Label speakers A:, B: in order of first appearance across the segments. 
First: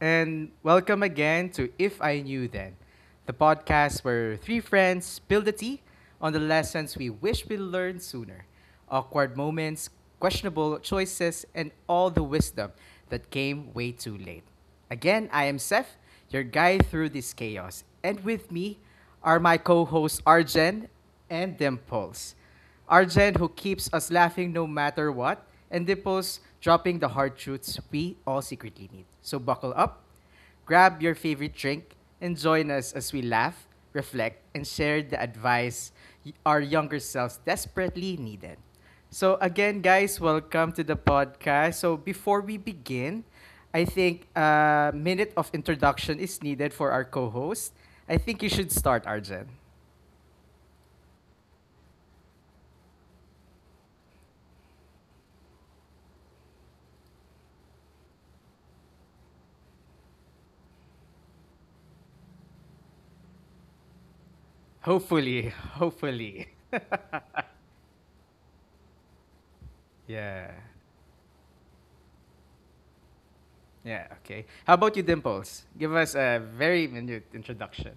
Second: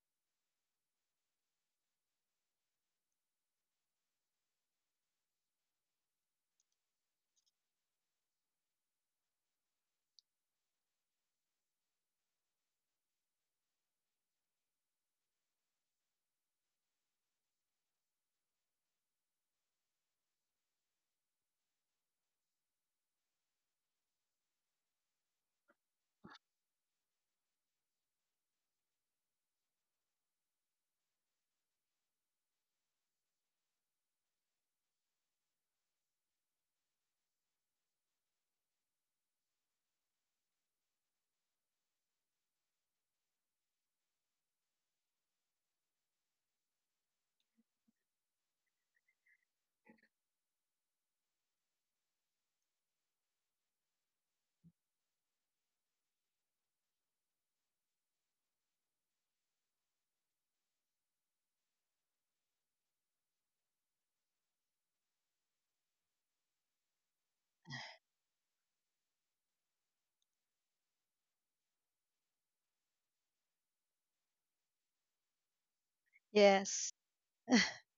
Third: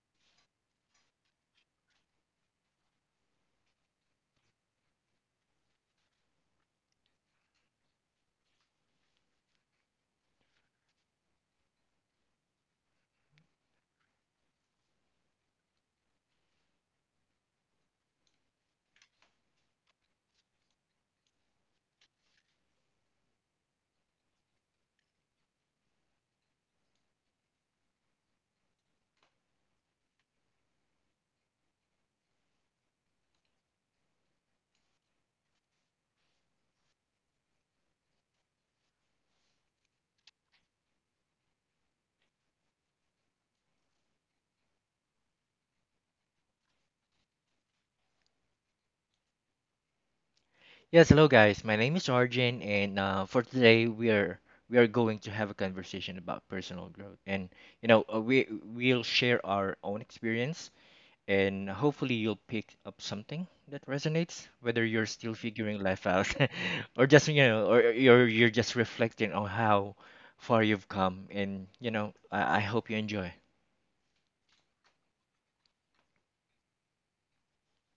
A: and welcome again to If I Knew Then, the podcast where three friends spill the tea on the lessons we wish we learned sooner, awkward moments, questionable choices, and all the wisdom that came way too late. Again, I am Seth, your guide through this chaos. And with me are my co hosts Arjen and Dimples. Arjen, who keeps us laughing no matter what, and Dimples, dropping the hard truths we all secretly need. So buckle up, grab your favorite drink, and join us as we laugh, reflect, and share the advice our younger selves desperately needed. So again, guys, welcome to the podcast. So before we begin, I think a minute of introduction is needed for our co-host. I think you should start, Arjen.
B: Yes, hello guys. My name is Arjun, and for today we are going to have a conversation about personal growth, and we'll share our own experience, and hopefully you'll pick up something that resonates, whether you're still
A: Hopefully,
B: figuring life out,
A: hopefully.
B: or just or you're just reflecting on how
A: Yeah.
B: far you've come, and I hope you enjoy.
A: Yeah, okay. How about you, Dimples? Give us a very
C: Yes.
A: minute introduction.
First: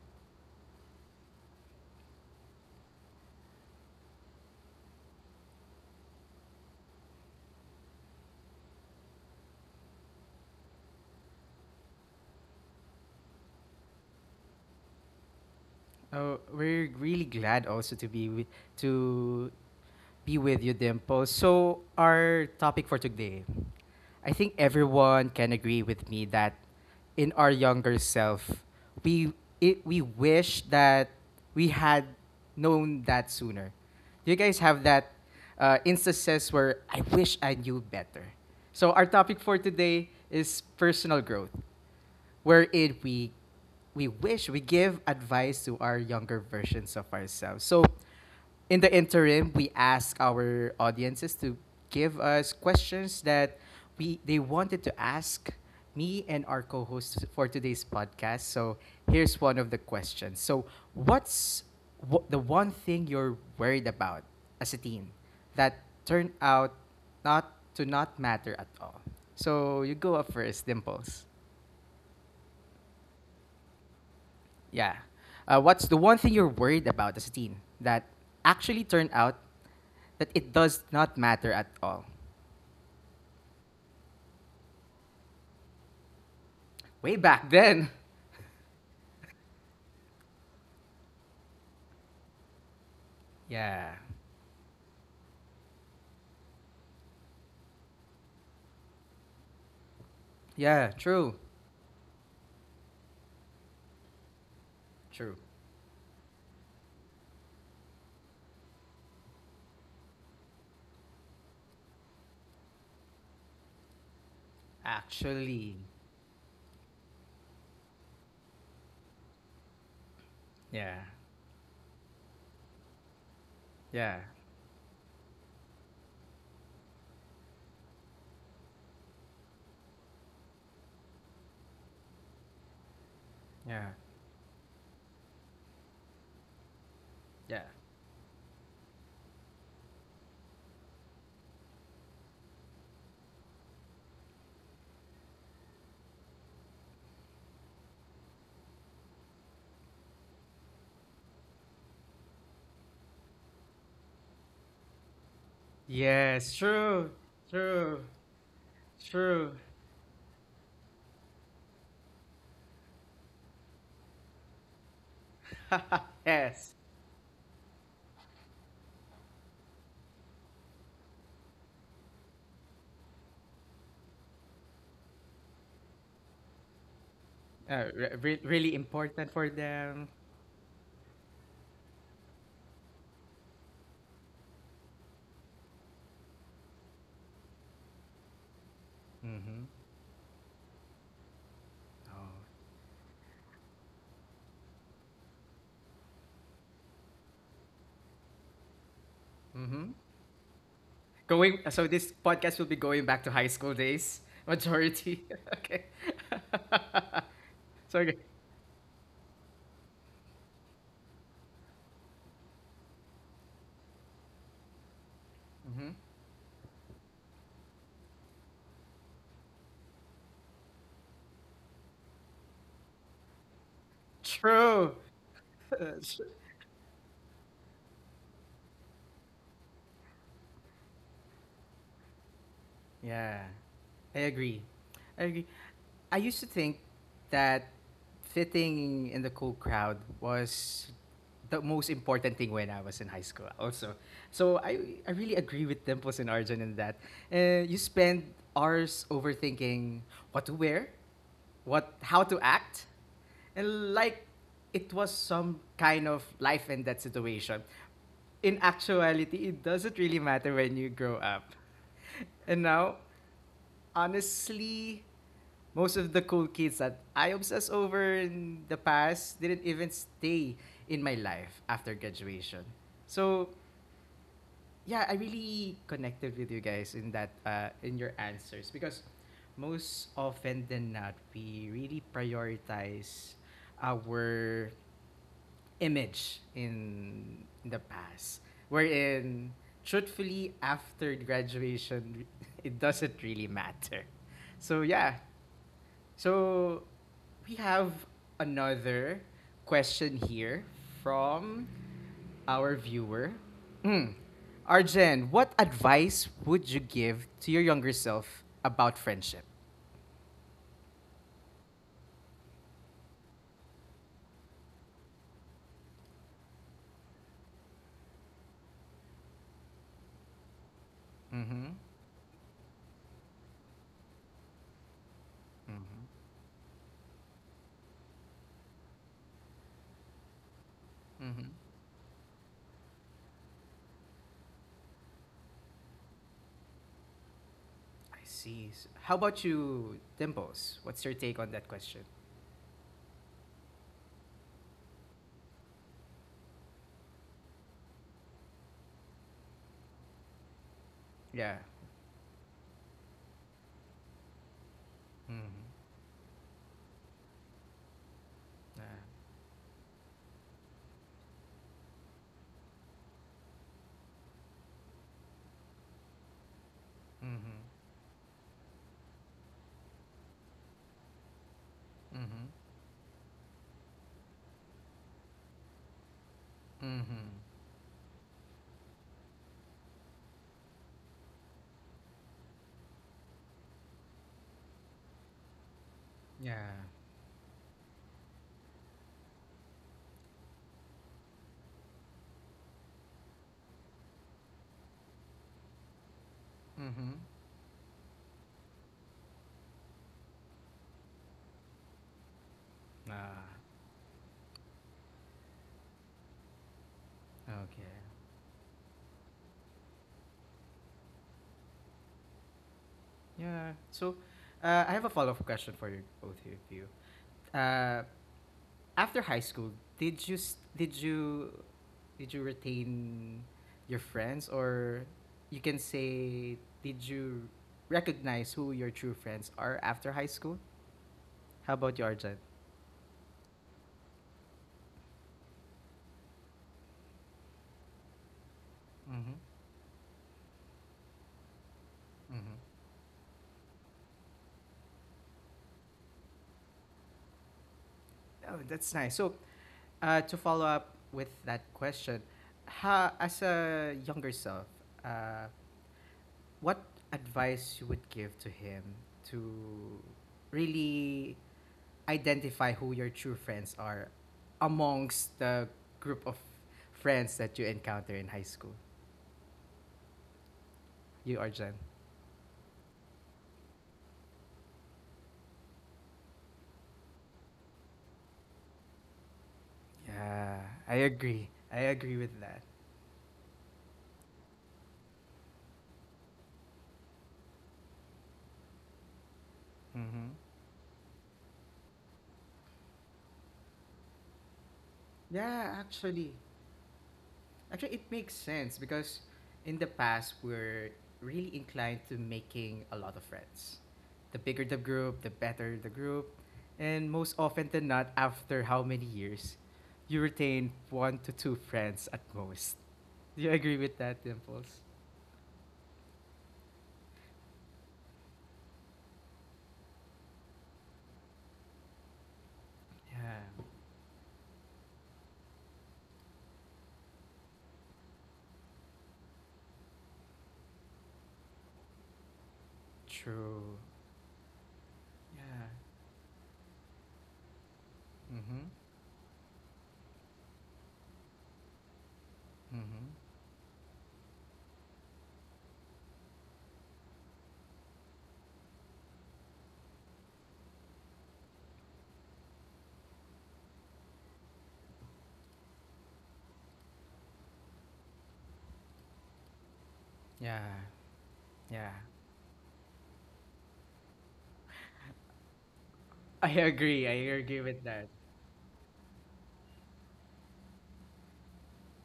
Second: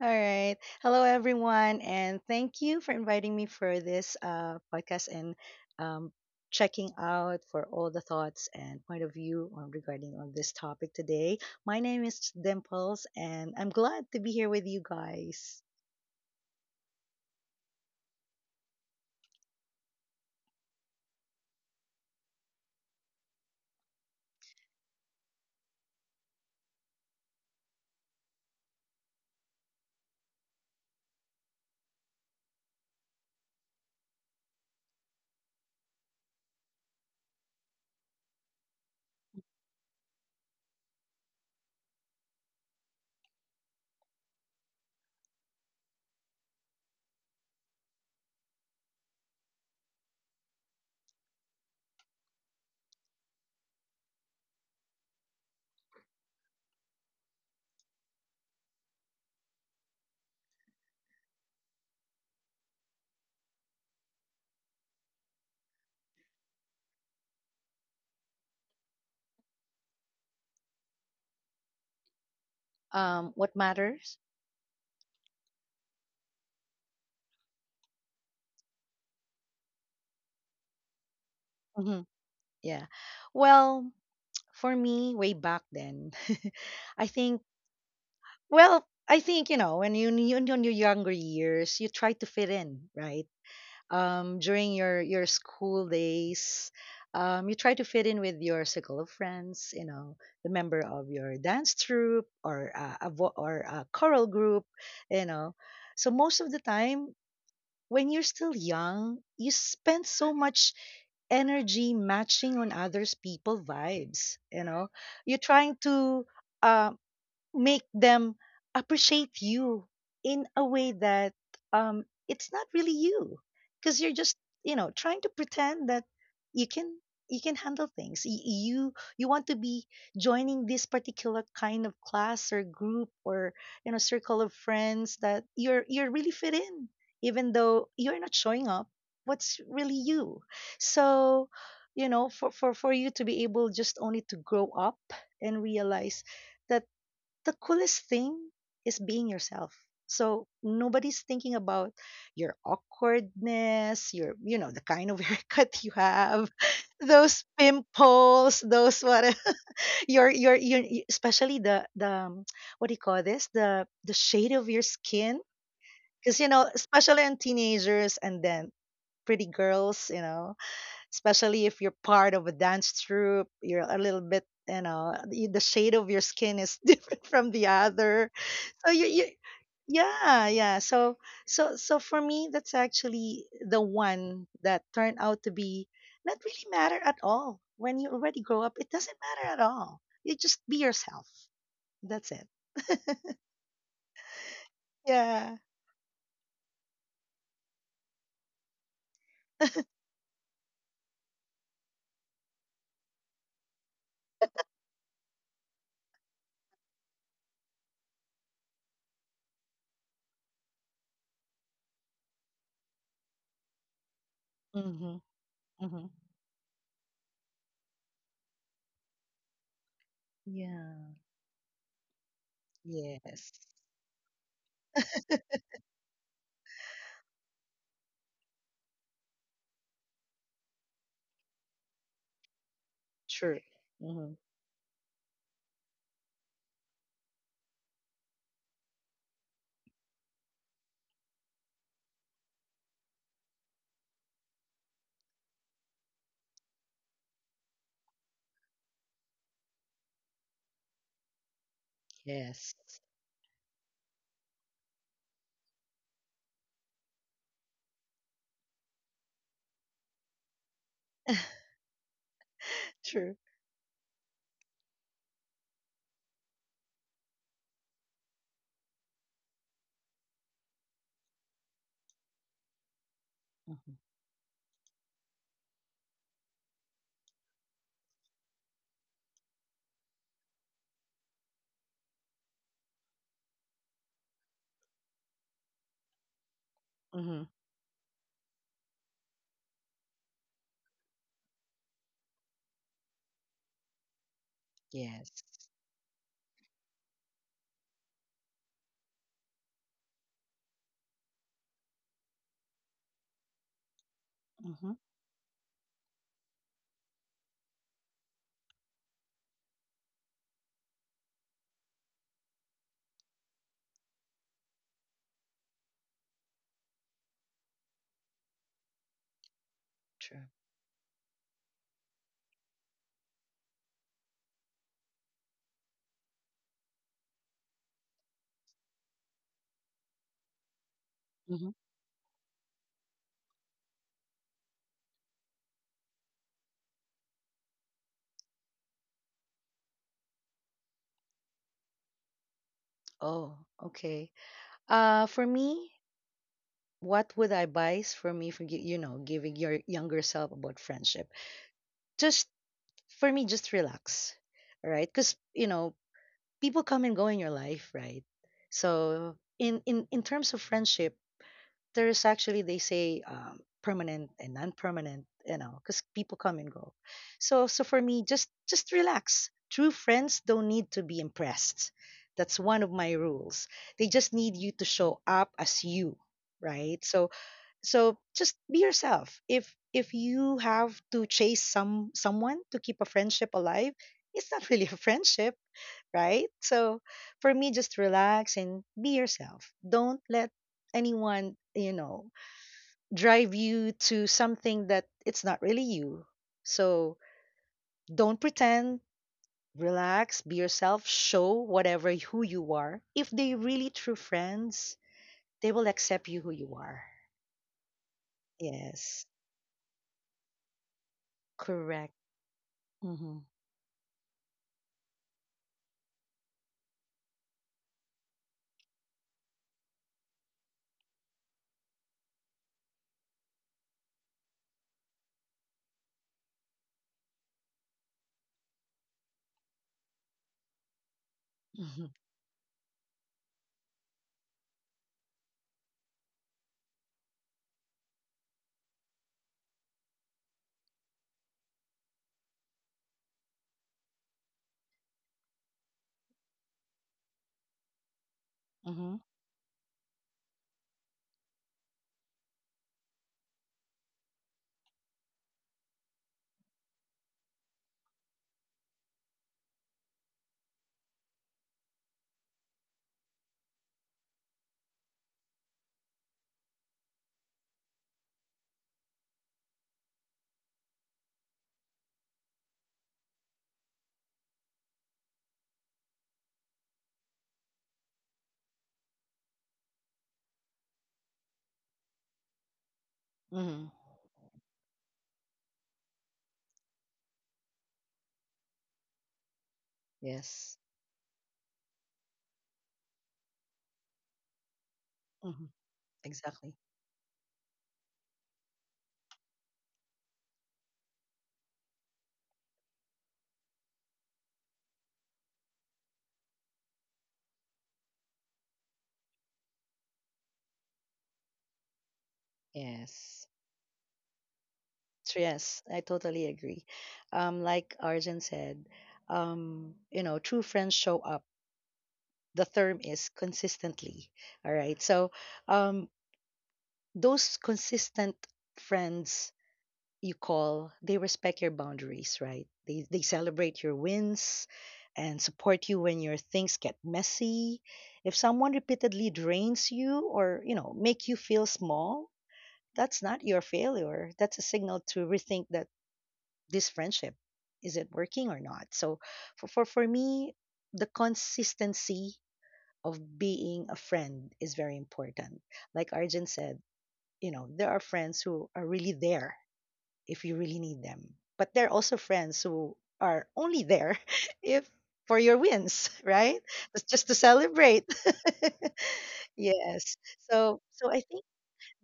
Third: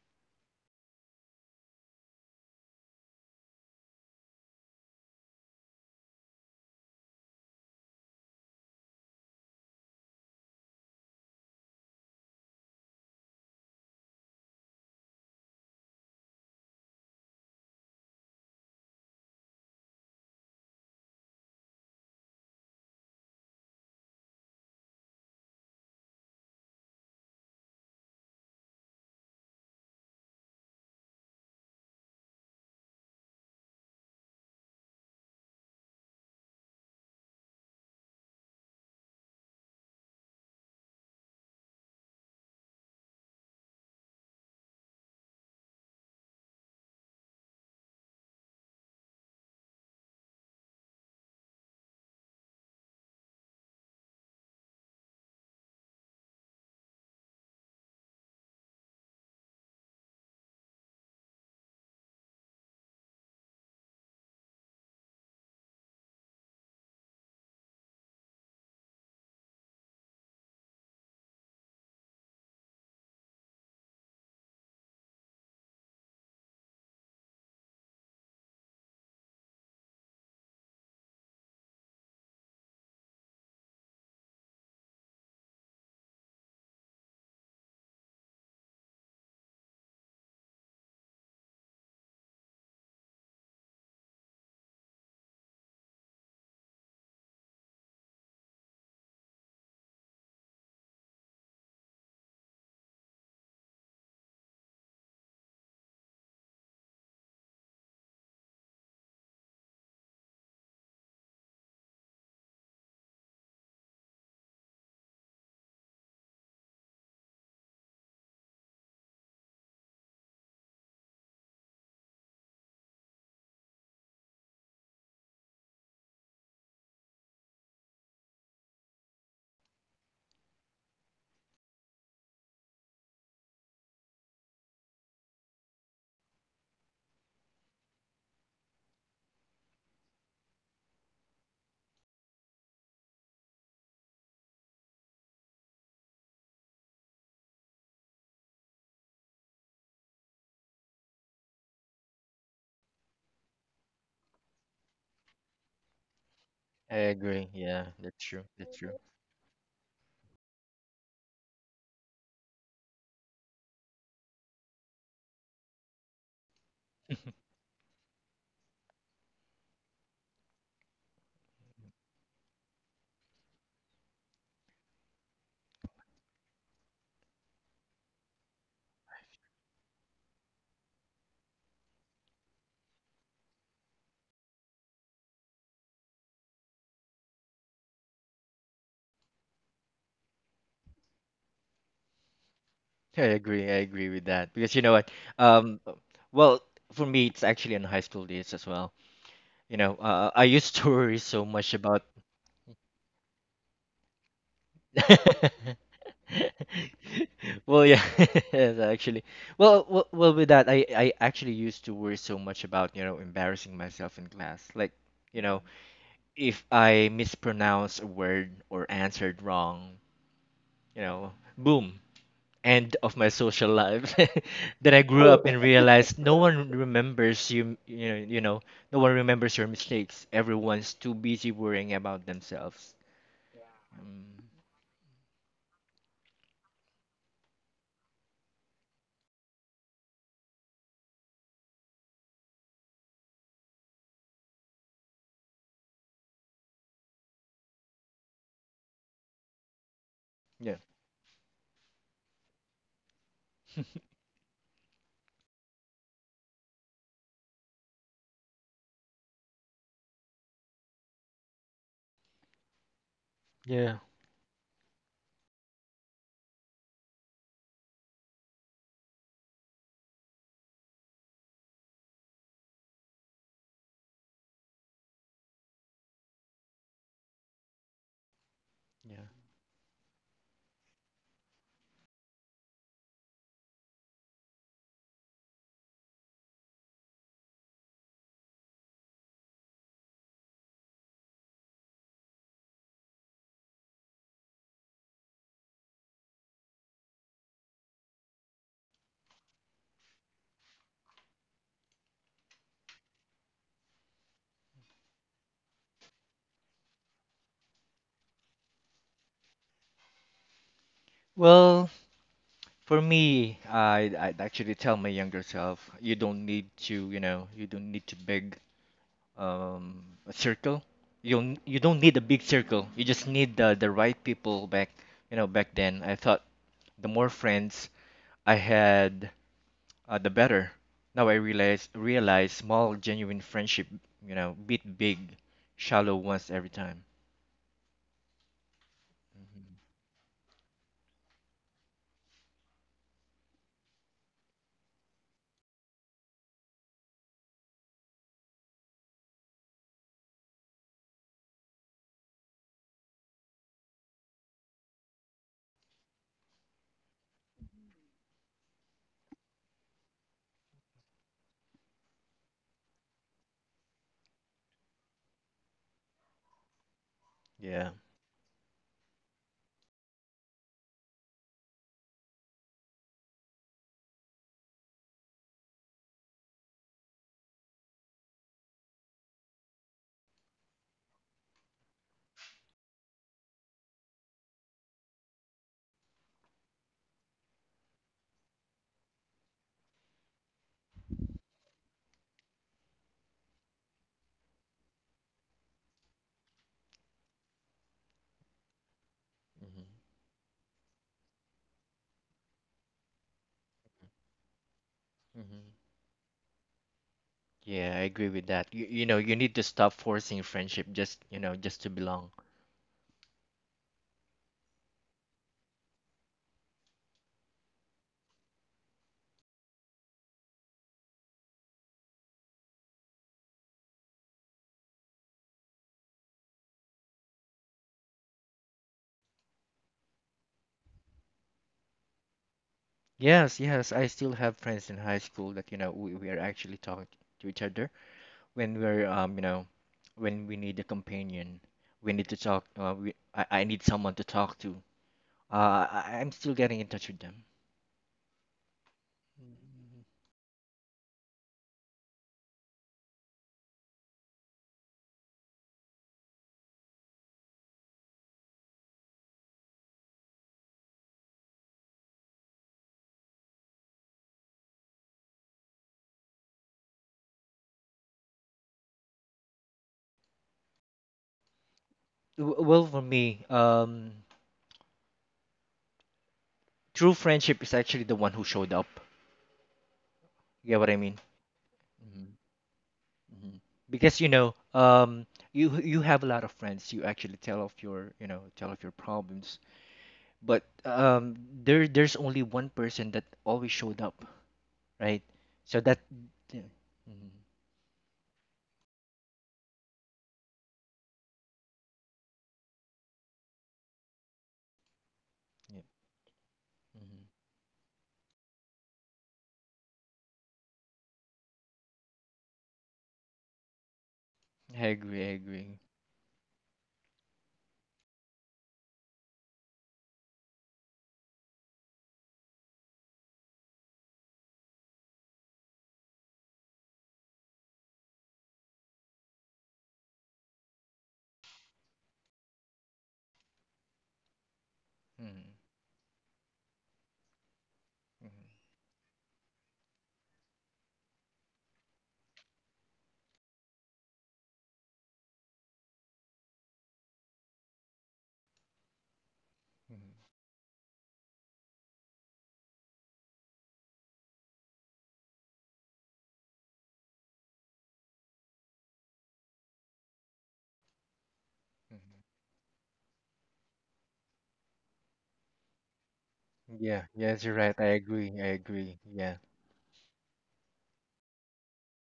C: All right. Hello, everyone, and thank you for inviting me for this podcast and um, checking out for all the thoughts and point of view on regarding on this topic today. My name is Dimples, and I'm glad to be here with you guys.
A: Oh, we're really glad also to be with, to you, Dimple. So our topic for today, I think everyone can agree with me that in our younger self, we we wish that we had known that sooner. Do you guys have that instances where I wish I knew better? So our topic for today is personal growth wherein we wish we give advice to our younger versions of ourselves. So in the interim, we ask our audiences to give us questions that we they wanted to ask me and our co-hosts for today's podcast. So here's one of the questions. So what's the one thing you're worried about as a teen that turned out not not matter at all? So you go up first, Dimples.
C: What matters?
A: Yeah. What's the one thing you're worried about as a teen that actually turned out that it does not matter at
C: Hmm.
A: all?
C: Yeah. Well, for me, way back then, I
A: Way
C: think.
A: back then.
C: Well, I think when you're younger years, you try to fit in, right?
A: Yeah.
C: During your school days, you try to fit in with your circle of friends, the member
A: Yeah,
C: of
A: true.
C: your dance troupe or a choral group, you
A: True.
C: know so most of the time when you're still young, you spend so much energy matching on others people vibes, you're
A: Actually.
C: trying to um make them appreciate you in a way
A: Yeah.
C: that, it's not really you, because you're
A: Yeah.
C: just, trying to pretend that you can you can handle things. You want to be joining this particular kind of class or group or,
A: Yeah.
C: circle of friends that you're really fit in even
A: Yeah.
C: though you're not showing up what's really you. So, for you to be able just only to grow up and realize that the coolest thing is being yourself. So nobody's thinking about your awkwardness, your, the kind of haircut you have,
A: Yes,
B: I
A: true.
C: those
B: agree. Yeah,
A: True.
B: that's true.
C: pimples,
B: That's true.
C: those what,
A: True.
C: especially the what do you call this, the shade of your skin, because
A: Yes.
C: especially in teenagers and then pretty girls, especially if you're part of a dance troupe, you're a little bit, the shade of your skin is different from the
A: Re-
C: other.
A: re- really
C: So you, you
A: important for them.
C: yeah, yeah. So for me, that's actually the one that turned out to be not really matter at all. When you already grow up, it doesn't matter at
A: Mm-hmm.
C: all. You just be yourself. That's
A: Oh.
C: it.
B: I agree. I agree with that because you know what?
C: Yeah.
B: Um, well, for me, it's actually in high school days as well. You
A: Mm-hmm.
B: know, I used to worry so
A: Going
B: much
A: so
B: about.
A: this podcast will be going back to high school days. Majority. Okay.
B: Well,
A: So
B: yeah,
A: okay.
B: yes, actually. Well, with that, I actually used to worry so much about, embarrassing myself in class. Like,
C: Mhm.
B: you know,
A: Mm-hmm.
C: Mhm.
B: if I mispronounce a word or answered wrong,
C: Yeah.
B: boom, end of my
C: Yes.
B: social life
A: True.
B: that I grew up. Oh, and realized no one remembers you, you know no one remembers your mistakes. Everyone's too busy worrying about themselves.
A: Yeah,
C: True.
A: I
B: um,
C: Mhm.
A: agree. I agree. I used to think that fitting in the cool crowd was the most important thing when I was in high school. Also, so I really agree with Dimples and Arjun in that. You spend hours overthinking what to
B: yeah,
A: wear, what how to
C: Yes.
A: act, and like it was some kind of life and death situation. In actuality, it doesn't really matter when you grow up. And now,
C: True.
B: yeah.
A: honestly, most of the cool kids that I obsessed over in the past didn't even stay in my life after graduation. So,
C: Mhm.
A: yeah, I really connected with you guys in that in your answers because
B: Yeah,
A: most often than not, we really prioritize our image in
C: Mhm.
A: the past wherein truthfully after graduation it doesn't really matter, so yeah.
C: Yes.
A: So we have another question here from our viewer. Hmm.
C: Mhm.
A: Arjen, what advice would you give to your younger self about friendship?
B: well, for me, I'd actually tell my younger self you don't need to, you don't need to big, a
C: True.
B: circle. you don't,
A: Mm-hmm.
B: you don't need a big circle. You just need the right people back. Back
A: Mm-hmm.
B: then I thought the more friends I had, the better. Now I
A: Mm-hmm.
C: Mhm.
B: realize small genuine friendship, beat big, shallow ones every time.
A: I see. How about
B: Mhm.
A: you, Dimples? What's your take on that question?
C: Oh, okay. Uh, for me, what would I advise for me for giving your younger self about friendship?
A: Yeah.
C: Just for me, just relax, all right? Because
A: Mhm.
C: people come and go in your life, right?
A: Yeah.
C: So in terms of friendship, there's actually they say, permanent and non-permanent, you know, because people come and go.
A: Mhm.
C: So
B: Yeah.
C: for me, just relax. True friends don't need to be impressed.
A: Mhm.
C: That's one of my rules. They just need you to show up as you, right?
A: Mhm.
C: So just be yourself. If you have to chase someone to keep a friendship alive, it's not really a friendship, right?
A: Yeah.
C: So for me, just relax and be yourself. Don't let anyone, drive you to something that it's not really you.
A: Mhm.
C: So don't pretend,
B: Hmm.
C: relax, be yourself, show whatever who you are. If
A: Ah.
C: they really true friends,
B: Hmm.
C: they will accept you who you are.
A: Okay.
B: Yeah, I agree with that. You, you know,
C: Yes,
B: you need to stop forcing friendship just to
C: correct.
B: belong.
C: Mhm.
A: Yeah. So, I have a follow-up question for you, both of you. Uh, after high school, did you retain your friends, or you can say, did you recognize who your true friends are after high school? How about you,
C: Mhm.
A: Arjan?
B: Yes, yes, I still have friends in high school that, we are actually talking to each other, when we're,
A: Mm-hmm.
B: um, you know, when we need a companion, we need to
A: Mm-hmm.
B: talk, I need someone to talk to. I'm still getting in touch with them.
A: Oh, that's nice.
C: Mhm.
A: So,
B: Mhm.
A: To follow up with that question, how, as a younger self, uh, what advice you would give to him to really identify who your true friends are amongst the group of friends that you encounter in high school? You, Arjan?
B: Well, for me, true friendship is actually the one who showed up.
A: Yeah,
B: You get what I
A: I
B: mean?
A: agree. I agree
B: Mhm,
A: with that.
B: mhm.
C: Mhm.
B: Because you have a lot of friends. You actually tell of your problems.
A: Mm-hmm.
B: But
C: Yes.
B: there's only one person that always showed up, right?
C: Mhm.
A: Yeah,
B: So that,
A: actually,
B: yeah,
C: Exactly.
B: mhm,
A: Actually, it makes sense because in the past, we're really inclined to making a lot of friends. The bigger the group, the better
B: yeah,
A: the group. And
B: mhm.
A: most often than not, after how many years, you retain one to two friends at most. Do
C: Yes.
A: you agree with that, Dimples?
B: I agree, I
C: So
B: agree.
C: yes, I totally agree. Like Arjun said, you know, true friends show up. The term is
A: Yeah,
C: consistently. All right. So, um, those consistent friends you call, they respect your boundaries, right? They
A: true.
C: celebrate your wins and
B: Mhm,
A: Yeah.
C: support you when your things get messy. If
B: mhm,
A: Mm-hmm.
C: someone repeatedly drains you or, you know, make you feel small,
A: Mm-hmm.
C: that's not your failure. That's a signal to rethink that this friendship, is it working or not. So for
B: mhm,
C: me, the consistency of being a friend is very important. Like Arjun said, you know, there are friends who are really there if you
A: Yeah.
C: really need them. But there
A: Yeah.
C: are also
B: mhm.
C: friends who are only there if for your wins,
A: I
C: right?
B: Yeah,
C: It's
A: agree.
C: just
A: I
C: to
B: yes, you're
A: agree
B: right.
A: with
B: I
C: celebrate.
A: that.
B: agree, I agree. Yeah,
C: Yes. So so I think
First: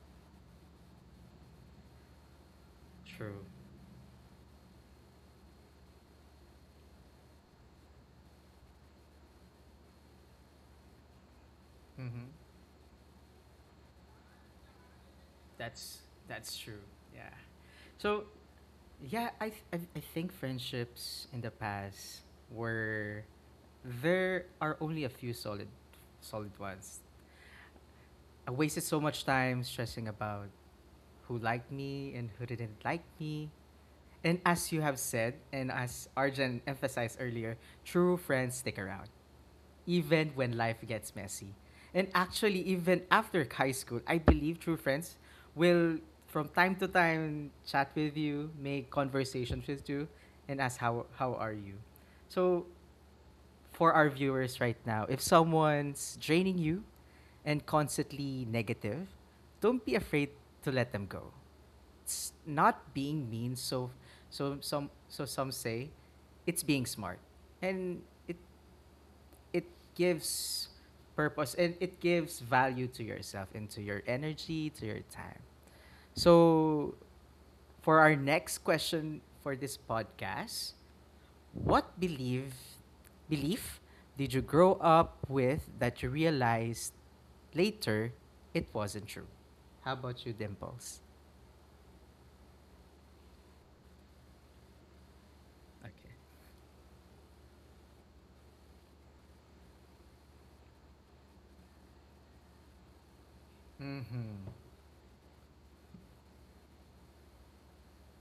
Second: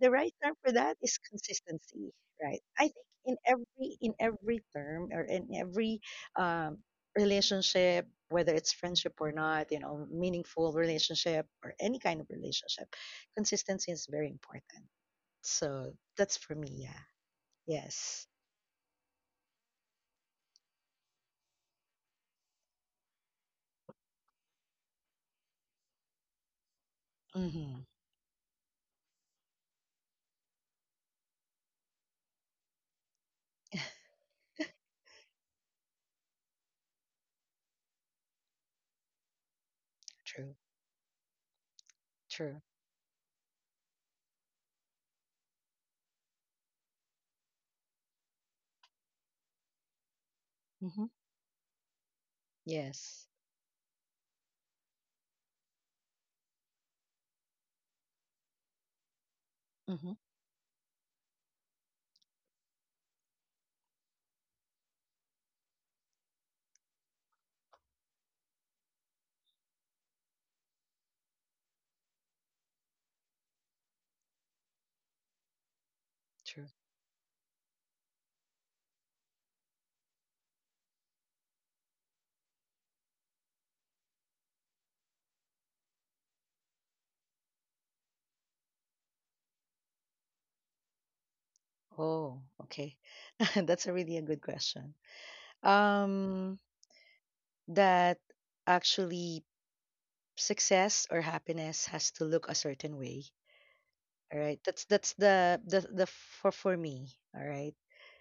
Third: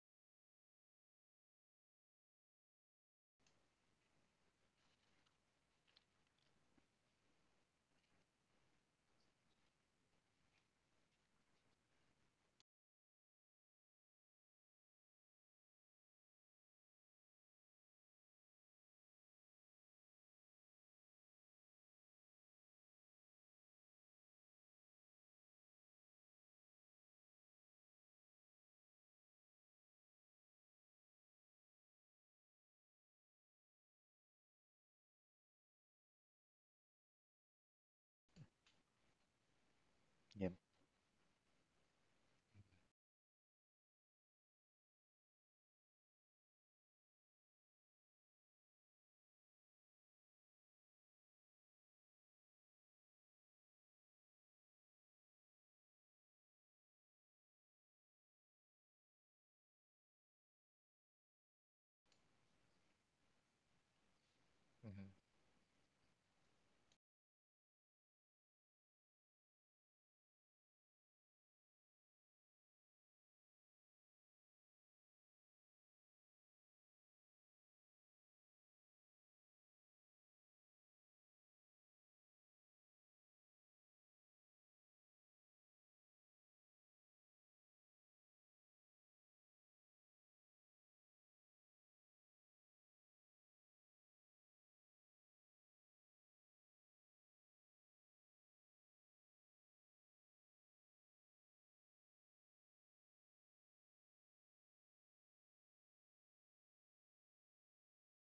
C: the right term for that is consistency, right? I think in
A: True.
C: every term or in every, um, relationship, whether it's friendship or not, you know, meaningful relationship or any kind of
A: Mm-hmm.
C: relationship, consistency is very important. So
A: That's
C: that's for
A: that's
C: me,
A: true.
C: yeah.
A: Yeah. So
C: Yes.
A: yeah, I, th- I think friendships in the past were there are only a few solid ones.
C: Hmm.
A: I wasted so much time stressing about who liked me and who didn't like me. And as you have said, and as Arjan emphasized earlier, true friends stick around even
B: yeah,
A: when
C: True,
A: life gets messy. And actually,
C: true.
A: even after high school, I believe true friends will, from time to time, chat with you, make conversations with you, and ask
C: Hmm.
A: how are you. So,
C: Yes.
A: for our viewers right now, if someone's draining you and constantly negative, don't be
C: Hmm.
A: afraid to let them go. It's not being mean. So, so some
B: mhm,
A: so some say, it's being smart, and it gives purpose and it gives value to yourself and to your energy, to your time.
C: True.
A: So, for our next question for this podcast, what belief did you grow up with that you realized later it wasn't true? How about you, Dimples?
C: Oh, okay. That's a really a good question.
A: Okay.
C: Um, that actually success or happiness has to look a certain way. All
A: Mm-hmm.
C: right. That's the the for me. All right.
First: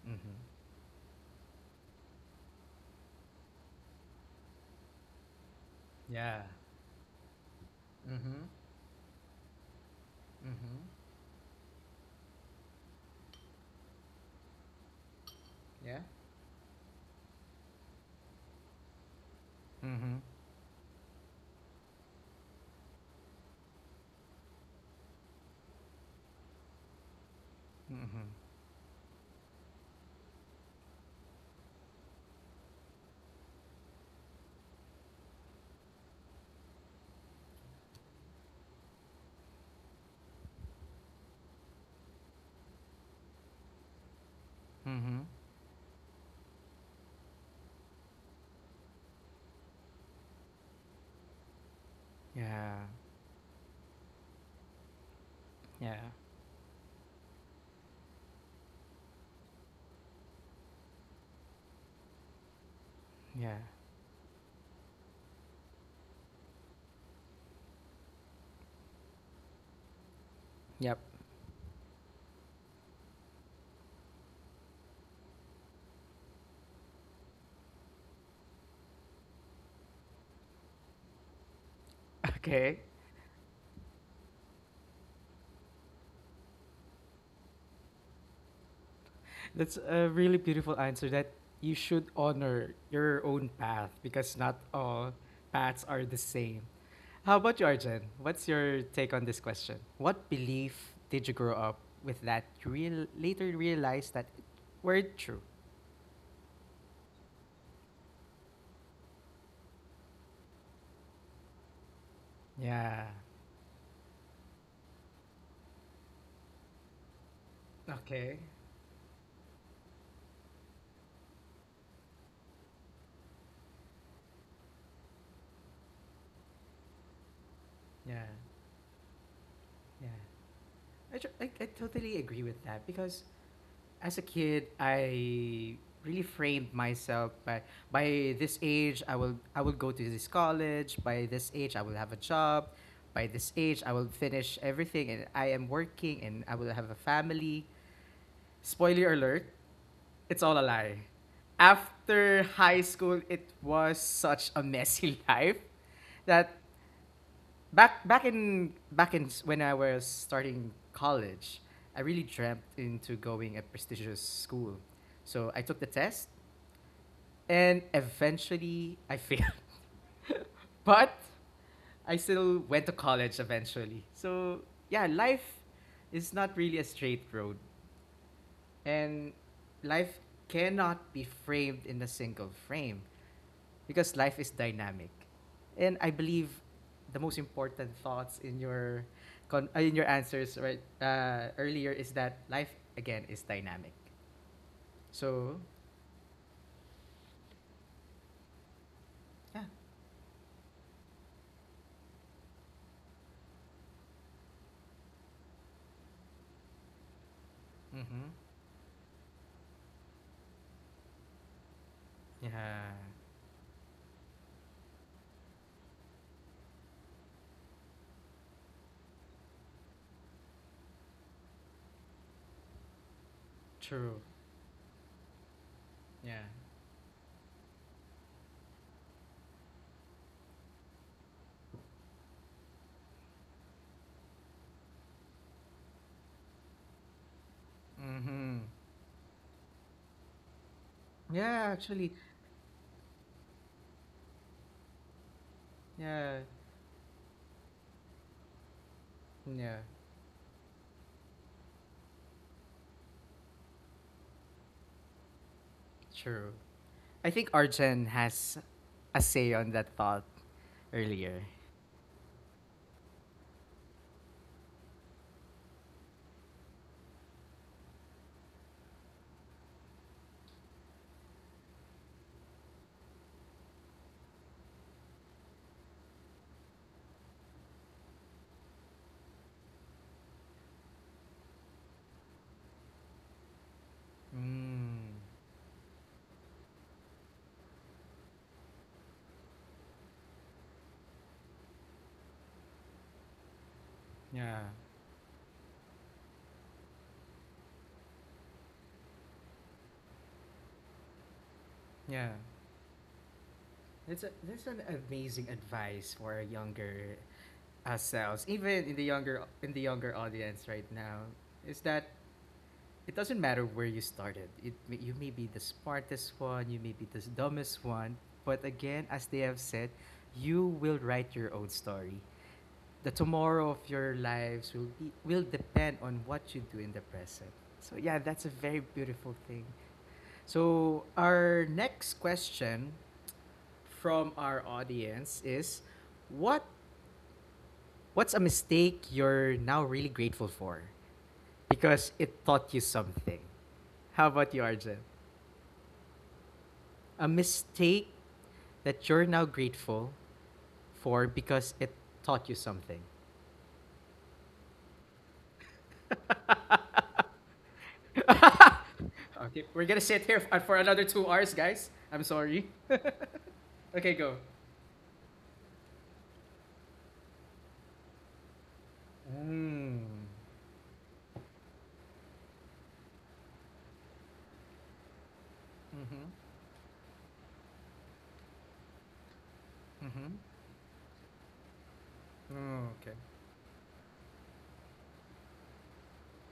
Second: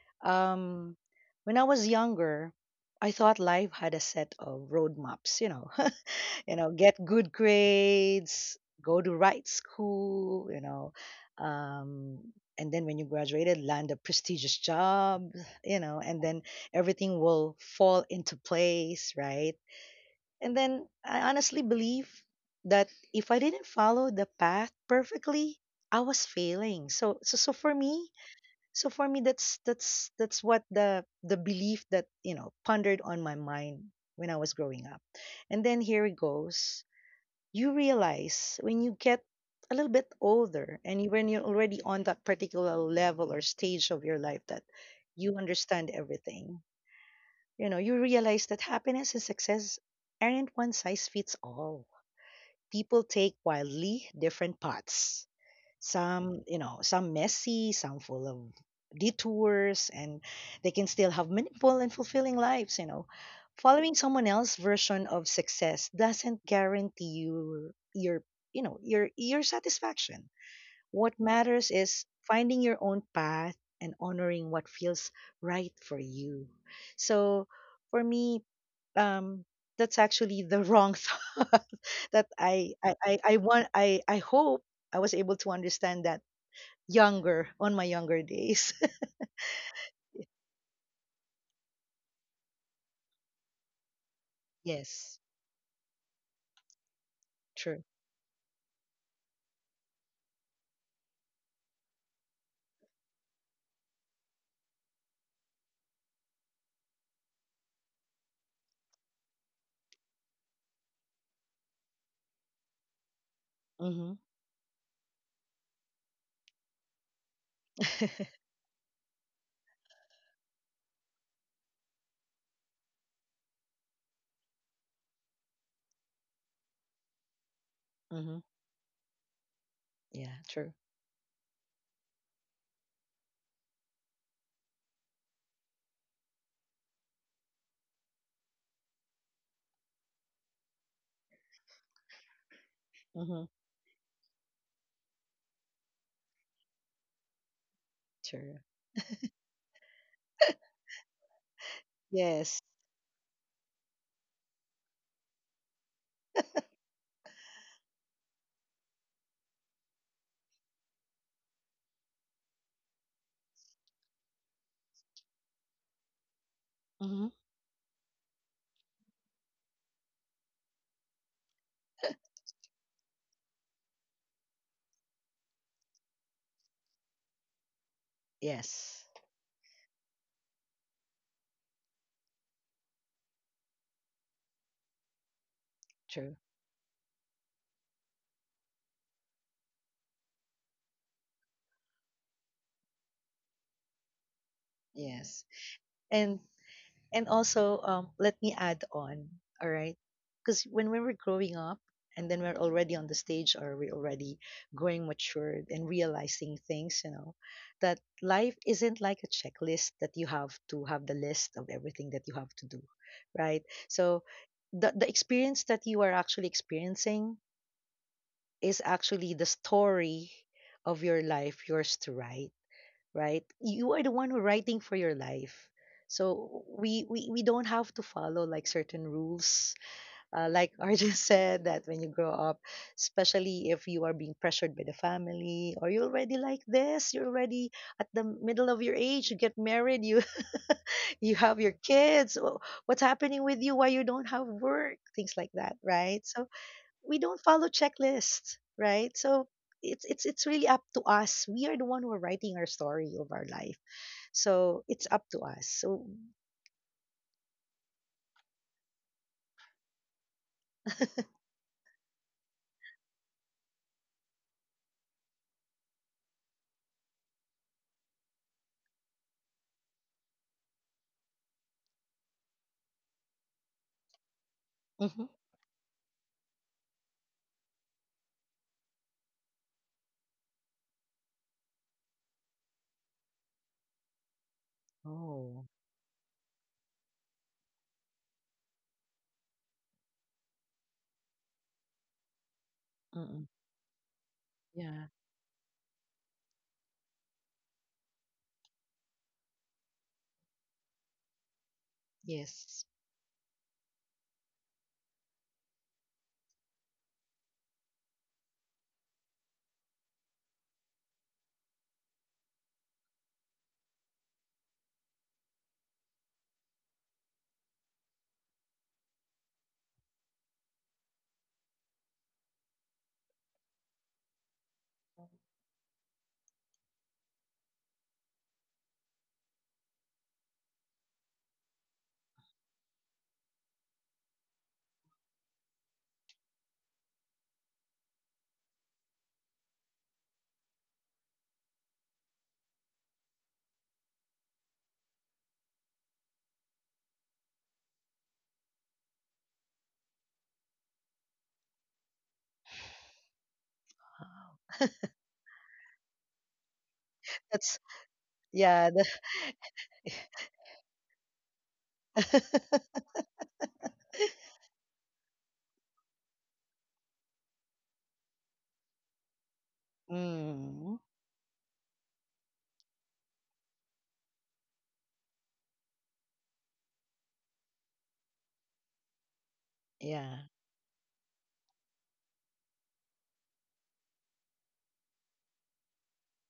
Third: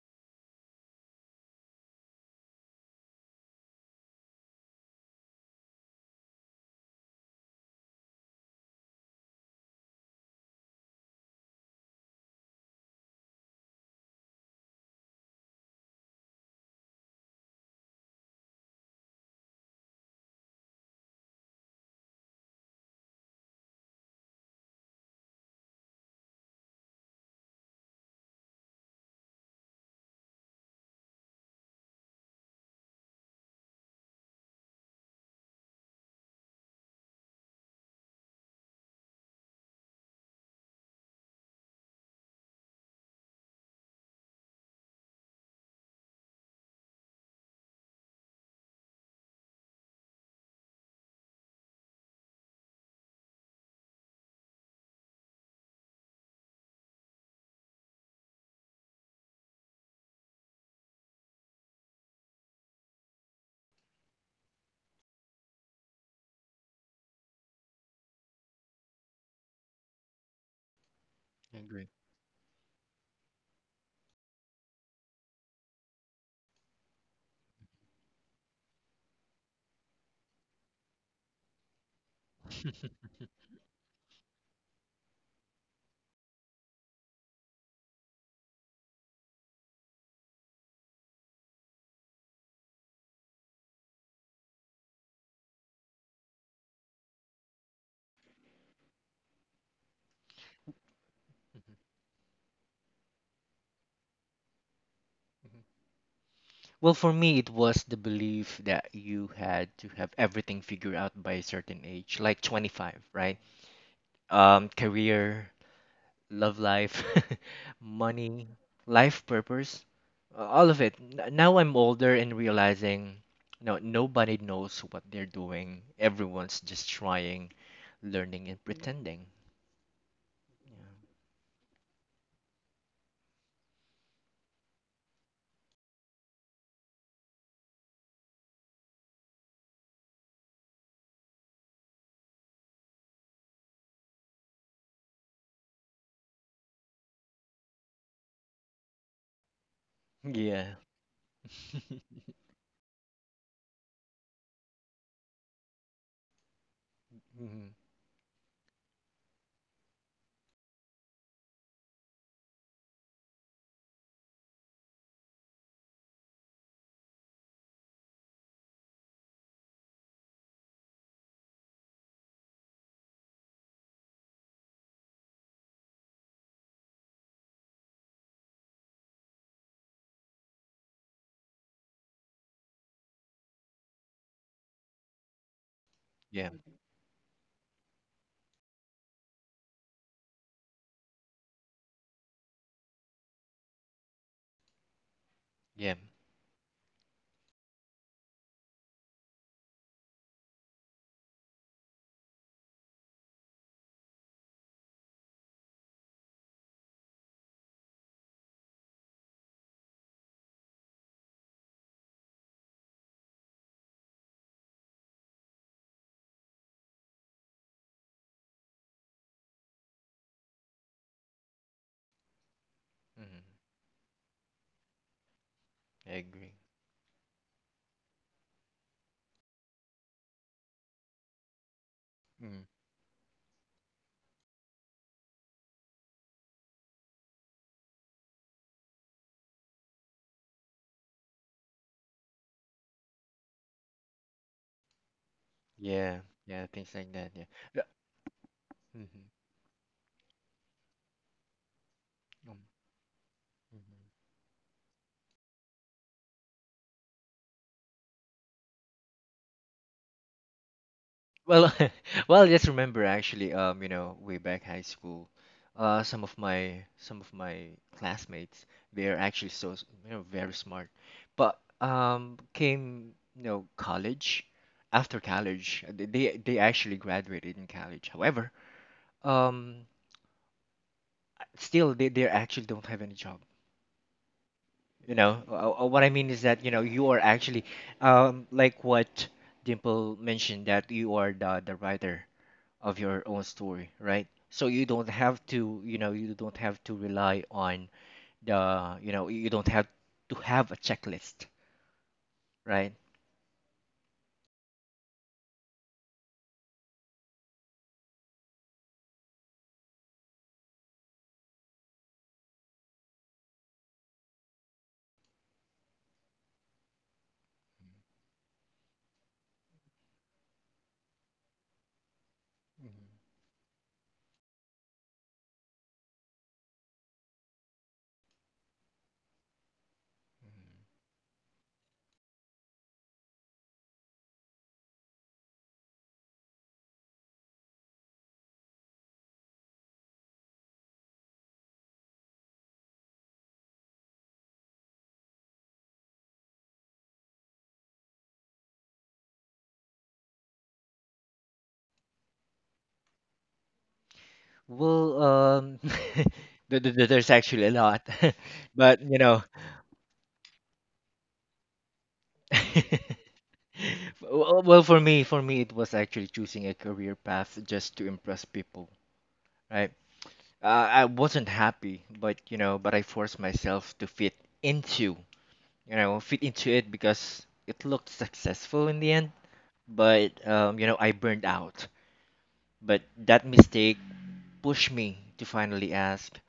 A: Mm-hmm.
C: Um, when I was younger, I thought life had a set of roadmaps.
A: Yeah.
C: You know, get good
A: Mm-hmm.
C: grades, go to right school, you
A: Mm-hmm.
C: know, um, and then when you graduated, land a prestigious job, you
A: Yeah.
C: know, and then everything will fall into place, right?
A: Mm-hmm.
C: And then I honestly believe that if I didn't follow the path perfectly, I was failing. So, for me,
A: Mm-hmm.
C: that's that's what the belief that you know pondered on my mind when I was growing up. And then here it goes, you realize when you get a little bit older and when you're already on that particular level or stage of your life, that
A: Mm-hmm.
C: you understand everything. You know, you realize that happiness and success aren't one size fits all.
A: Yeah.
C: People take wildly different paths,
A: Yeah,
C: some you know, some messy, some full of detours, and they can still have meaningful and fulfilling lives, you know,
A: yeah,
C: following someone else's version of success doesn't guarantee you your, you know, your satisfaction.
A: yep.
C: What
B: I
C: matters
B: agree.
C: is finding your own path and honoring what feels right for you. So for me, um, that's actually the wrong thought that
A: Okay,
C: I want, I hope I was able to understand that younger on my younger days.
A: that's a really beautiful answer that you should honor your own path because not all
C: Yes,
A: paths are the same. How about you,
C: true.
A: Arjen? What's your take on this question? What belief did you grow
B: Mhm,
A: up with that you real later realized that it weren't true?
B: mhm. Well, for me, it was the belief that you had to have everything figured out by a certain age, like 25,
A: Yeah.
B: right?
C: Mm-hmm.
B: Career, love life,
A: Okay.
B: money, life purpose, all of it. Now I'm older and realizing, no, nobody knows what they're doing. Everyone's just trying,
A: Yeah.
C: Mm-hmm.
B: learning, and pretending.
A: Yeah.
C: Yeah, true.
A: I totally agree with that because as a kid, I really framed myself by this age I will go to this college. By this age I will have a job. By
C: Mm-hmm.
A: this age I will finish everything and I am working and I will have a family.
C: True.
A: Spoiler alert, it's all a
B: Yeah.
A: lie. After
C: Yes.
A: high school, it was such a messy life that
B: Mhm.
A: when I was starting college, I really dreamt into going a prestigious school. So I took the test
C: Mm-hmm.
A: and eventually I failed. But I still went to college eventually. So yeah, life is not really a straight road
C: Yes.
A: and life cannot be framed in a single frame, because life is dynamic. And I
C: True.
A: believe
B: Yeah.
A: the most important thoughts in your answers right earlier is that life again is dynamic.
C: Yes.
A: So
B: Yeah.
C: And, also, let me add on,
A: yeah.
C: all right? Because when we were growing up, and then we're already on the stage, or we're already growing matured and realizing things, you know, that
A: Mm-hmm.
C: life isn't like a checklist that you have to have the list of everything that you have to do,
A: Yeah,
C: right? So the experience that you are actually experiencing is actually the story of your life, yours to write,
B: Hmm.
C: right? You are the
A: true,
C: one who writing for your life.
B: I
A: yeah.
B: agree.
C: So we don't have to follow like certain rules. Like Arjun said, that when you grow up,
B: Mm.
C: especially if you are being pressured by the family, or you're already like this, you're already at the
A: Mm-hmm.
C: middle of your age, you get married, you, you have
A: Yeah.
C: your
A: Actually,
C: kids, what's happening with you, why you don't have work, things like that,
B: Yeah.
C: right?
A: yeah,
C: So
B: Yeah. Things like
C: we
B: that.
C: don't
B: Yeah.
C: follow
B: Yeah.
C: checklists, right?
B: Mhm.
C: So
A: yeah,
C: it's it's really up to us. We are the one who are
B: Mm.
C: writing our story of our life. So it's up to us. So
A: true. I think Arjen has a say on that thought earlier.
B: Well, well, just remember actually, way back high school, some of my classmates, they are actually so very smart, but came, college, after
C: hmm.
B: college, they actually graduated in college. However, um, still they actually don't have any job.
A: Mm,
B: You know,
C: Oh,
B: what I mean is that you are actually, like what Dimple mentioned, that you are the writer of your own
C: mm-mm.
B: story, right?
A: yeah,
B: So you
C: Yeah,
B: don't have to, rely on, you don't have to have a checklist,
A: yeah.
C: yes,
B: right?
A: That's an amazing advice for a younger ourselves, even in the younger audience right now, is that it doesn't matter where you started. You may be the smartest one, you may be the dumbest one, but again, as they have said, you will write your own story. The tomorrow of your lives will depend on what you do in the present. So yeah, that's a very beautiful thing. So our next question from our audience is what what's a mistake you're now really grateful for? Because it taught you something. How about you, Arjun? A mistake that you're now grateful for because it taught you something.
C: wow.
B: Well, there's actually a
C: That's
B: lot,
C: yeah,
B: but
C: the,
A: Okay, we're gonna sit here for another 2 hours, guys. I'm sorry. Okay, go.
B: well, well, for me, it was actually choosing a career path just to impress people, right?
A: Mm.
B: Uh,
C: mm,
B: I wasn't happy, but I forced myself to fit into, you know,
A: Mm-hmm.
B: fit into it because it looked successful in the end,
A: Mm-hmm.
C: yeah,
B: but I burned out.
A: Oh,
B: But
A: okay.
B: that mistake pushed me to finally ask,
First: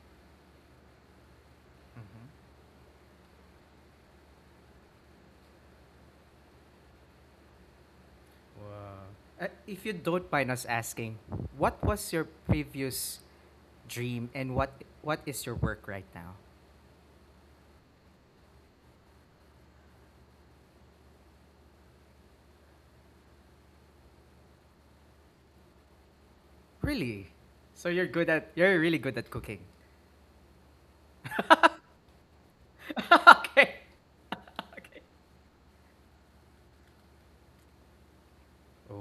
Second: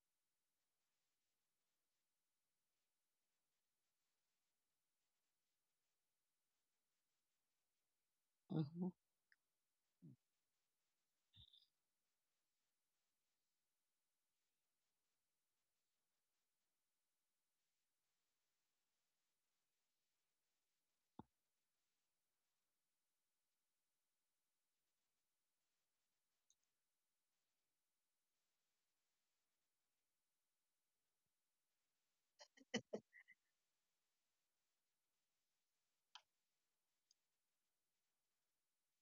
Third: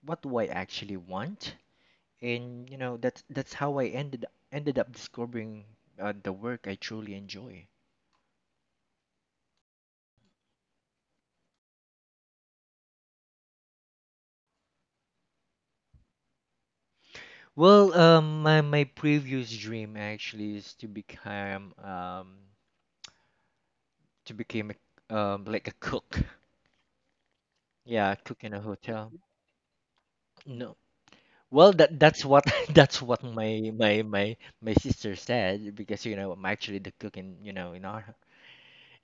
B: what do I actually want?
A: Mm-hmm.
B: And that's how I ended up discovering, the work I truly enjoy.
C: hmm.
A: Wow. If you don't mind us asking, what was your previous dream and what is your work right now?
B: Well, my previous dream actually is to become, to become like a cook.
A: Really? So
B: Yeah, cook in a
A: you're really
B: hotel.
A: good at cooking.
B: No. Well, that's what that's what my
A: Okay.
B: my my my sister said, because I'm actually the cook in you know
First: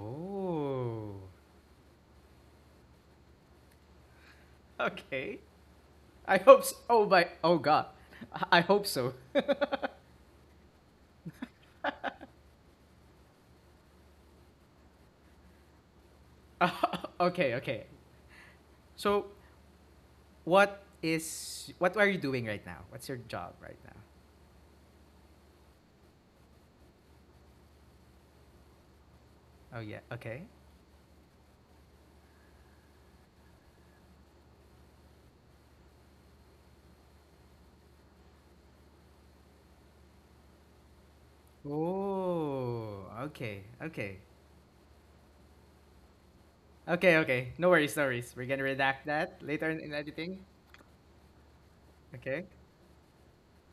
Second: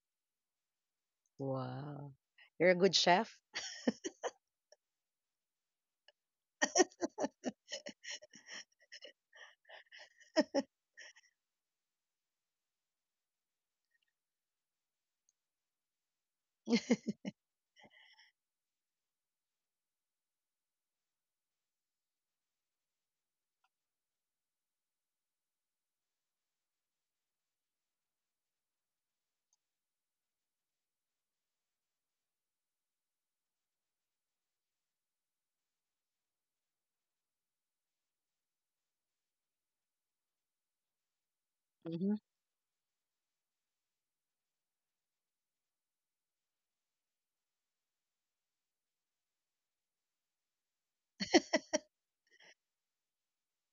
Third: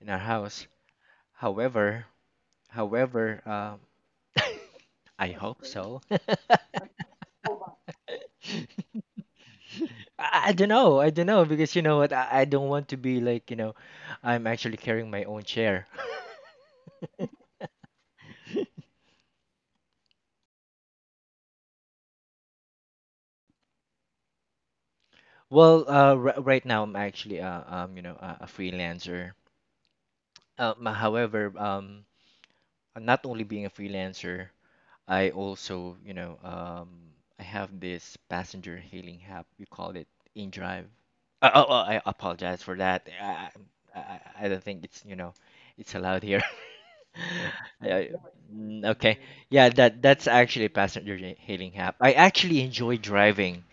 B: in our house. However,
C: Wow. You're a good chef.
B: however, um, I
A: Okay.
B: hope so. I,
A: I hope s Oh my. Oh God. I hope so.
B: don't know. I don't know, because you know what? I don't want to be like, I'm actually carrying my own chair.
A: Okay. Okay. So what are you doing right now? What's your job right now?
B: Well, r right now I'm actually, a freelancer.
A: Oh yeah. Okay.
B: However, not only being a freelancer, I also, you know, I have this passenger hailing app. You call it InDrive. Oh, I
C: Mm-hmm.
B: apologize for
A: Oh.
B: that. I,
A: Okay.
B: I,
A: Okay.
B: I I don't think it's allowed here.
A: Okay. Okay. No worries.
B: Yeah,
A: No worries. We're gonna
B: mm,
A: redact
B: okay.
A: that later
B: Yeah,
A: in
B: that's
A: editing.
B: actually a passenger hailing app. I
A: Okay.
B: actually enjoy driving.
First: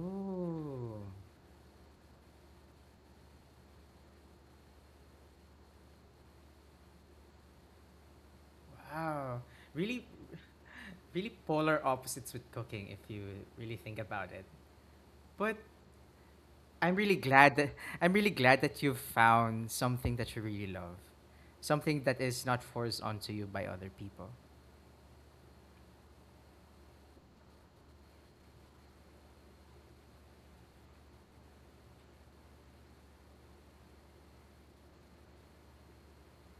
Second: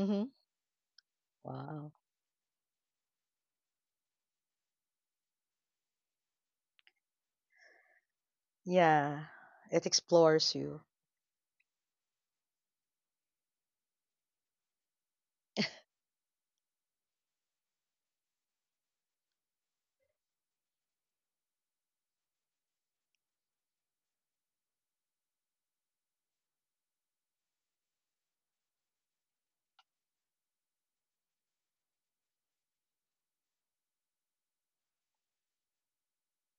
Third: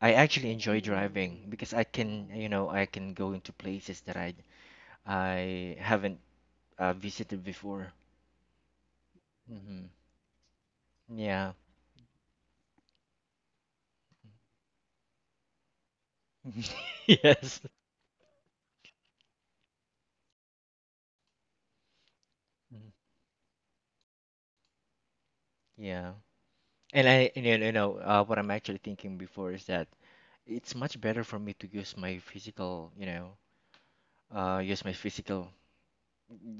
B: I actually enjoy driving because I
C: Wow.
B: can, you know, I can go into places that I haven't, visited before.
C: Yeah,
A: Wow.
C: it
B: Hmm.
A: Really,
C: explores you.
A: really
B: Yeah.
A: polar opposites with cooking if you really think about it. But I'm really glad
B: Yes.
A: that I'm really glad that you've found something that you really love. Something that is not
B: Mm.
A: forced onto you by other people.
B: Yeah. And I, and you know, what I'm actually thinking before is that it's much better for me to use my physical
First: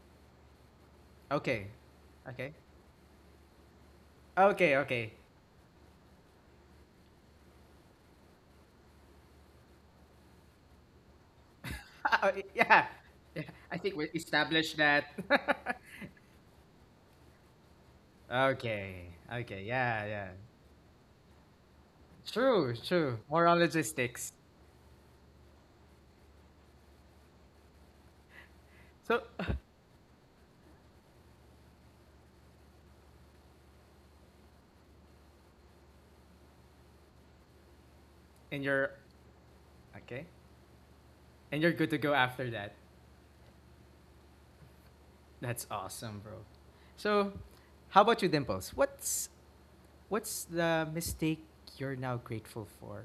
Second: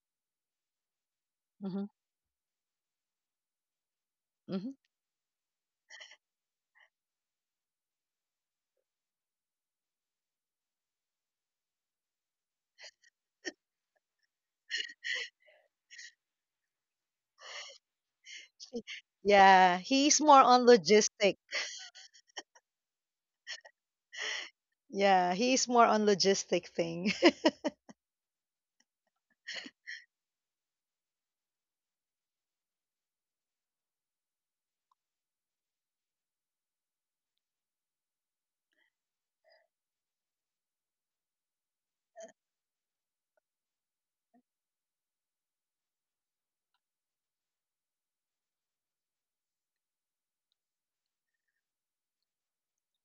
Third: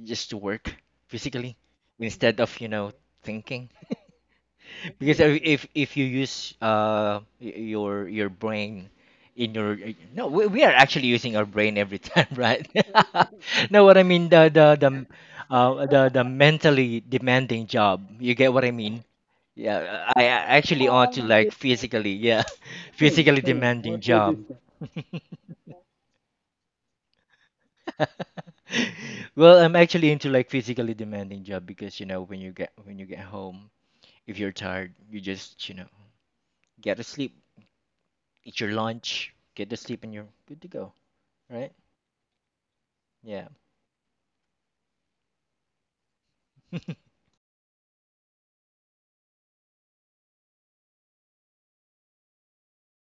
B: just to work physically,
A: Okay.
C: Mm-hmm.
B: instead
A: Okay.
B: of, thinking.
C: Mm-hmm.
A: Okay, okay.
B: Because if you use, your brain. In your No, we are actually using our brain every time,
A: Oh,
B: right?
A: yeah. Yeah. I
B: No, what
A: think
B: I
A: we
B: mean, the the
A: established
B: the
A: that.
B: uh the the mentally demanding job. You get what I mean?
A: Okay. Okay.
C: Yeah,
A: Yeah,
B: Yeah,
C: he's
B: I
A: yeah.
C: more
B: I
C: on
B: actually, oh, ought to
C: logistics.
B: like physically, yeah,
A: True,
B: same,
A: true.
B: physically
A: More
B: same.
A: on
B: Demanding. What is job.
A: logistics.
C: Yeah, he's more on logistic thing.
A: So
B: Well, I'm actually into like physically demanding job, because when you get home, if you're tired, you just, get to sleep, eat
A: and
B: your
A: you're
B: lunch, get to sleep, and
A: okay.
B: you're good to go,
A: And
B: right?
A: you're good to go after that.
B: Yeah.
A: That's awesome, bro.
B: Mhm,
A: So, how about you, Dimples? What's the mistake you're now grateful for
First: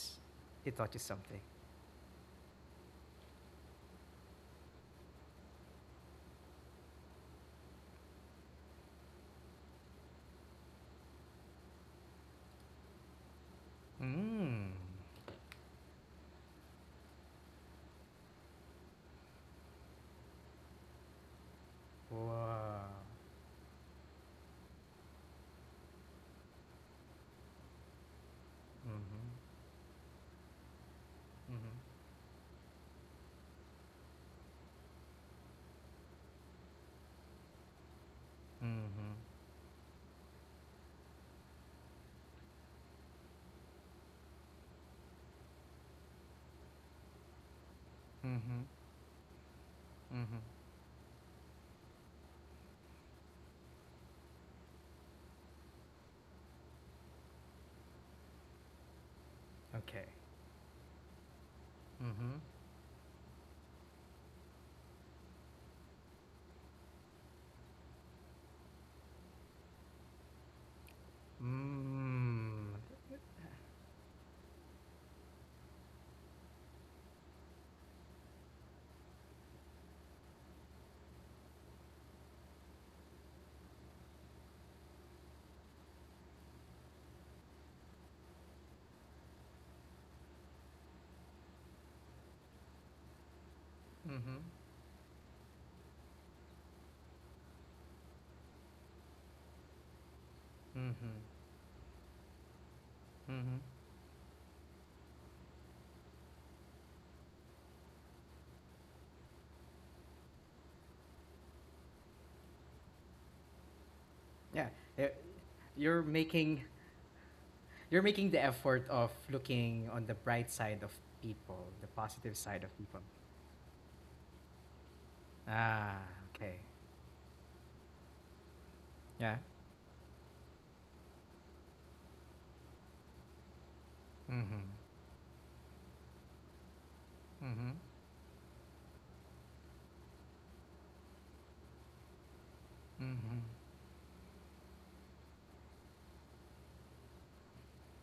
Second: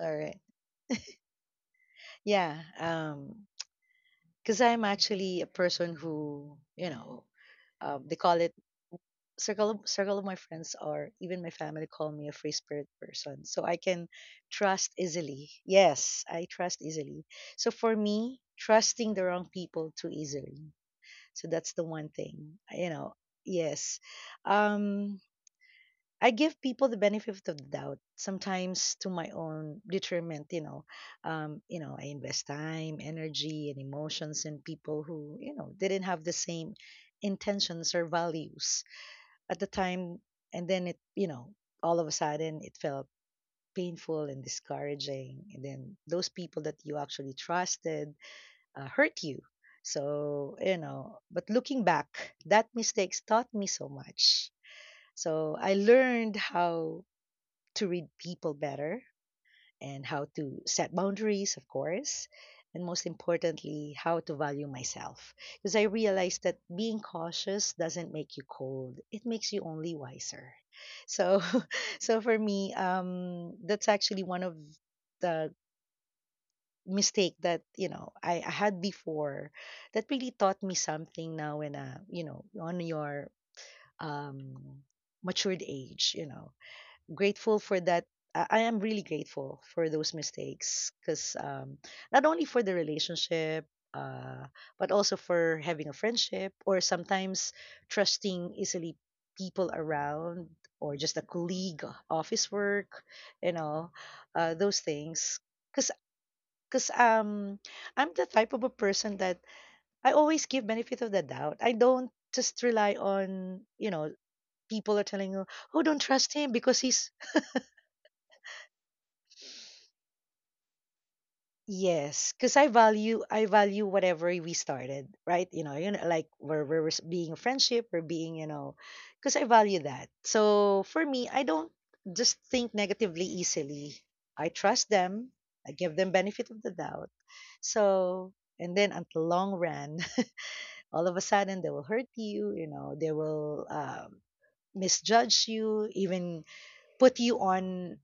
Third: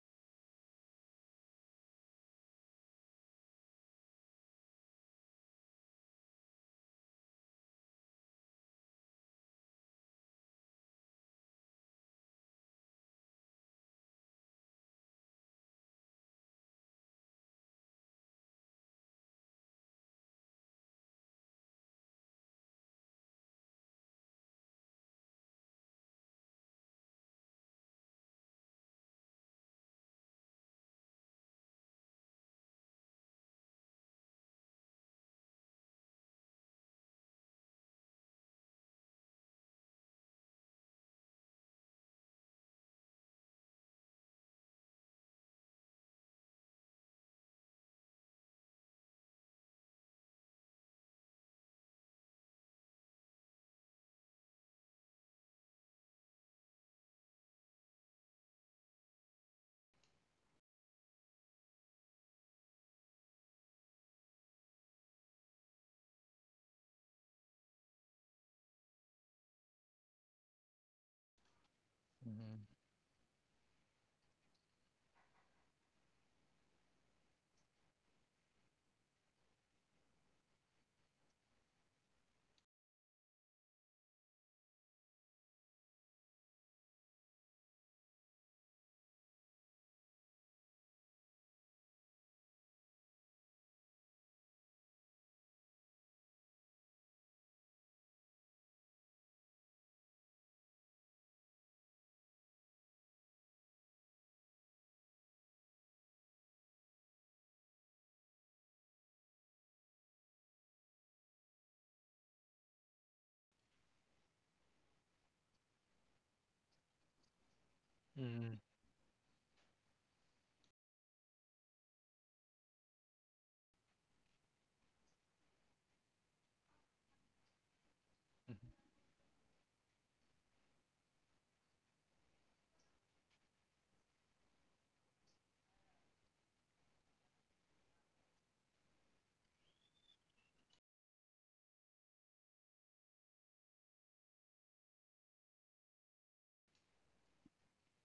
C: All right.
A: it taught you something?
C: Yeah. Because I'm actually a person who, you know, they call it circle of my friends, or even my family call me a free spirit person. So I can
A: Mm.
C: trust easily. Yes, I trust easily. So for me, trusting the wrong people too easily. So that's the one thing, you
A: Wow.
C: know. Yes. Um, I give people the benefit of the doubt, sometimes to
A: Mm-hmm.
C: my own detriment, you know.
A: Mm-hmm.
C: You know, I invest time, energy, and emotions in people who, you know, didn't have the same intentions or values
A: Mm-hmm.
C: at the time. And then it, you know, all of a sudden it felt painful and discouraging. And then those people that you actually trusted,
A: Mm-hmm.
C: hurt you.
A: Mm-hmm.
C: So, you know, but looking back, that mistakes taught me so much. So I learned how to read people better and
A: Okay.
C: how to set boundaries, of course,
A: Mm-hmm.
C: and most importantly, how to value myself. Because I realized that being cautious doesn't make you cold, it makes you only wiser. So, so for
A: Mm.
C: me, that's actually one of the mistake that you know I had before that really taught me something now in a you know on your, um matured age, you know, grateful for that. I am really grateful for those mistakes because, not only for the relationship,
A: Mm-hmm.
C: uh, but also for having a friendship, or sometimes trusting easily people around, or just
A: Mm-hmm.
C: a colleague, office work, you
A: Mm-hmm.
C: know, those things. Because because um, I'm the type of a person that I always give benefit of the doubt. I don't just rely on you know
A: Yeah,
C: people are
A: eh,
C: telling you, oh, don't
A: you're
C: trust him
A: making
C: because he's
A: you're making the
B: mhm,
A: effort of looking on the bright side of people, the
C: Yes,
A: positive
C: because
A: side of people.
C: I value whatever we started, right? You know,
A: Ah,
C: like
A: okay.
C: being friendship, we're being, you
B: mhm,
C: know, because
A: Yeah.
C: I value that. So for me, I don't just think negatively easily. I
A: Mhm.
C: trust them. I give them benefit of the doubt.
A: Mhm.
C: So and then at the long run, all of a sudden they will hurt you. You know, they
A: Mhm.
C: will misjudge you, even put you on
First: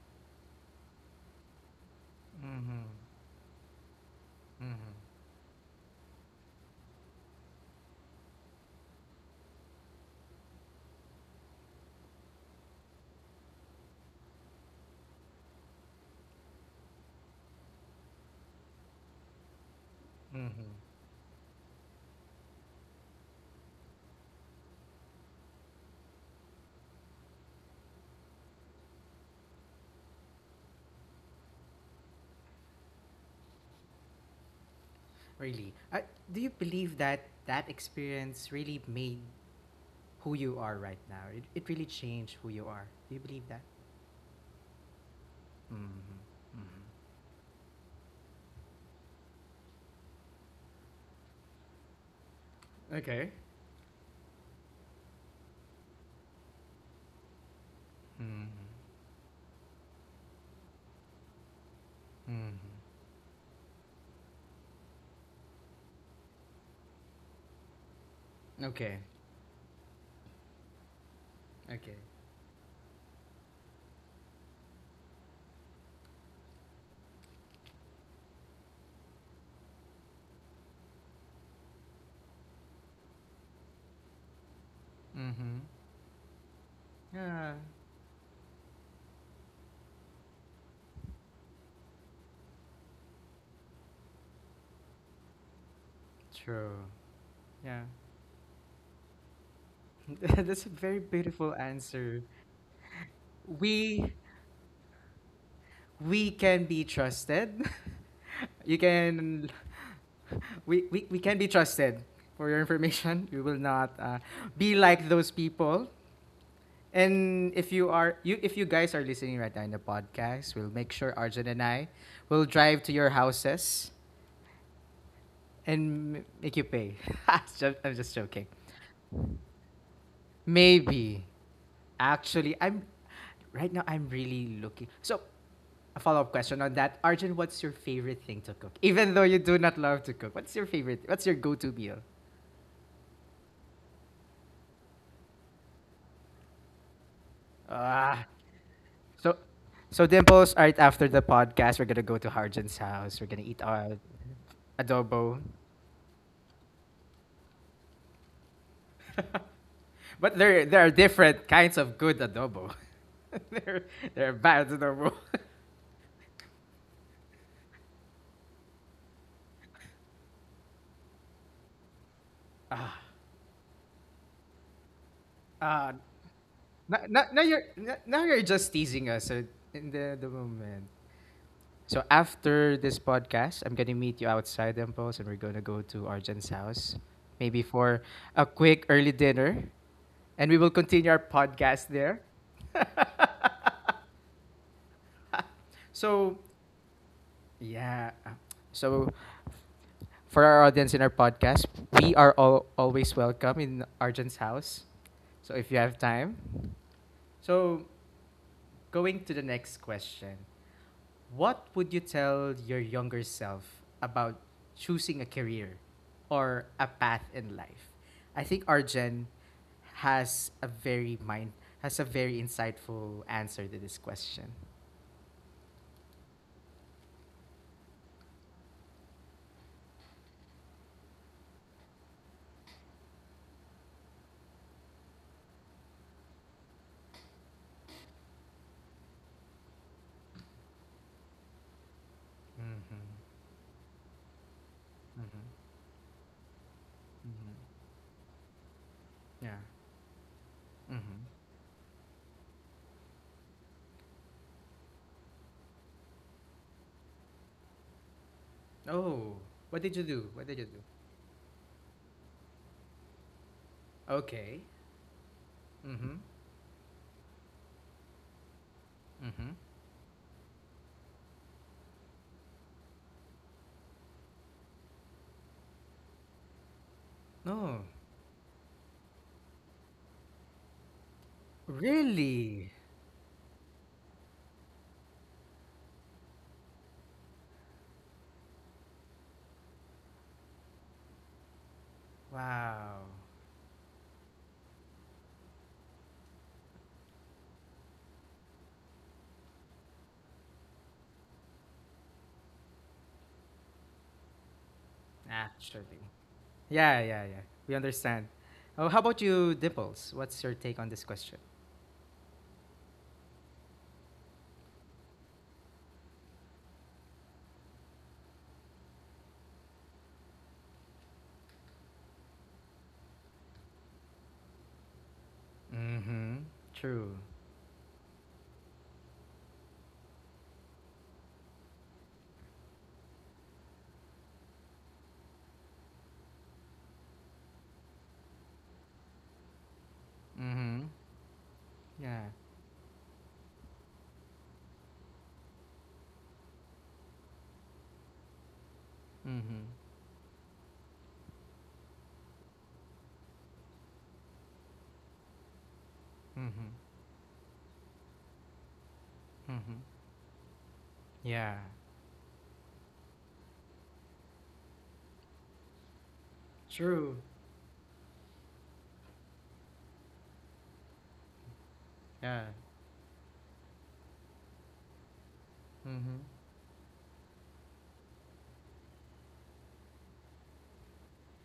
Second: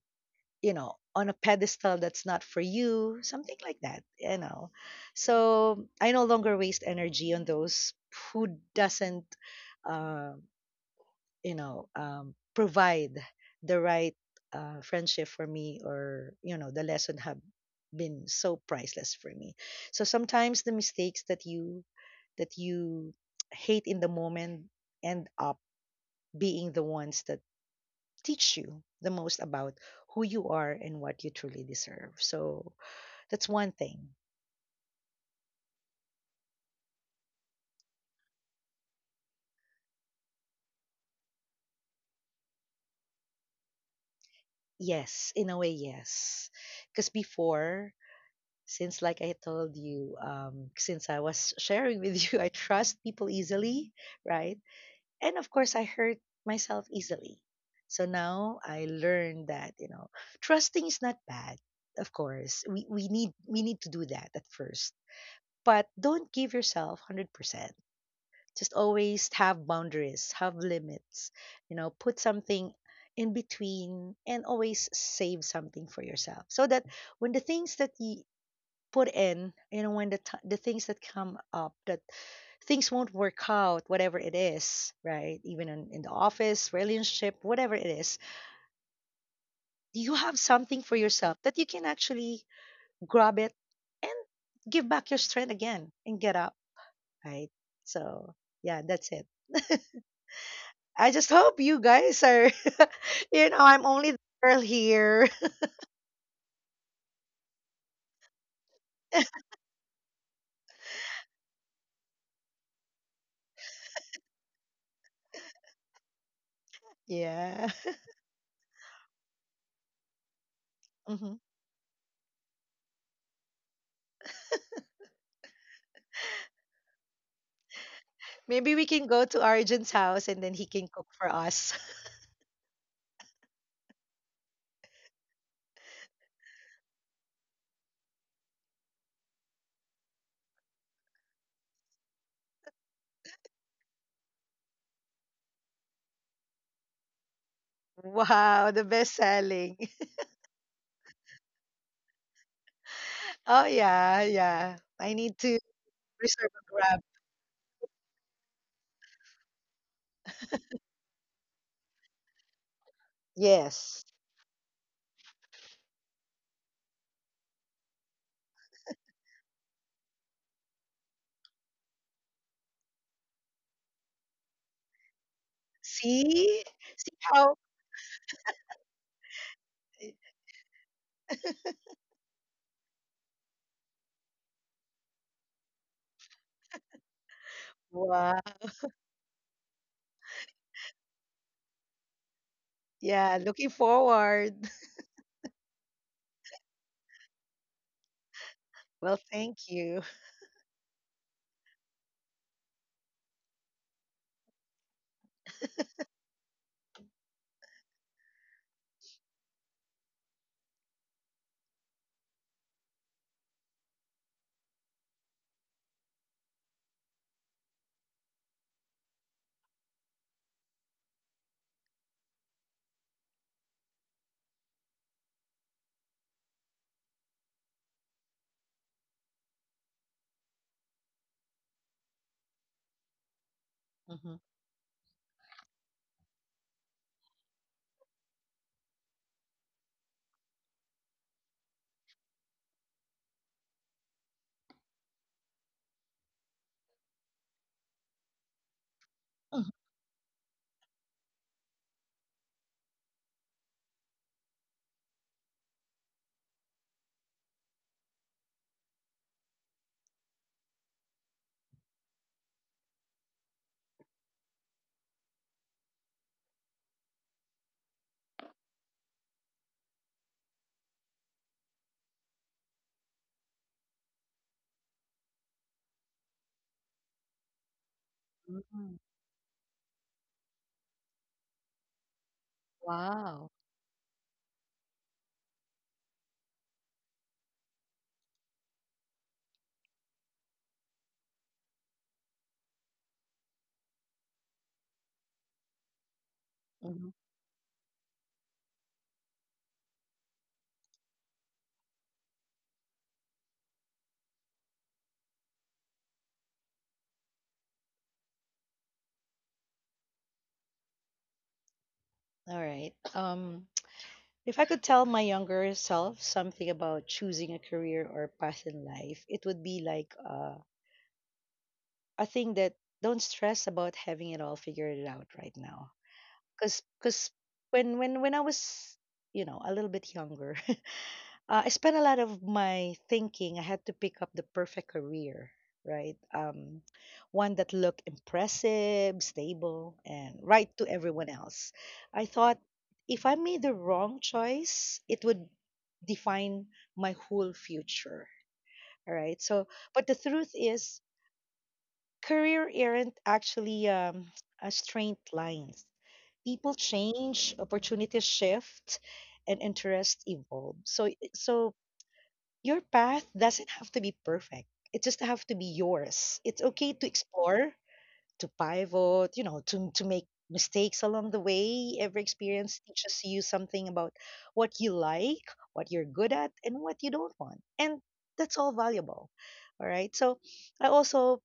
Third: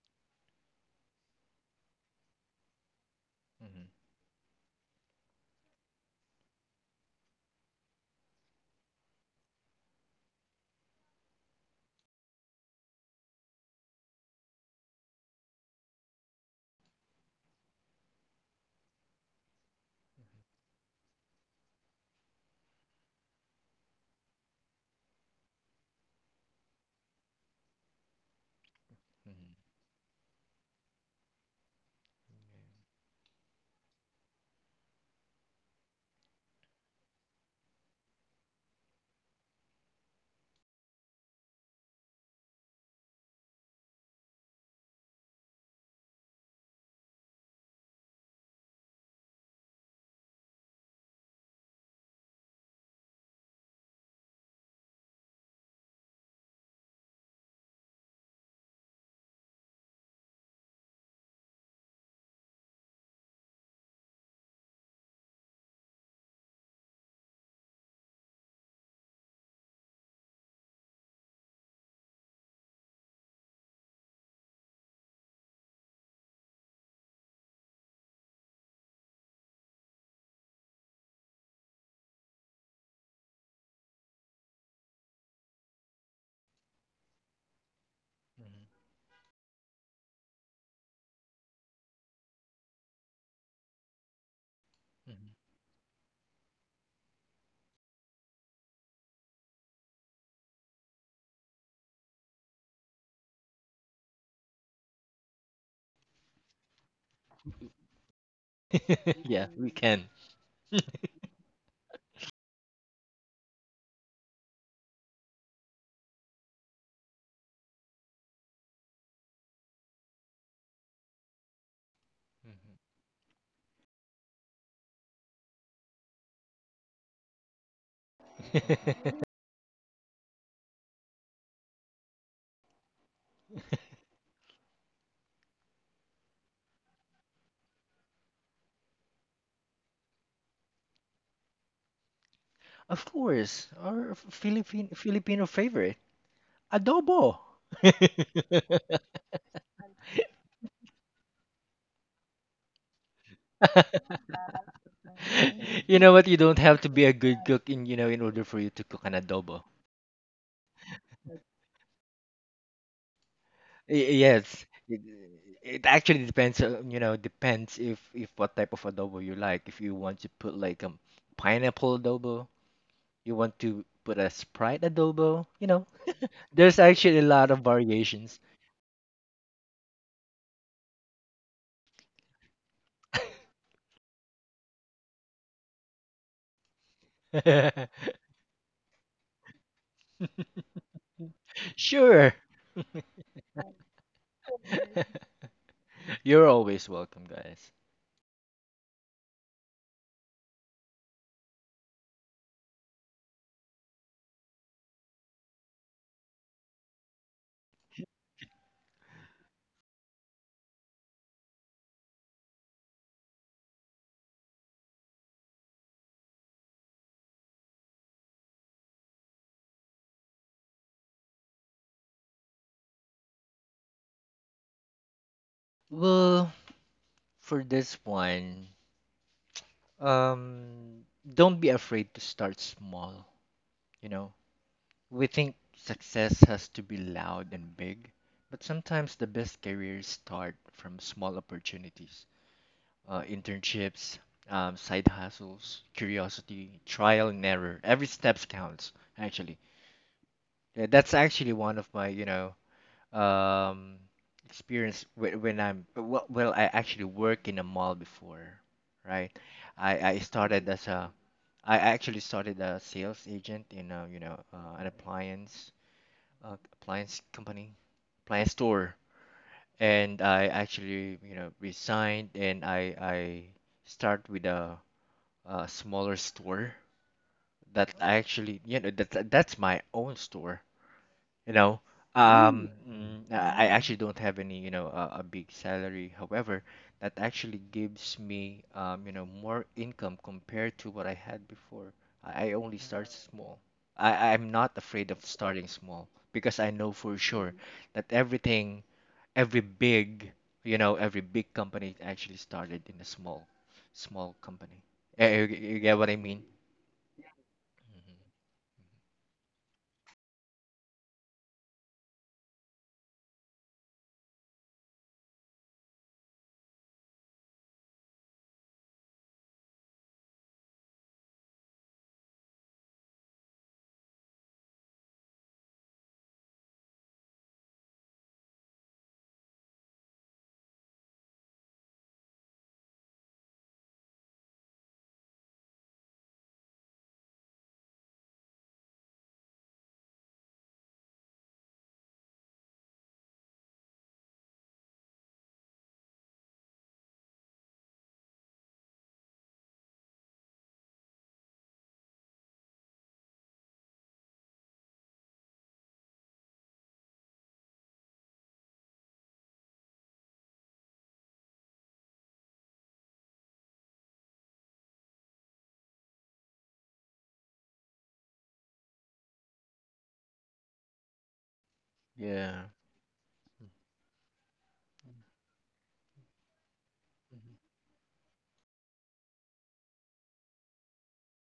C: you know on a pedestal that's not for
A: Mhm.
C: you something like
B: mhm,
C: that you know
A: Mhm.
C: so I no longer waste energy on those who doesn't uh, provide the right friendship for me or you know the lesson have been so priceless for me so sometimes
A: Mhm.
C: the mistakes that you hate in the moment end up being the ones that teach you the most
B: mhm,
C: about who you are and what you truly deserve. So that's one thing.
A: Really. Do you believe that that experience really made who you are right now? It really changed who you are. Do you believe that?
C: Yes, in a way,
A: Mhm.
C: yes.
A: Mhm.
C: Because before, since like I told you, since I was sharing with you, I trust
A: Okay.
C: people easily, right? And of course, I hurt myself easily. So
A: Mhm.
C: now I learned that you know, trusting is not bad. Of
A: Mhm.
C: course, we need to do that at first, but don't give yourself 100% just
A: Okay.
C: always have boundaries, have limits, you know,
A: Okay.
C: put something in between and always save something for yourself so that when the things that you put in, you know, when the the things that come up that things won't work out, whatever it is, right?
A: Mhm.
C: Even in the office, relationship,
A: Yeah.
C: whatever it is,
B: mhm.
C: you have something for yourself that you can actually grab it and give back your
B: Mhm.
C: strength again and get up,
A: True.
C: right?
A: Yeah.
C: So, yeah, that's it.
A: That's a very
C: I just
A: beautiful
C: hope you
A: answer.
C: guys are, you know, I'm
A: We
C: only the girl here.
A: we can be trusted. You
B: Yeah,
A: can
B: we can.
A: we can be trusted. For your information, we will not be like those people. And
C: Yeah.
A: if you guys are listening right now in the podcast, we'll make sure
C: Hmm.
A: Arjun and I will
B: Mhm.
A: drive to your houses and make you pay. I'm just joking.
C: Maybe we can go to Arjun's house and then he can cook
A: Maybe.
C: for us.
A: Actually, I'm right now I'm really looking. So a follow-up question on that. Arjun, what's your favorite thing to cook? Even though you do not love to cook, what's your favorite? What's your go-to meal?
B: Of course, our Philippine Filipino favorite. Adobo.
A: Ah,
C: Wow, the best
A: so,
C: selling.
A: so Dimples, right after the podcast, we're gonna go to Arjun's house. We're gonna eat
C: Oh,
A: our
C: yeah, yeah. I need
A: adobo,
C: to
B: You know what? You
C: reserve
B: don't
C: a
B: have to
C: grab.
B: be a good cook in order for you to cook an adobo.
A: but there are different kinds of good adobo. there
C: Yes.
B: Y-
A: there are
B: yes,
A: bad
B: it,
A: adobo.
B: it actually depends. You know, depends if what type of adobo you like. If you want to put like, pineapple adobo,
A: ah,
B: you want to put a Sprite adobo. You know,
A: ah,
C: See
B: there's actually a
A: now, now,
B: lot
C: how?
B: of
A: you're now now
B: variations.
A: you're just teasing us in the moment. So after this podcast, I'm gonna meet you outside Impulse and we're gonna go to Arjun's house, maybe for
C: Wow.
A: a quick early dinner, and we will continue our podcast there.
B: Sure.
C: Yeah, looking forward.
A: so
B: You're always welcome, guys.
A: yeah, so
C: Well, thank you.
A: for our audience in our podcast, we are all always welcome in Arjun's house. So if you have time, so going to the next question. What would you tell your younger self about choosing a career or a path in life? I think Arjen has a very mind has a very insightful answer to this question.
B: Well, for this one. Um, don't be afraid to start small. You know,
C: Mhm.
B: we think success has to be loud and big, but sometimes the best careers start from small opportunities,
A: Mm-hmm.
B: internships, side
A: Mm-hmm.
B: hustles, curiosity, trial and
A: Mm-hmm.
B: error. Every steps counts,
A: Yeah.
B: actually. Yeah, that's
A: Mm-hmm.
B: actually one of my, um, experience, whe- when I'm well, well, I actually work in a mall before, right?
A: Oh, what
B: I,
A: did you
B: I
A: do? What did you
B: started
A: do?
B: as a, I actually started a sales agent in a you know
A: Okay.
B: an
A: Mm-hmm.
B: uh, appliance company, appliance store,
A: Mm-hmm.
B: and I actually resigned, and I start with a smaller store
A: No,
B: that I actually you know
C: Mhm.
B: that that- that's my own store. you know Mm.
A: really?
B: um mm, mm,
C: Wow.
B: i I actually don't have any, you know a big salary, however that actually gives me, more income compared to what I had before. I only
A: Wow.
B: start small. I'm not afraid of starting small, because I know
C: Mhm.
B: for sure, that everything every big you know every big company actually started in a small company. You get
A: Actually.
B: what I mean?
A: Yeah, yeah, yeah. We understand. Oh, how about you, Dimples? What's your take on this question?
C: All right. If I could tell my younger self something about choosing a career or path in life, it would be like a thing that don't stress about having it all figured out right now.
A: Mm-hmm.
C: Cause,
A: True.
C: cause when when I was you know a little bit younger, I spent a lot of my thinking. I had to pick up the perfect career, right? One that looked impressive, stable, and right
A: Mm-hmm.
C: to everyone else.
A: Yeah.
C: I thought if I made the wrong choice, it would define my whole future. All right.
A: Mm-hmm.
C: So, but the truth is, career aren't actually a straight lines.
A: Mm-hmm.
C: People change, opportunities shift, and
A: Mm-hmm.
C: interests evolve. So,
A: Yeah.
C: so your path doesn't have to be perfect. It just have to be yours. It's okay to
A: True.
C: explore, to pivot, you know, to make mistakes along the way. Every
A: Yeah.
B: Yeah,
C: experience teaches you something about what you like, what you're
A: Mm-hmm.
C: good at, and what you don't want. And that's all valuable. All right. So I also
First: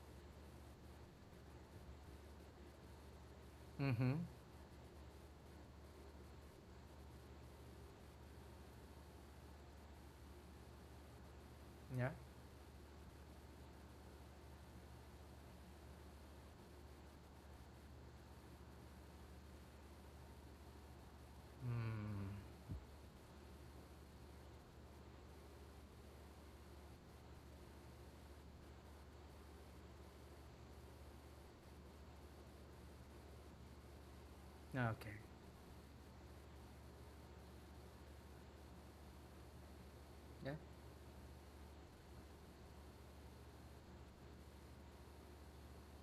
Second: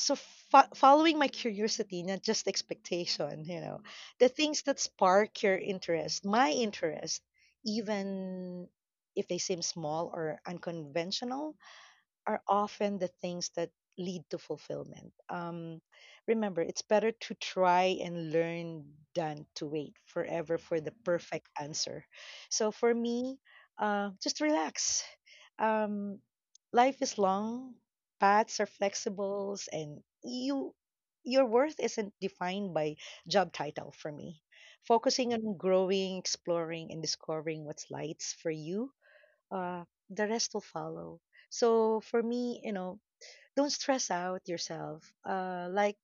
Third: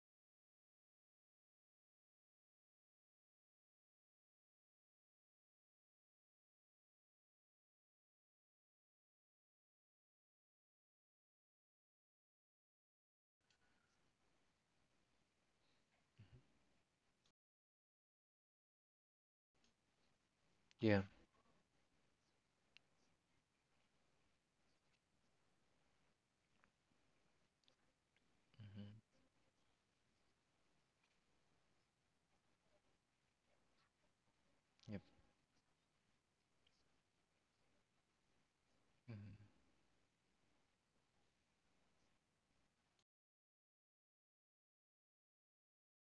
C: so following my curiosity not just expectation you know
A: Mm-hmm.
C: the things that spark your interest my interest even if they seem small or unconventional
A: Yeah.
C: are often the things that lead to fulfillment remember it's better to try and learn than to wait forever for the
B: yeah.
C: perfect answer
A: Mm.
C: so for me just relax um, life is long, paths are
B: Hmm.
C: flexible, and your worth isn't defined by job title for me.
B: Yep.
A: Okay.
C: Focusing on growing, exploring, and discovering what's lights for you,
B: Hmm.
C: uh, the
A: Yeah.
C: rest will follow. So for me, you know, don't stress out yourself. Like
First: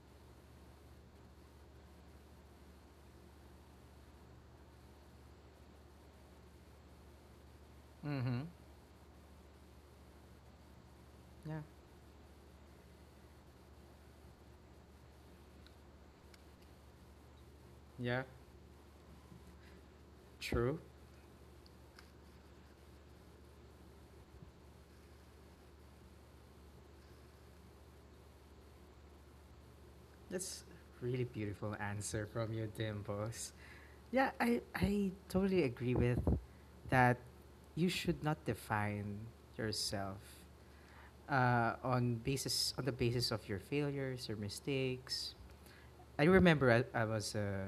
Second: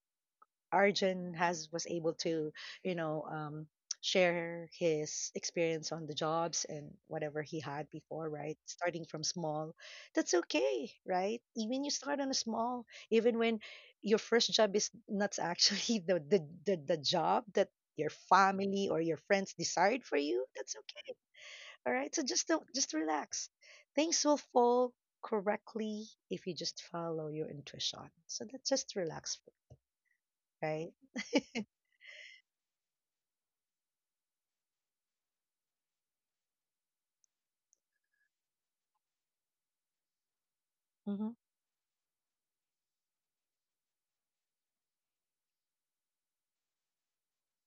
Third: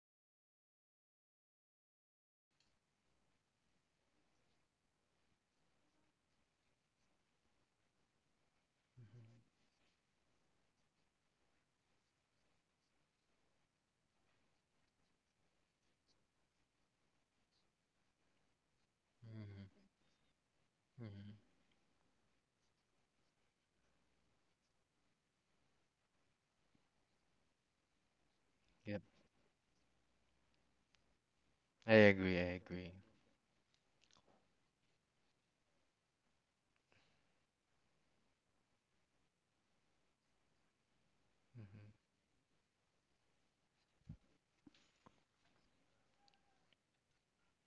C: Arjun has was able to, you know, share his experience on the jobs and whatever he had before,
A: Mm-hmm.
C: right? Starting from small, that's okay, right?
A: Yeah.
C: Even you start on a small, even when your first job is not actually the job that your
A: Yeah.
C: family or your friends desired for you, that's
A: True.
C: okay. All right, so just don't, just relax. Things will fall correctly if you just follow your intuition. So that's just
B: Hmm.
C: relax,
A: That's
C: right?
A: really beautiful
B: I
A: answer
B: agree.
A: from
B: I
A: you,
B: agree.
A: Dimples. Yeah, I totally agree with that. You should not define yourself
C: Mm-hmm.
B: Mhm.
A: on the basis of your failures or mistakes. I remember I was a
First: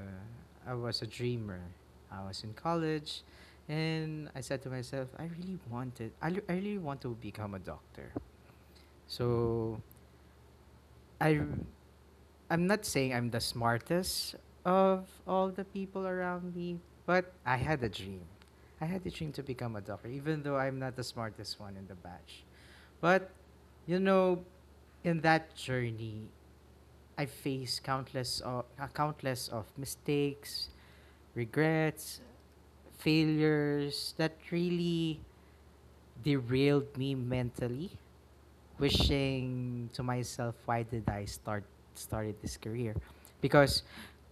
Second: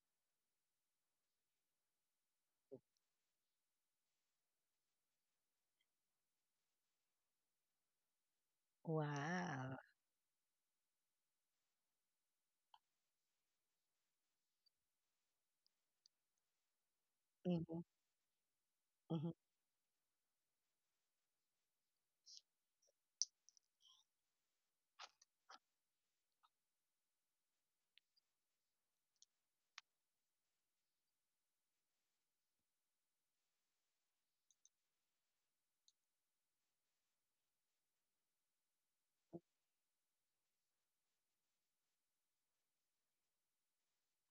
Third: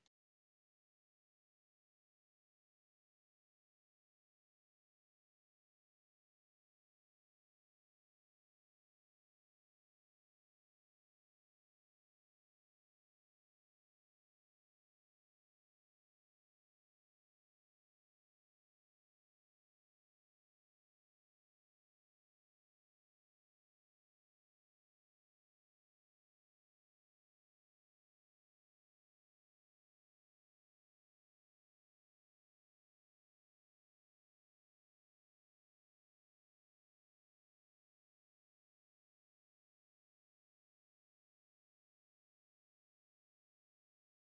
A: I was a dreamer. I was in college, and I said to myself, I really want to become a doctor. So
C: Wow.
A: I I'm not saying I'm the smartest of all the people around me, but I had
C: Mm-hmm.
A: a dream. I had a
C: Mm-hmm.
A: dream to become a doctor, even though I'm not the smartest one in the batch. But, you know, in that journey, I faced countless of mistakes, regrets, failures that really derailed me mentally wishing to myself, why did I started this career? Because,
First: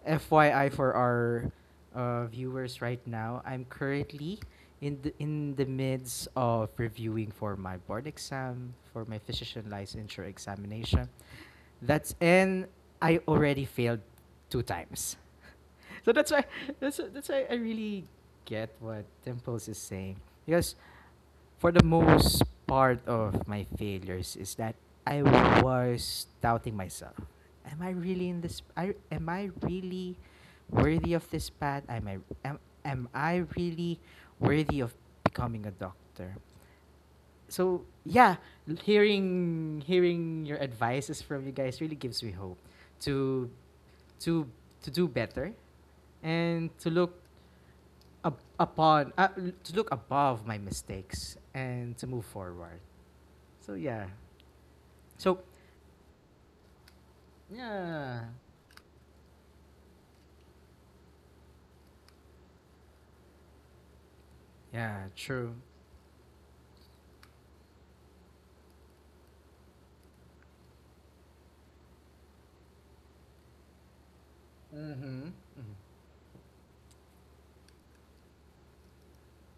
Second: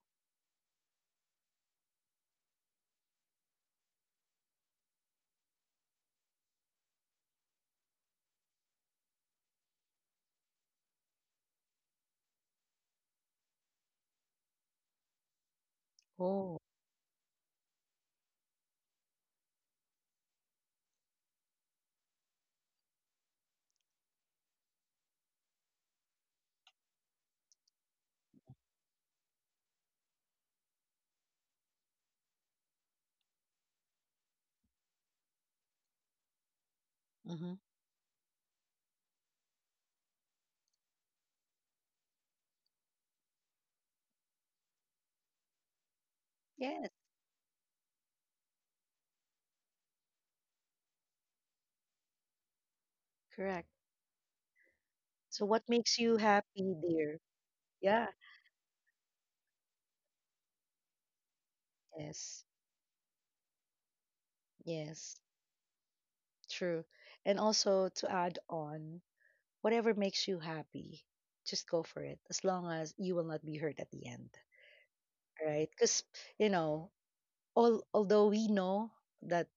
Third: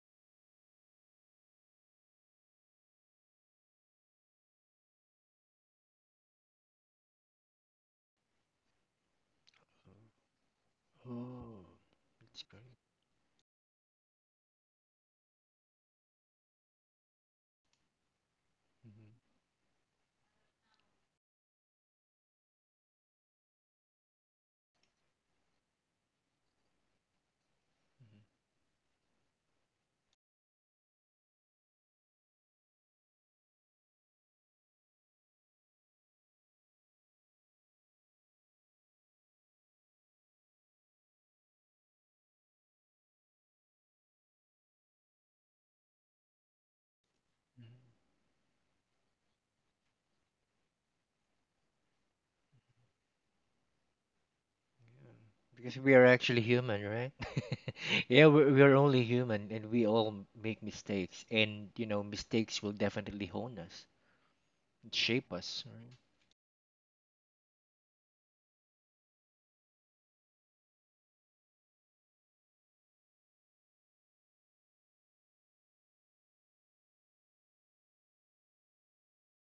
A: FYI for our viewers right now, I'm currently in the midst of reviewing for my board exam for my physician licensure examination,
B: Oh,
A: that's
B: that's great.
A: and I already failed 2 times. So that's why
C: Oh.
A: that's why I really get what
B: Hmm.
A: Dimples is saying. Because for the most part of my failures is that I was doubting myself. Am I really worthy of this path? Am I really worthy of becoming a doctor?
C: Mm-hmm.
A: So yeah, hearing your advices from you guys really gives me hope to to to do better and to
C: Yes,
A: upon to look above my mistakes and to move forward.
C: correct.
A: So yeah. So
C: So what
B: Because we
C: makes
B: are
C: you
B: actually
C: happy,
B: human, right?
C: dear? Yeah.
A: yeah,
B: Yeah, we're only human, and we all make mistakes. And, you know,
C: Yes.
B: mistakes will definitely hone us, and
A: yeah,
C: Yes.
B: shape
A: true.
B: us, right?
C: True. And also to add on, whatever makes you happy, just go for it. As long as you will not be hurt at the end,
A: Mhm.
C: right?
A: Mhm.
C: Because you know, all although we know that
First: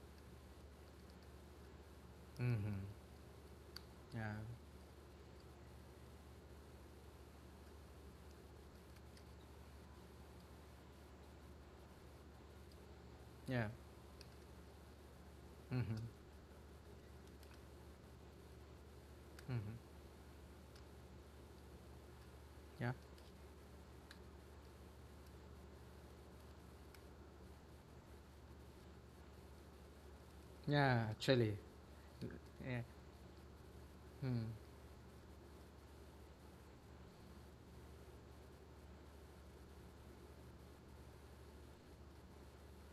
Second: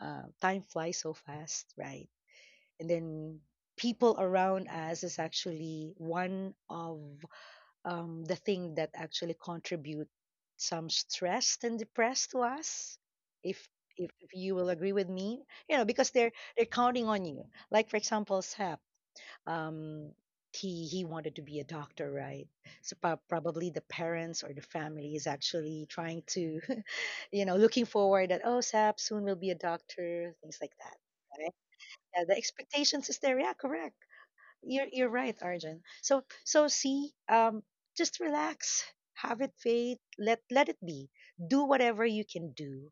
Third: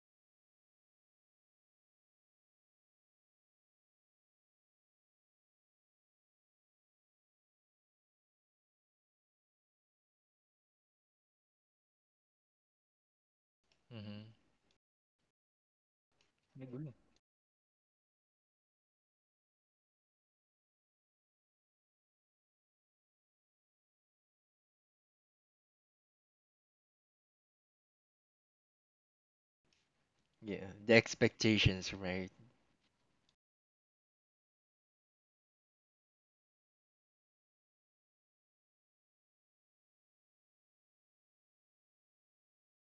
C: time flies so fast, right?
A: Mhm.
C: And then people
A: Yeah.
C: around us is actually one of the thing that actually contribute some stressed and depressed to us
A: Yeah.
C: if if
B: Mm-hmm.
C: you will agree with me you know
A: Mhm.
C: because
B: I
C: they're
B: agree.
C: counting on you like for example sap
A: Mhm.
C: um he wanted to be a doctor right
A: Yeah.
C: so probably the parents or the family is actually trying to you know looking forward that oh sap soon will be a doctor things
B: Yeah,
C: like
B: the
C: that
A: Yeah,
C: right?
A: actually.
B: expectations,
C: Yeah,
B: right?
C: the
A: Yeah.
C: expectations is there yeah correct
A: Hmm.
C: you're right, Arjun. So so see, just relax, have it faith, let let it be. Do whatever you can do,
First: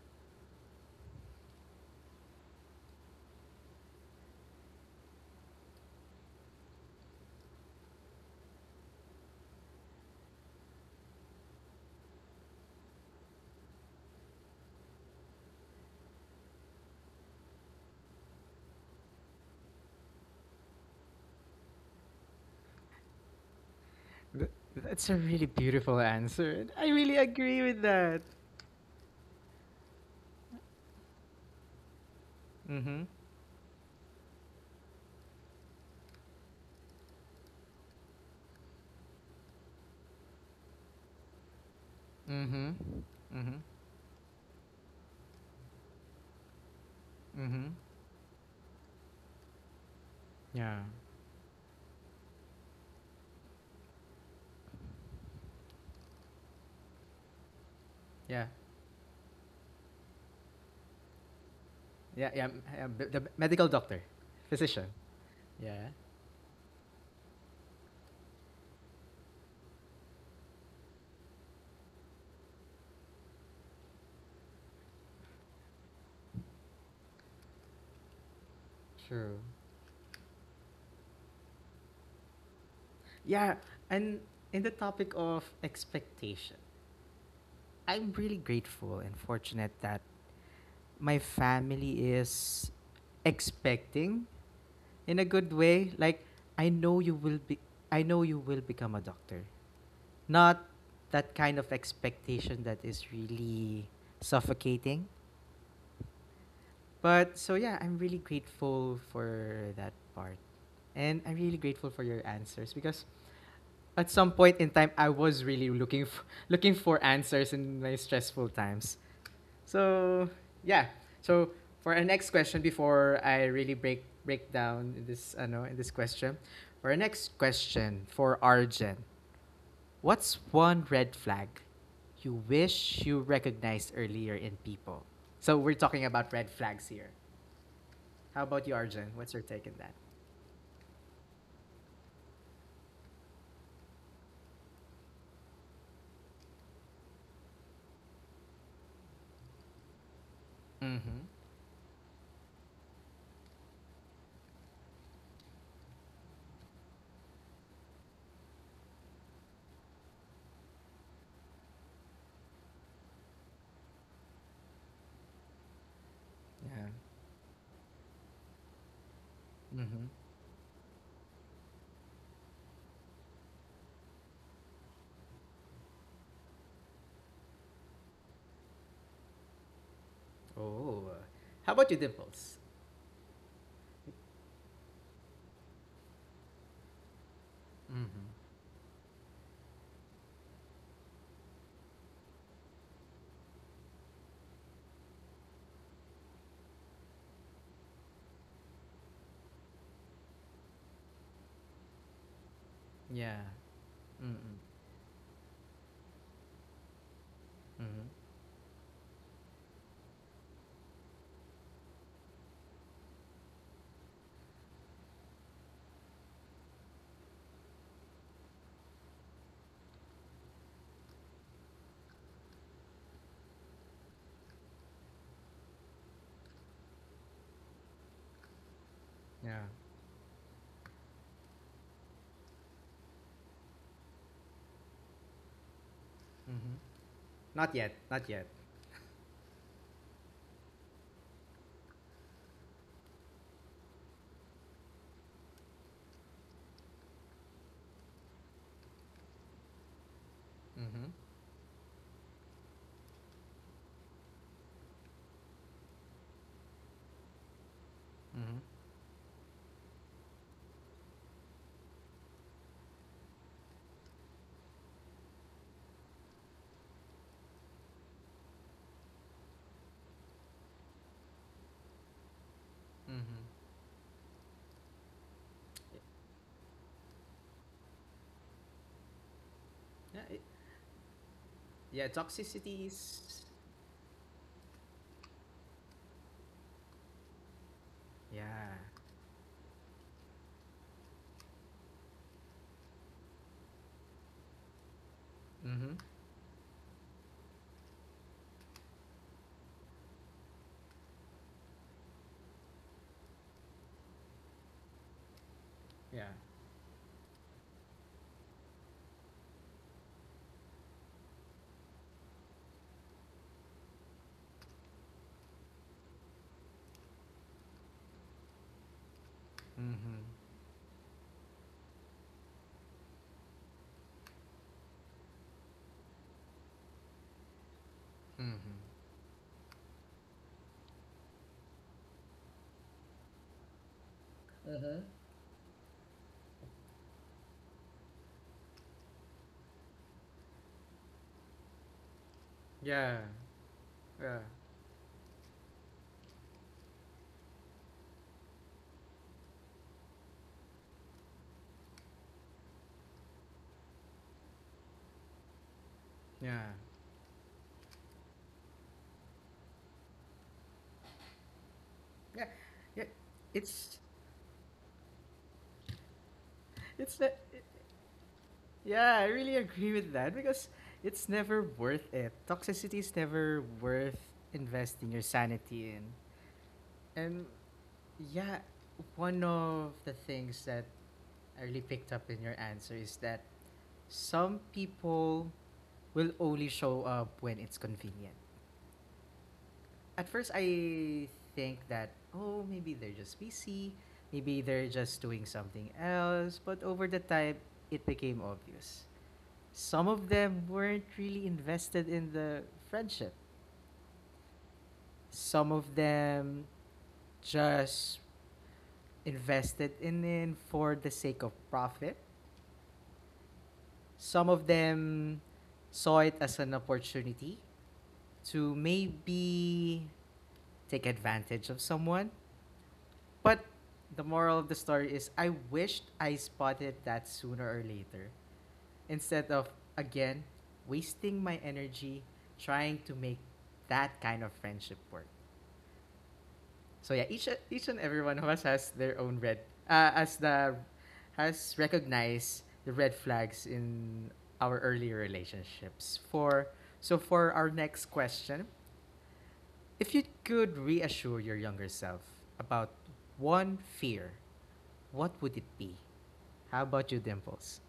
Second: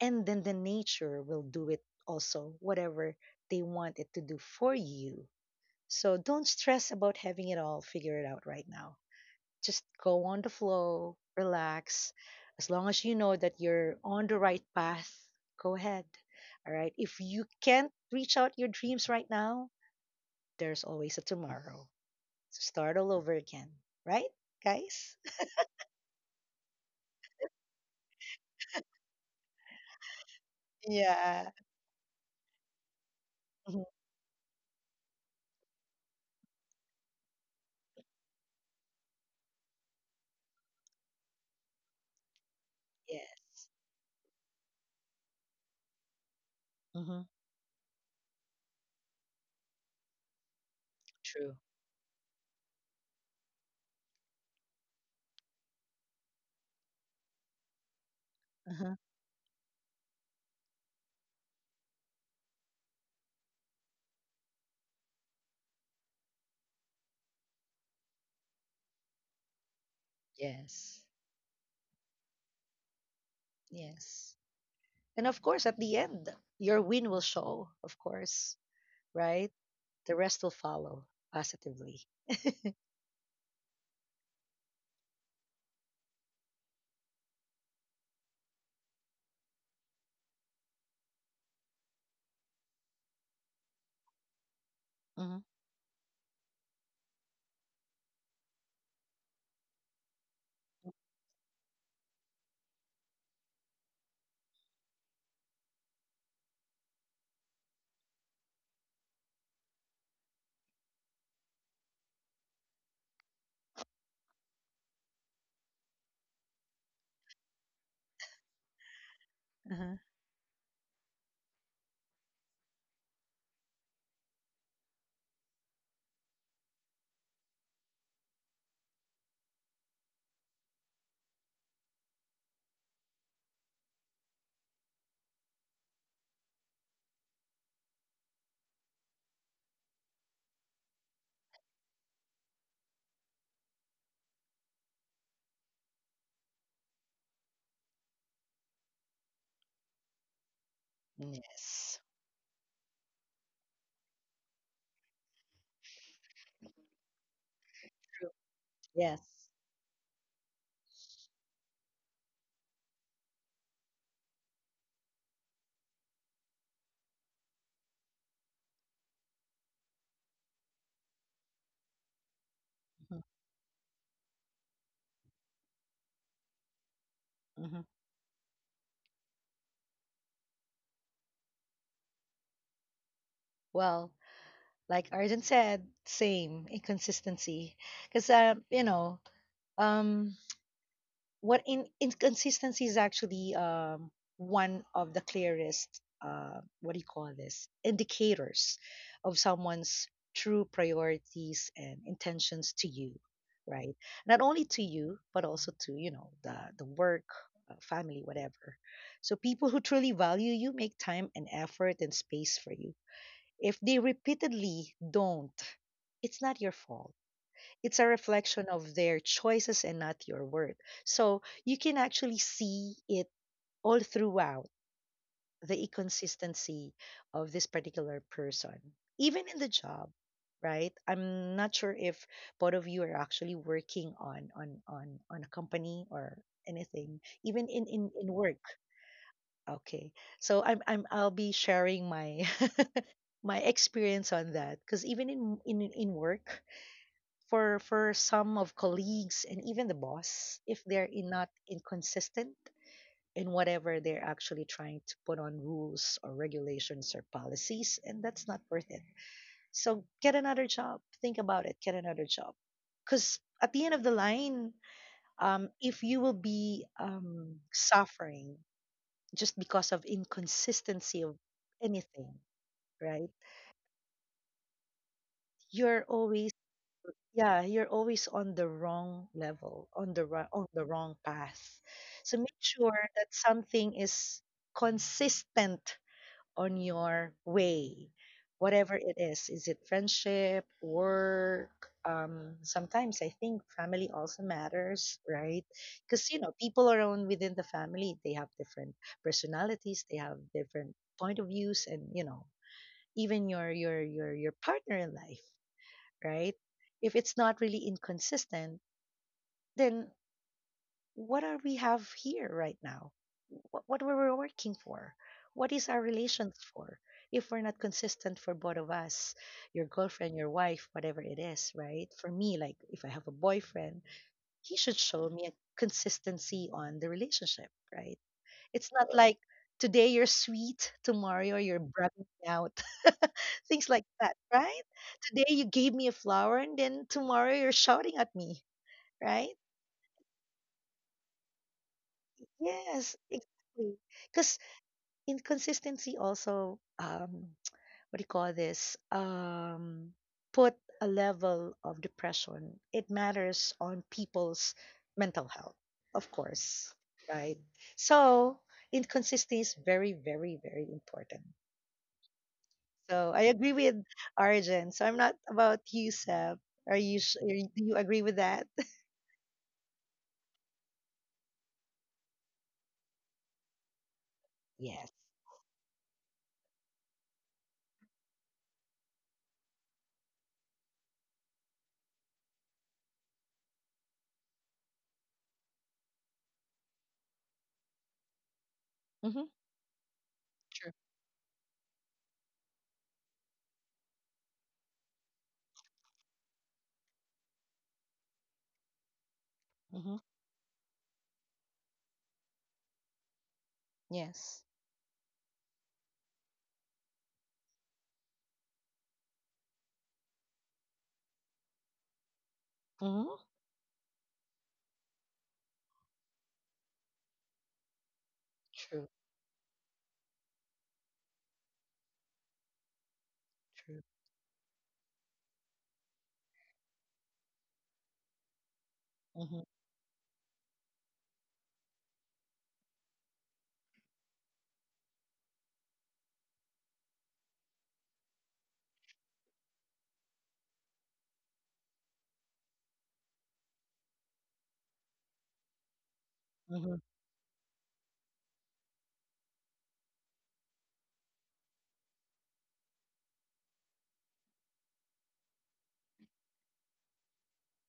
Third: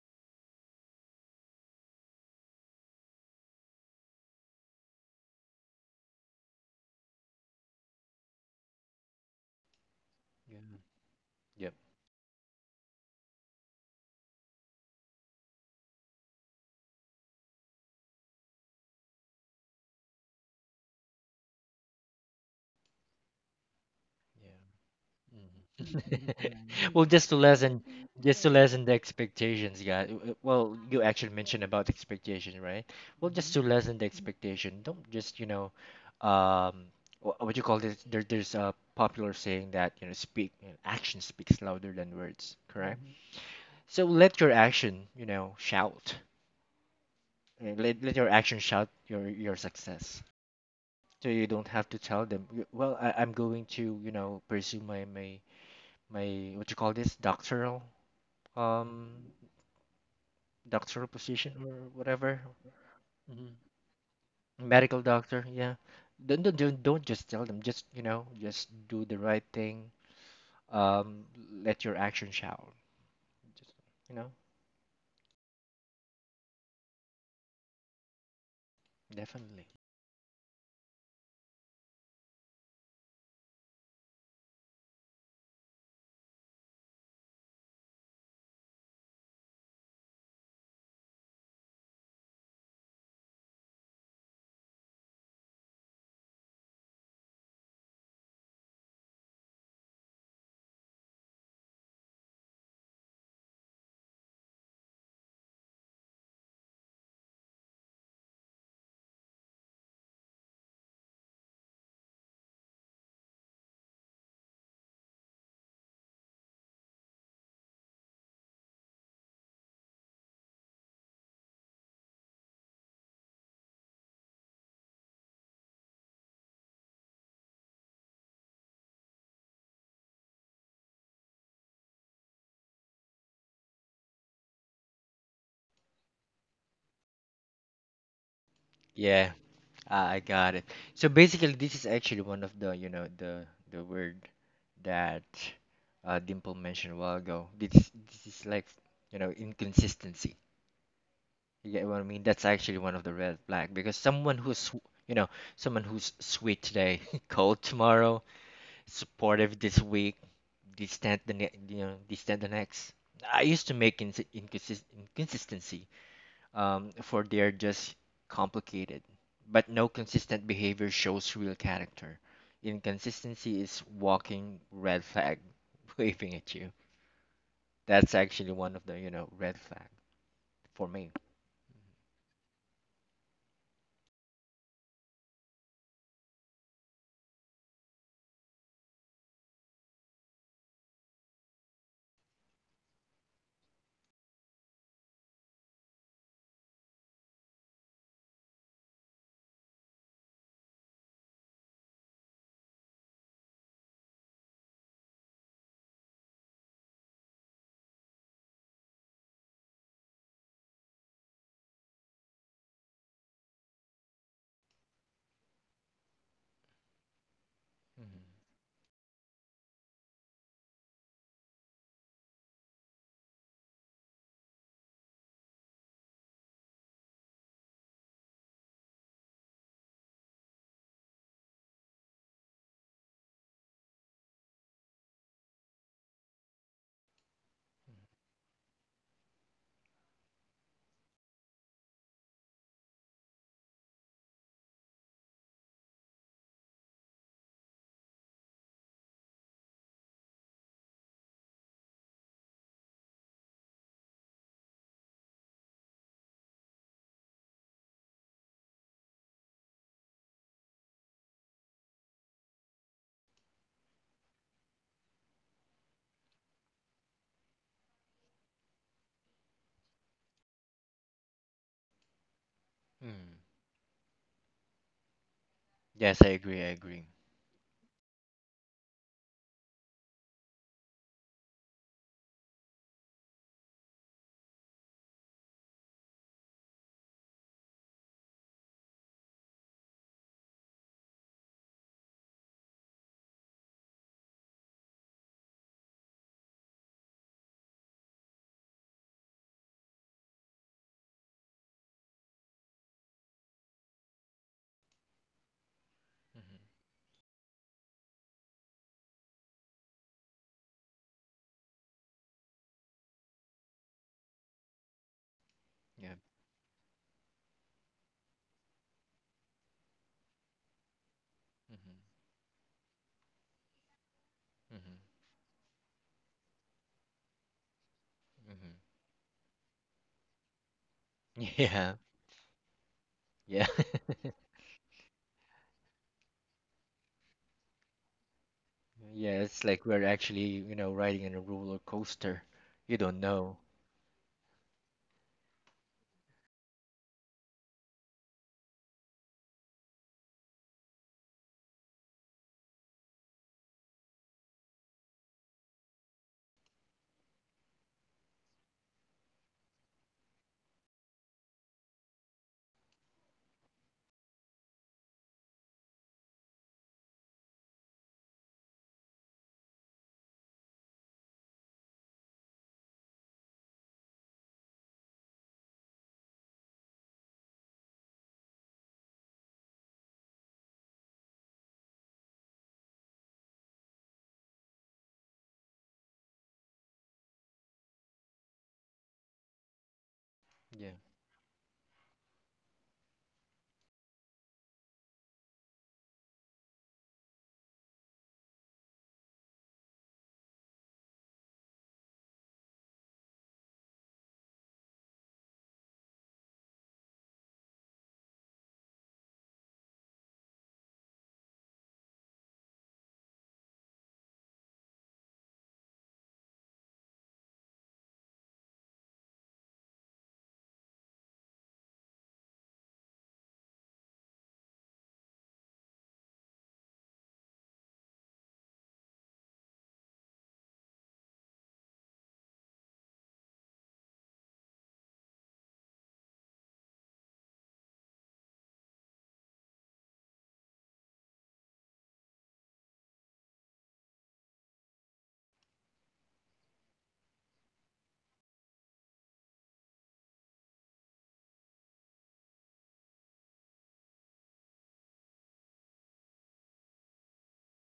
C: and then the nature will do it also, whatever they want it to do for you. So don't stress about having it all figured out right now. Just go on the
B: Yeah.
C: flow,
B: Yep.
C: relax. As long as you know that you're on the right path, go ahead. All right. If you can't reach out your dreams right now, there's always a tomorrow. So start all over again, right,
A: Th-
B: Yeah.
A: That's
C: guys?
A: a really beautiful answer, and I
B: Well,
A: really agree with that.
B: just to lessen the expectations, yeah. Well, you actually
C: Yeah.
B: mentioned about expectation, right?
A: Mm-hmm.
B: Well, just to
C: Mhm.
B: lessen the expectation, don't just, you know, um, what you call this? There's a popular saying that, you know, action speaks louder than words,
A: Mm-hmm.
B: correct?
A: Mm-hmm.
C: Yes.
B: So let your action, you know, shout.
C: Hmm.
A: Mm-hmm.
B: Let your action shout your success.
A: Yeah.
B: So you
C: True.
B: don't have to tell them, "Well, I'm going to, pursue my what you call this, doctoral,
A: Yeah.
C: Uh-huh.
B: um doctor position, or
A: Yeah.
B: whatever.
A: Yeah. Yeah, The
B: Mhm.
A: medical doctor, physician.
B: medical doctor, yeah.
A: Yeah.
B: Don't just tell them, just you know just do the right thing.
C: Yes.
B: um Let your action shout just you know
C: Yes. And of course, at the end, your win will show, of course,
A: True.
C: right?
B: Definitely,
C: The rest will follow positively.
A: Yeah. And in the topic of expectation, I'm really grateful and fortunate that my family is expecting in a
C: Hmm.
A: good way. Like I know you will be. I know you will become a doctor. Not that kind of expectation that is really suffocating. But so yeah, I'm really grateful for that part. And I'm really grateful for your answers because at some point in time I was really looking for looking for answers in my stressful times.
C: Uh-huh.
A: So, yeah. So, for our next question before I really break down in this ano in this question. For our next question for Arjen. What's one red flag you wish you recognized earlier in people? So we're talking about red flags here. How about you, Arjun?
B: yeah.
A: What's your take on that?
B: I got it. So basically, this is actually one of the, the word that Dimple mentioned a while ago. This is like, inconsistency.
A: Mm-hmm.
B: You get what
C: Yes.
B: I mean? That's actually one of the red flag, because someone who's, sw- you know, someone who's sweet today, cold tomorrow,
C: True. Yes.
B: supportive this week, distant the ne- you know, distant the next. I used to make ins inconsist inconsistency
A: Yeah.
B: for they're just complicated, but no
A: Mm-hmm.
B: consistent behavior shows real character.
C: Mhm.
B: Inconsistency is walking red flag waving at you.
C: Mhm.
B: That's actually one of the red flag for
A: Oh.
B: me.
A: How about you, Dimples?
C: Well, like Arjun said, same inconsistency.
A: Mm-hmm.
C: Because, you know, um, what in inconsistency is actually one of the clearest what do you call this indicators of someone's true priorities and intentions to you
A: Yeah.
C: right not
A: Mm-hmm.
C: only to you but also to you know the work
A: Mm-hmm.
C: family whatever so people who truly value you make time and effort and space for you if they repeatedly don't it's not your fault it's a
B: Mhm.
C: reflection of their choices and not your worth. So you can actually see it all throughout the inconsistency of this particular person, even in
A: Yeah.
C: the job, right? I'm not sure if both of you are actually working on on a company or
A: Mm-hmm.
C: anything, even
A: Not yet. Not
C: in
A: yet.
C: work. Okay, so I'll be sharing my my experience on that because even in work for some of colleagues and even the boss if they're
A: Mm-hmm.
C: in not inconsistent in whatever they're actually trying to put on rules or regulations or policies and that's
A: Mm-hmm.
C: not worth it so get another job think about it get another job because at the end of the line if you will be suffering just because of inconsistency of anything right
B: Mhm.
A: Mm-hmm.
C: you're
B: Yes, I
C: always
B: agree. I agree.
C: Yeah, you're always on the wrong level, on
A: Yeah.
C: the on the wrong path.
A: Yeah.
C: So make sure that
A: Toxicities.
C: something is consistent on your way,
A: Yeah.
C: whatever it is. Is it friendship, work? Sometimes I think family also matters, right?
A: Mm-hmm.
C: Because you know people around within the family they have different personalities, they have different point of views, and you know even your your partner in life
A: Yeah.
B: Mm-hmm.
C: right? If it's not really inconsistent, then what are we have here right now? What we're working for? What is our
B: Yeah.
C: relations for? If we're not consistent for both of us, your
A: Mm-hmm.
C: girlfriend, your wife, whatever it is,
B: Mm-hmm.
C: right? For me, like if I have a boyfriend, he should show me a consistency on the relationship, right?
B: Mm-hmm.
A: Mm-hmm.
C: It's not like today you're sweet, tomorrow
B: Mm-hmm.
C: you're
B: Yeah.
C: bragging out.
B: Yeah.
C: Things like that, right?
A: Mm-hmm.
C: Today you gave me a flower and then tomorrow you're shouting at me,
B: Yeah.
C: right?
B: It's like we're actually, riding in a roller coaster. You
C: Yes,
B: don't
A: Yeah.
B: know.
C: exactly.
A: Yeah,
C: Because inconsistency also, what do you call this? Put a level of depression. It matters on people's mental health, of
A: yeah,
C: course, right? So inconsistency is very, very, very important.
A: yeah. Yeah.
C: So I agree with
A: It's
C: Arjun. So I'm not about you, Seb. Are you?
A: it's that.
C: Are you- Do you agree with that?
A: Yeah, I really agree with that because it's never worth it. Toxicity is never worth
C: Yes.
A: investing your sanity in. And yeah, one of the things that I really picked up in your answer is that some people will only show up when it's convenient.
C: Mm-hmm.
A: At first
B: Yeah.
C: True.
A: I think that oh maybe they're just busy, maybe they're just doing something else, but over the time it became obvious. Some
C: Mm-hmm.
A: of them weren't really invested in the friendship.
C: Yes.
A: Some of them just invested in it for the sake of profit.
C: Mm-hmm.
A: Some of them saw it as an opportunity to
C: True.
A: maybe take advantage of someone. But
C: True.
A: the moral of the story is I wished I spotted that sooner or later instead
C: Mm-hmm.
A: of, again, wasting my energy trying to make that kind of friendship work. So yeah, each and every one of us has their own red as the has recognized the red flags in our earlier relationships. For
C: Mm-hmm.
A: So for our next question, if you could reassure your younger self about one fear, what would it be? How about you, Dimples?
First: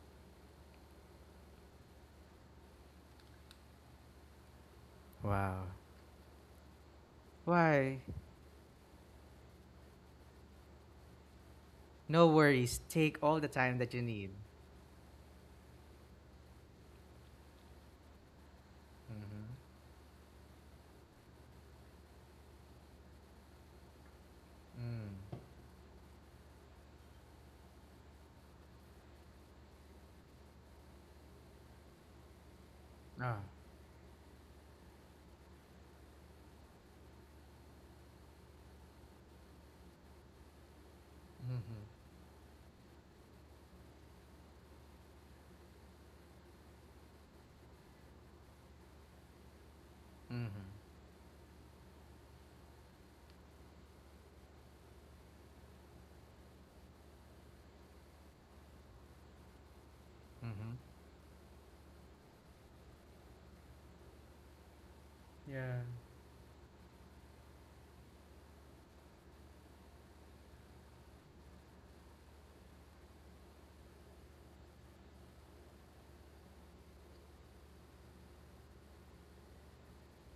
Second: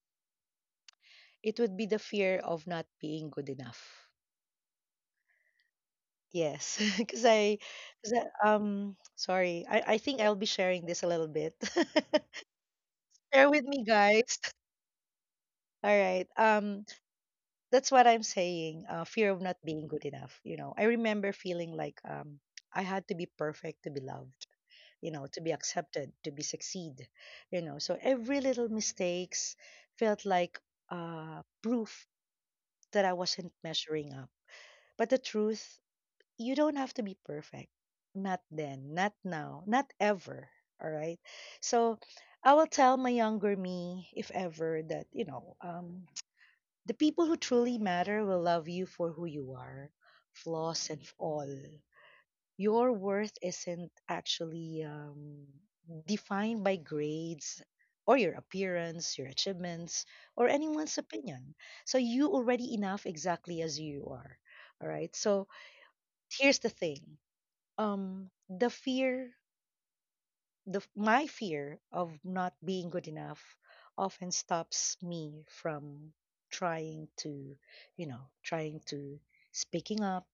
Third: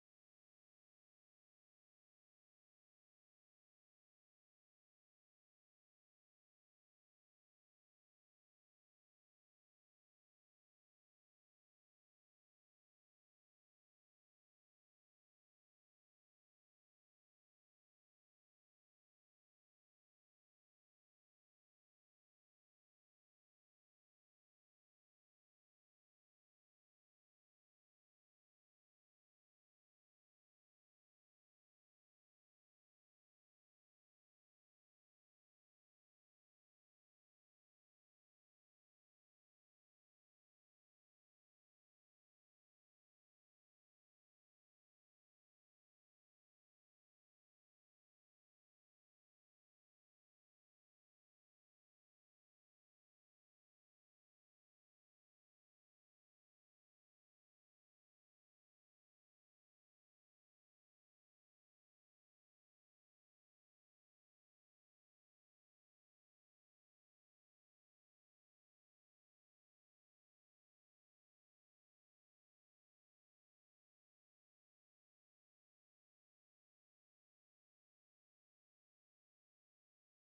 C: It would be the fear of not being good enough.
A: Wow.
C: Yes, because I,
A: Why?
C: 'cause sorry, I think I'll be sharing this a little bit.
A: No worries. Take all the
C: Bear with
A: time
C: me,
A: that you need.
C: guys. All right. That's what I'm saying. Fear of not
A: Mm-hmm.
C: being good enough. You know, I remember feeling like I had to be perfect to be loved. You know,
A: Mm.
C: to be accepted, to be succeed. You know, so every little mistakes felt like proof that I
A: Ah.
C: wasn't measuring up. But the truth, you don't have to be perfect. Not then. Not now. Not ever. All right.
A: Mm-hmm.
C: So I will tell my younger me, if ever, that the people who truly matter will love you for who you are,
A: Mm-hmm.
C: flaws and all. Your worth isn't actually defined by grades or your appearance, your achievements, or
A: Mm-hmm.
C: anyone's opinion. So you already enough exactly as you are. All right. So
A: Yeah.
C: here's the thing. The fear the f- My fear of not being good enough often stops me from trying to you know trying to speaking up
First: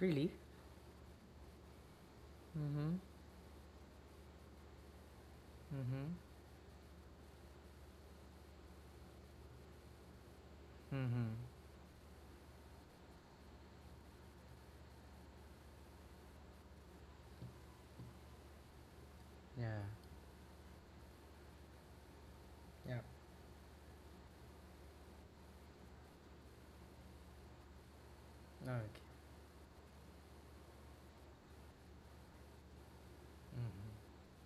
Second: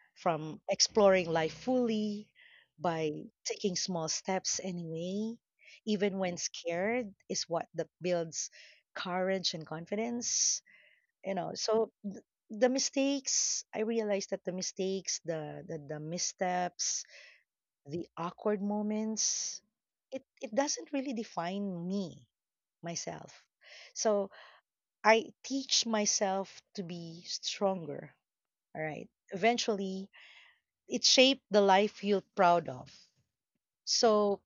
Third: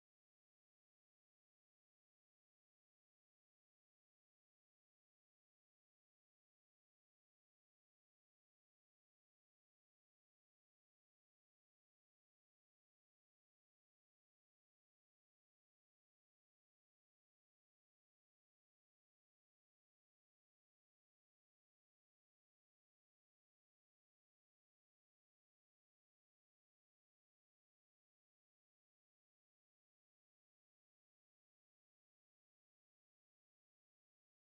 A: Really?
C: from exploring life fully
A: Mm-hmm.
C: by taking small steps anyway,
A: Mm-hmm.
C: even when scared is what that builds courage and confidence.
A: Mm-hmm.
C: So the mistakes, I realized that the mistakes the missteps, the awkward moments,
A: Yeah.
C: it doesn't really define me
A: Yeah.
C: myself. So I teach myself to be stronger,
A: Okay.
C: all right, eventually it shaped the life you're proud of. So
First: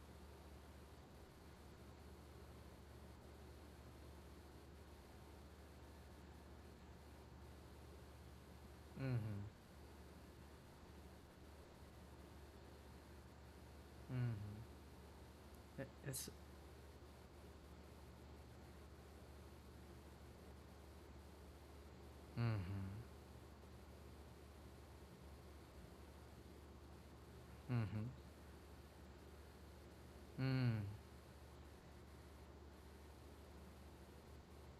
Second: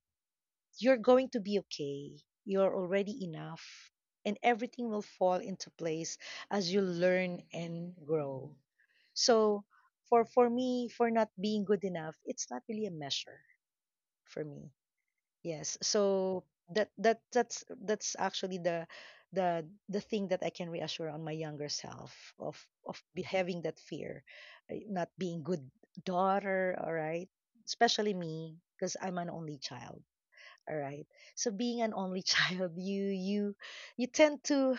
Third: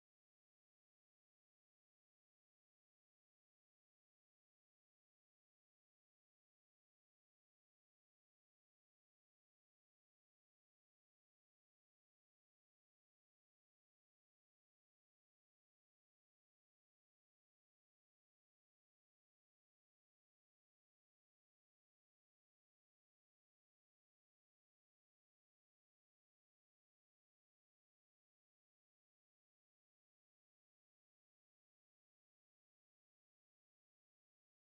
C: you're going to be okay, you're already enough, and everything will fall into place as you learn and grow.
A: Mm-hmm. Mm-hmm.
C: So for me, for not being good enough, it's not really a measure for
A: Mm-hmm.
C: me. Yes.
A: It's.
C: So that's actually the the thing that I can reassure on my younger self of
A: Mm-hmm.
C: having that fear, not being good daughter. All right,
A: Mm-hmm.
C: especially me because I'm an only child. All
A: Mm.
C: right. So being an only child, you tend to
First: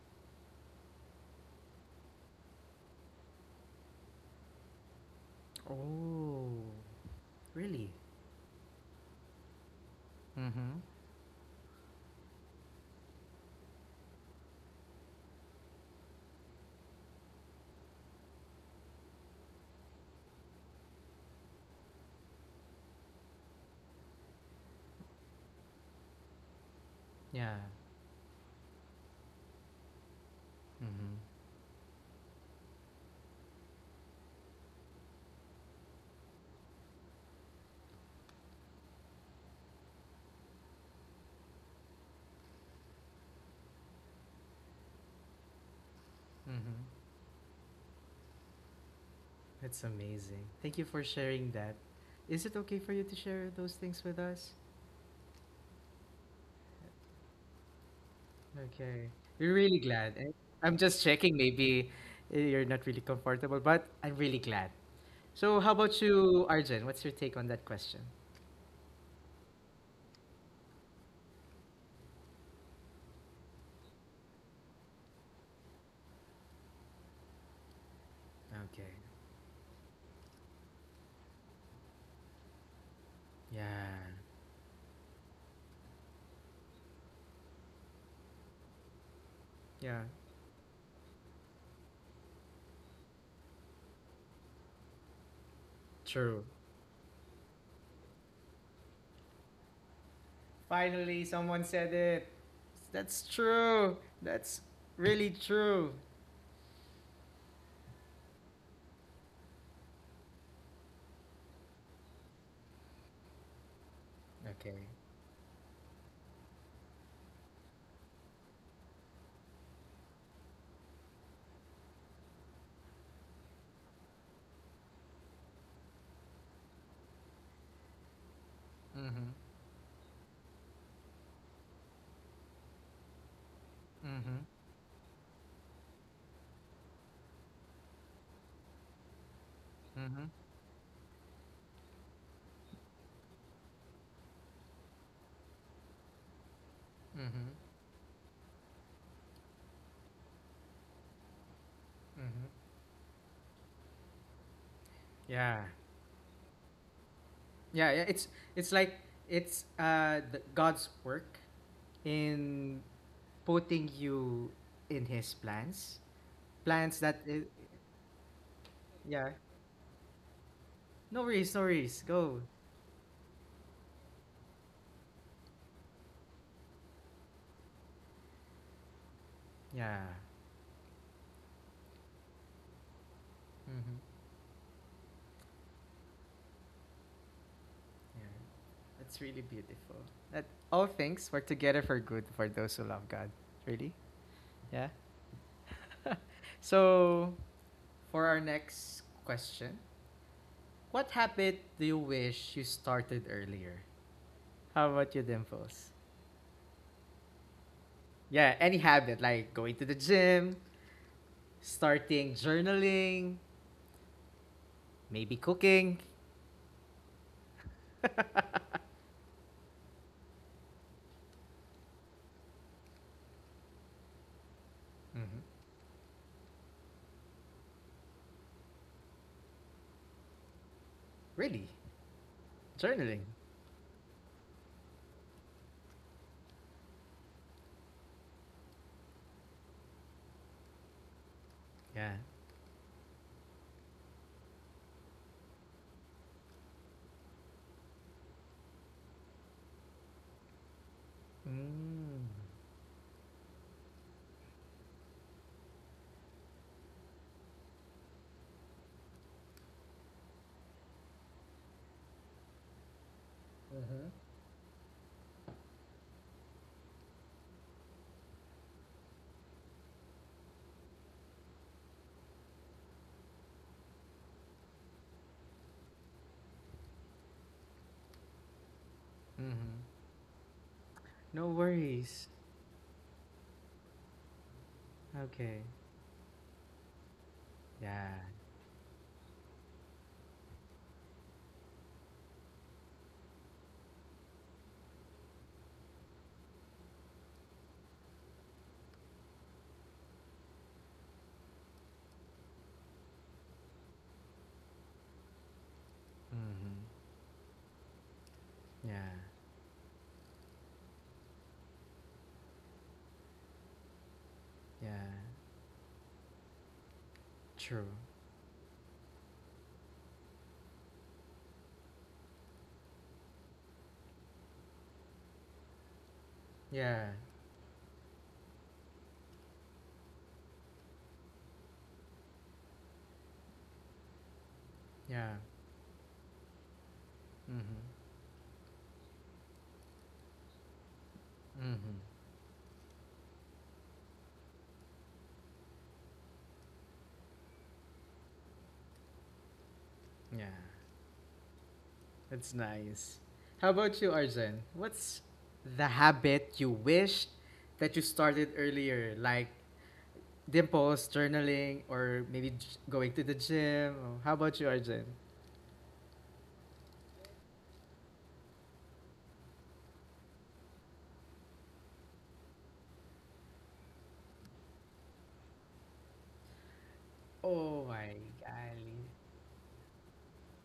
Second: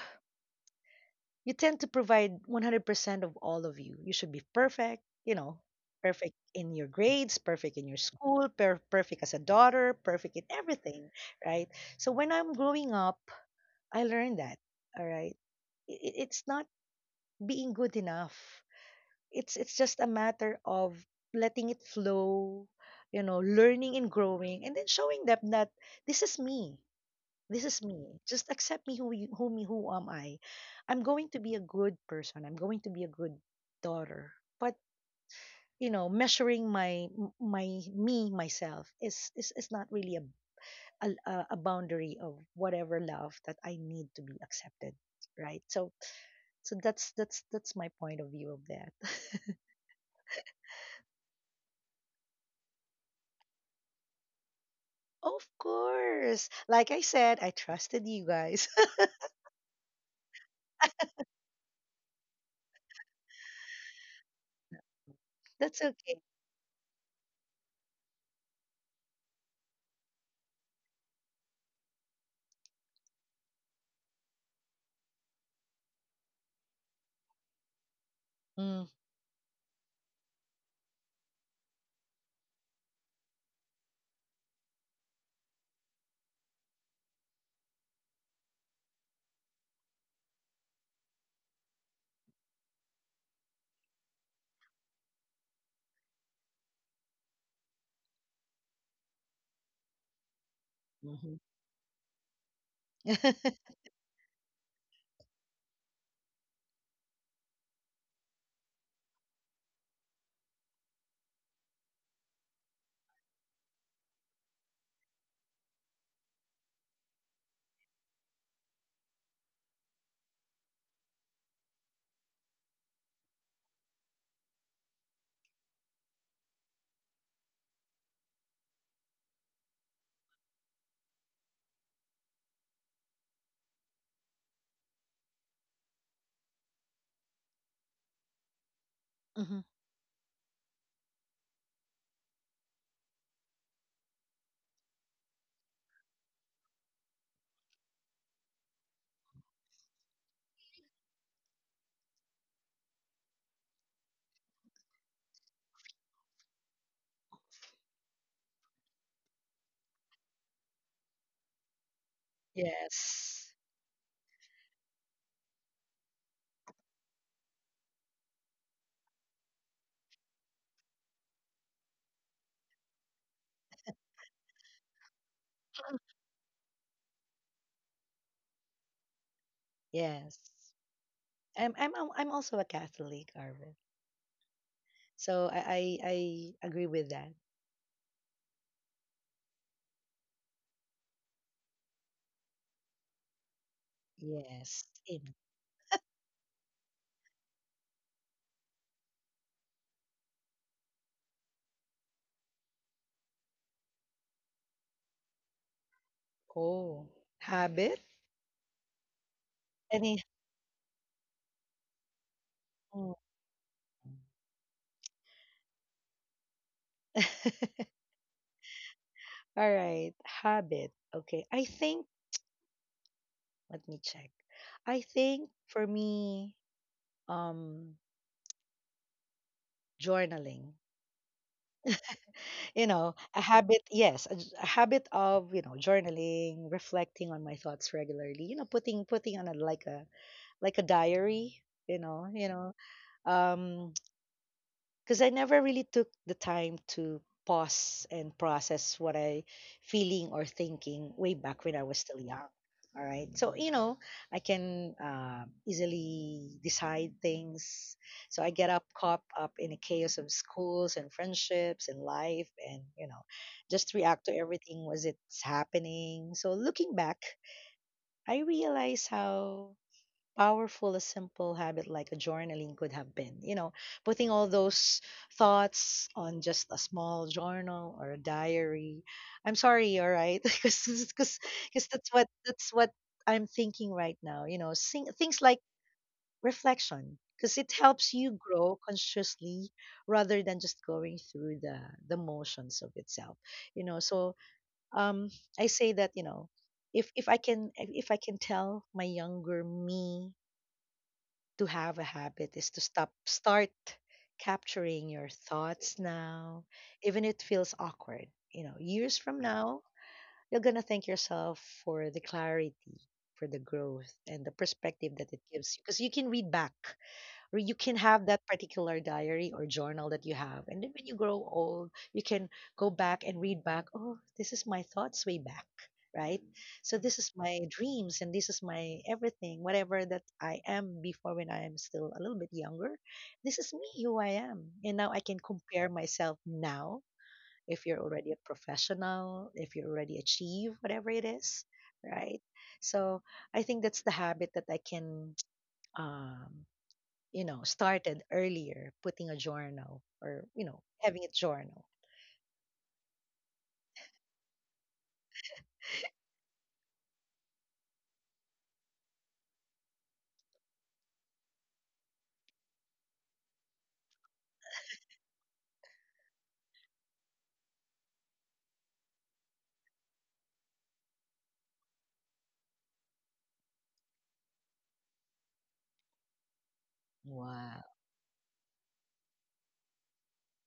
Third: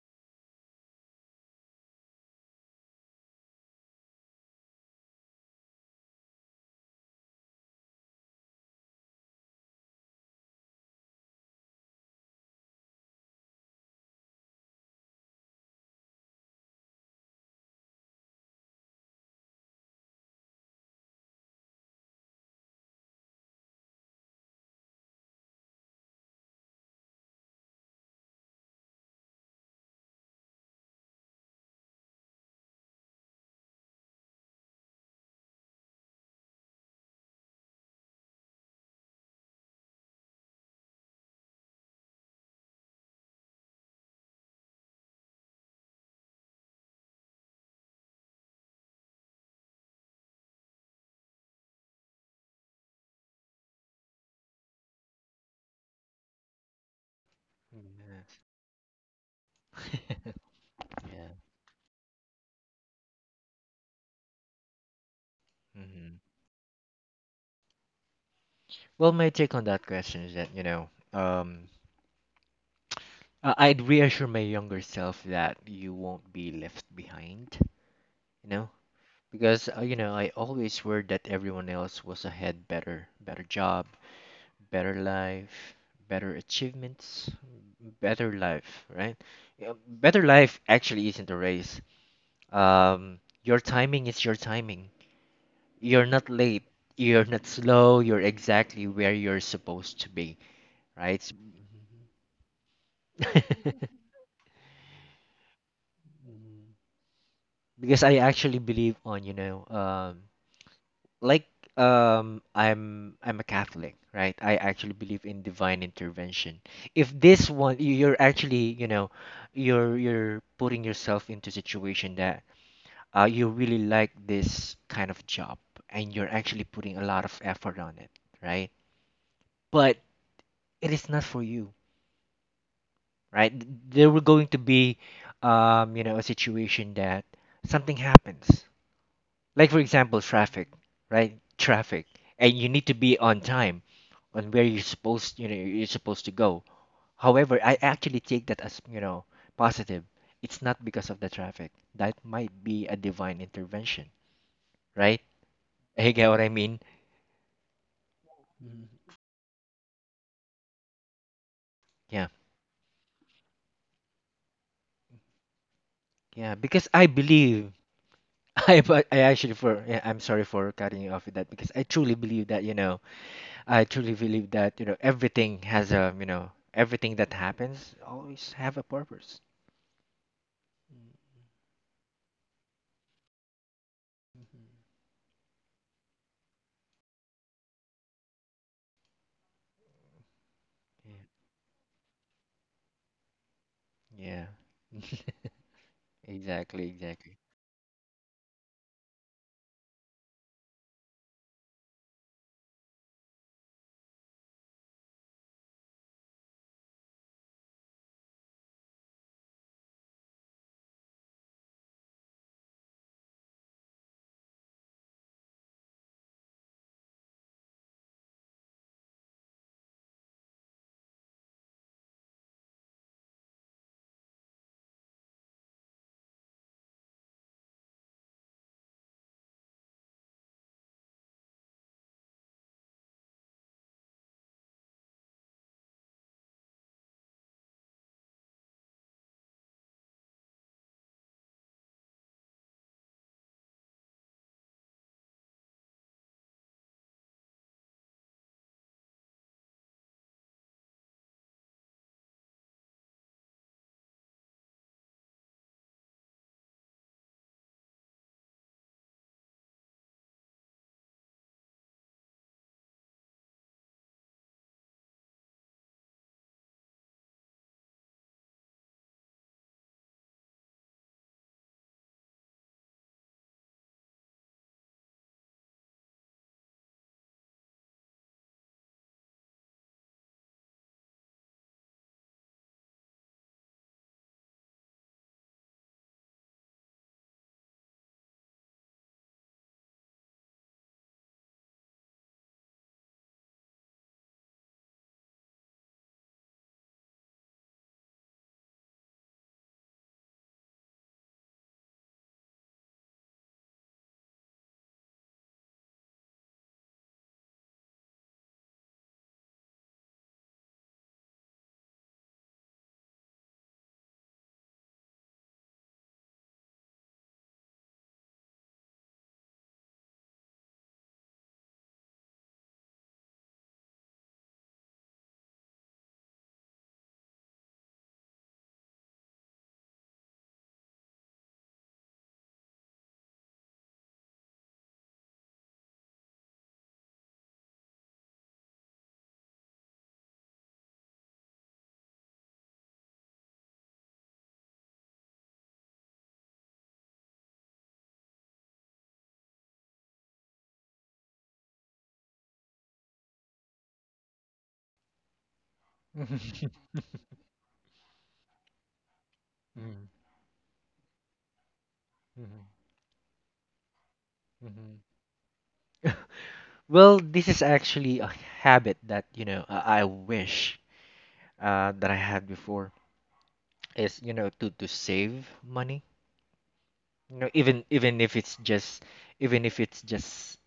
C: provide 100% of all of you. You should be perfect, you know, perfect
A: Oh,
C: in your grades, perfect in
A: really?
C: your school, perfect as a daughter, perfect in
A: Mm-hmm.
C: everything, right? So when I'm growing up, I learned that, all right? I- It's not being good enough. It's just a matter of letting it flow, you know, learning and growing and then showing them that this is me.
A: Yeah.
C: This is me. Just accept me who am I. I'm going to
A: Mm-hmm.
C: be a good person. I'm going to be a good daughter. But you know, measuring my my me myself is not really a boundary of whatever love that I need to be accepted, right? So
A: Mm-hmm.
C: that's my point of view of that.
A: That's amazing. Thank you for sharing that. Is it okay for you to share those things with us?
C: Of course. Like I said, I trusted
B: Yeah.
C: you guys.
A: Okay. We're really glad. And I'm just
B: Yeah.
A: checking, maybe you're not really comfortable, but I'm really glad. So, how
C: That's
A: about
B: Mm-hmm.
C: okay.
A: you, Arjun? What's your take on that question?
B: Well, my take on that question is that, I'd reassure my younger self that you won't be left behind, you know,
C: Mm-hmm.
A: Okay.
B: because, I always worried that everyone else was ahead, better, better
A: Yeah.
B: job, better life, better achievements, better life, right? Yeah,
A: Yeah.
B: better life actually isn't a race. Your timing is your timing. You're not
A: True.
B: late. You're not slow. You're exactly where you're supposed to be, right?
A: Finally,
C: mm
A: someone said it. That's
B: Mhm.
A: true. That's really true.
B: Because I actually believe on, like, I'm a Catholic, right? I
A: Okay.
B: actually believe in divine intervention. If this one, you're actually, you're putting yourself into situation that, you really like this kind of job, and you're actually putting a lot of effort on it, right?
A: Mm hmm.
B: But it is not for you, right? There were
A: Mm hmm.
B: going to be a situation that something happens,
C: hmm
B: like for
A: Mm
B: example
A: hmm.
B: traffic, right? Traffic. And you need to be on time, on where you're supposed to go.
A: Mm hmm.
B: However, I actually take that as, positive. It's not because of the traffic, that
A: Mm hmm.
B: might be a divine intervention, right?
A: Yeah.
B: You get what I mean?
A: Yeah, yeah, it's like
B: Mhm.
A: it's the God's work
B: Yeah,
A: in
C: Yes.
A: putting you in His plans,
B: yeah. Because
A: plans
B: I
A: that I
B: believe. I, but I
A: yeah,
B: actually for, yeah, I'm sorry for cutting you
A: no
B: off with that,
A: worries, no
B: because
A: worries, go.
B: I truly believe that, everything has a you know everything that happens always have a purpose.
A: Yeah,
C: Yes. I'm also a Catholic, Arvin.
A: mm-hmm.
C: So I agree with that.
A: Yeah, that's really beautiful. That all
B: Yeah.
A: things work together for good for those who love God. Really,
B: Yeah.
C: Yes.
A: yeah.
C: In
B: Exactly,
A: So
B: exactly.
A: for our next question, what habit do you wish you started earlier? How about you, Dimples?
C: oh habit.
A: Yeah, any habit like going to the
C: Any.
A: gym, starting
C: Oh.
A: journaling, maybe cooking.
C: All right, habit. Okay, I think. Let me check. I
A: Mhm.
C: think for me, um, journaling.
A: Really?
C: You know,
A: Journaling?
C: a habit. Yes, a habit of, you know, journaling, reflecting on my thoughts regularly. You know, putting on a like a like a diary. You
A: Yeah.
C: know, you know, um, because I never really took the time to pause and process what I feeling or thinking way back when I was still
A: Mm.
C: young. All right, so you know I can easily decide things. So I get up caught up in a chaos of schools and friendships and life, and you know just
A: Mm-hmm.
C: react to everything as it's happening. So looking back, I realize how powerful a simple habit like a journaling could have been. You know, putting all those thoughts on just a small journal or a diary. I'm
A: Mm-hmm.
C: sorry, all right, because
A: No
C: because that's what
A: worries.
C: I'm thinking right now. You know, things like
A: Okay.
C: reflection because it helps
A: Yeah.
C: you grow consciously rather than just going through the motions of itself, you know. So um, I say that, you know, if I can tell my younger me to have a habit is to stop start capturing your thoughts now,
A: Mm-hmm.
C: even if it feels awkward. You know,
A: Yeah.
C: years from now you're going to thank yourself for the clarity, for the growth and the
A: Yeah.
C: perspective that it gives you, because you can read back, or you
A: True.
C: can have that particular diary or journal that you have, and then when you grow old you can go back and read back, oh, this is my thoughts way back, right? So
A: Yeah.
C: this is my dreams and this is my everything, whatever that I am before when I am still a little bit younger. This is me, who I am, and now I
A: Yeah.
C: can compare myself now
A: Mm-hmm.
C: if you're already a professional, if you already achieve whatever it is,
A: Mm-hmm.
C: right? So I think that's the habit that I can, um, you know, started earlier, putting a journal or,
A: Yeah.
C: you know, having a journal.
A: That's nice. How about you, Arjen? What's the habit you wished that you started earlier? Like
B: Mhm,
A: dimples, journaling, or maybe
B: mhm,
A: going to the gym. Oh, How about you,
B: mhm.
A: Arjen?
B: Well, this is actually a habit that, I wish, that I had before, is, to save money.
C: Wow.
B: Even
A: Oh my
B: even if it's just
A: golly.
B: even if it's just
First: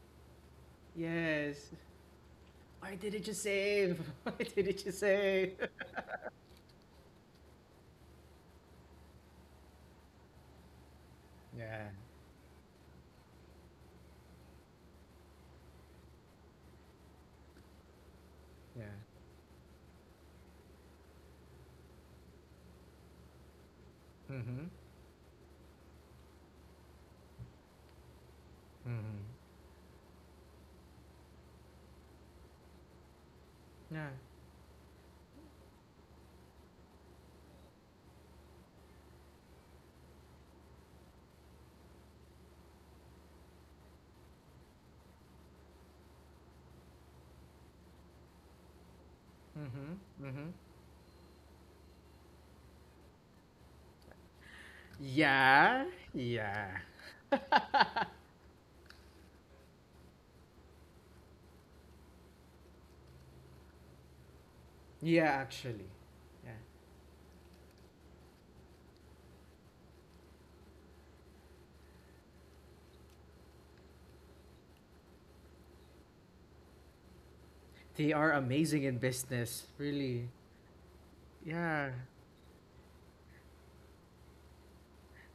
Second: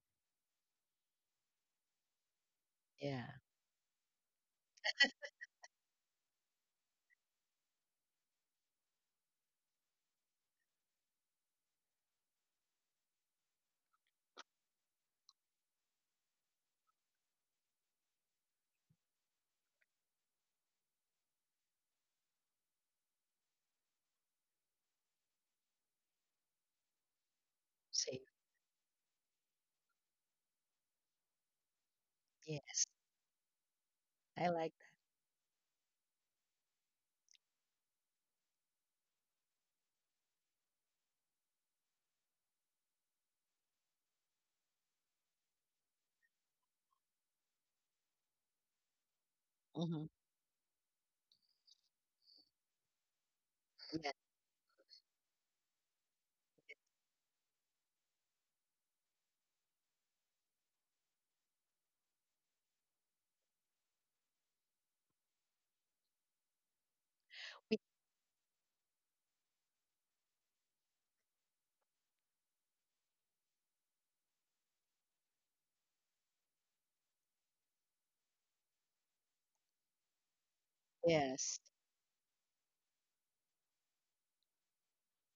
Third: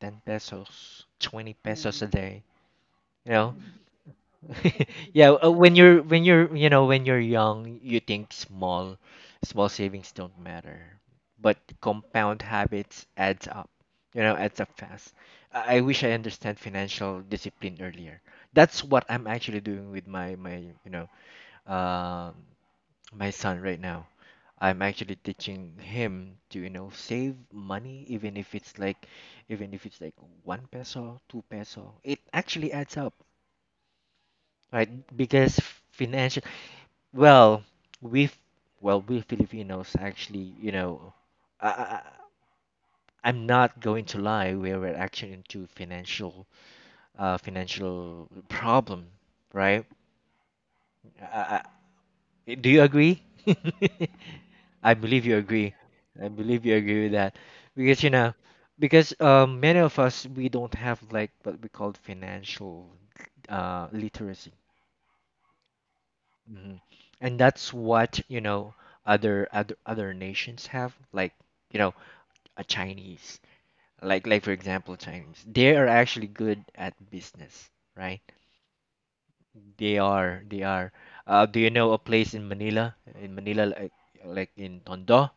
B: 10 pesos, 20
A: Yes.
B: pesos a day,
A: Why
C: Yeah.
A: didn't
B: you
A: you
B: know,
A: save? Why didn't you
B: yeah,
A: save?
B: when you're young, you think small. Small savings don't matter, but
A: Yeah.
B: compound habits adds up, adds up fast. I wish I understand financial discipline earlier. That's
A: Yeah.
B: what I'm actually doing with my my you know um my son right now.
A: Mm-hmm.
B: I'm actually teaching him to, save money,
C: Same.
B: even if it's like,
A: Mm-hmm.
B: even if it's like 1 peso, 2 peso. It actually
C: Yes.
B: adds up,
A: Yeah.
C: I like
B: right? Because financial, well, we, f- well, we Filipinos actually, I, I, I'm not going to lie, we were actually into financial problem,
C: that.
B: right?
A: Mm-hmm.
C: Mm-hmm.
A: Mm-hmm.
B: I, do you agree?
C: Yeah.
B: I believe you agree.
A: Yeah.
B: I believe
A: Yeah.
B: you agree with that, because, because many of us, we don't have like what we call financial literacy.
A: Yeah, actually. Yeah.
B: Mhm. And that's
C: We-
B: what, other nations have, like, you know, a Chinese, like for example, Chinese. They are actually good at business,
A: They
B: right?
A: are amazing in business.
B: They
A: Really.
B: are, they are. Do
C: Yes.
B: you know
A: Yeah.
B: a place in Manila? In Manila, like, in Tondo,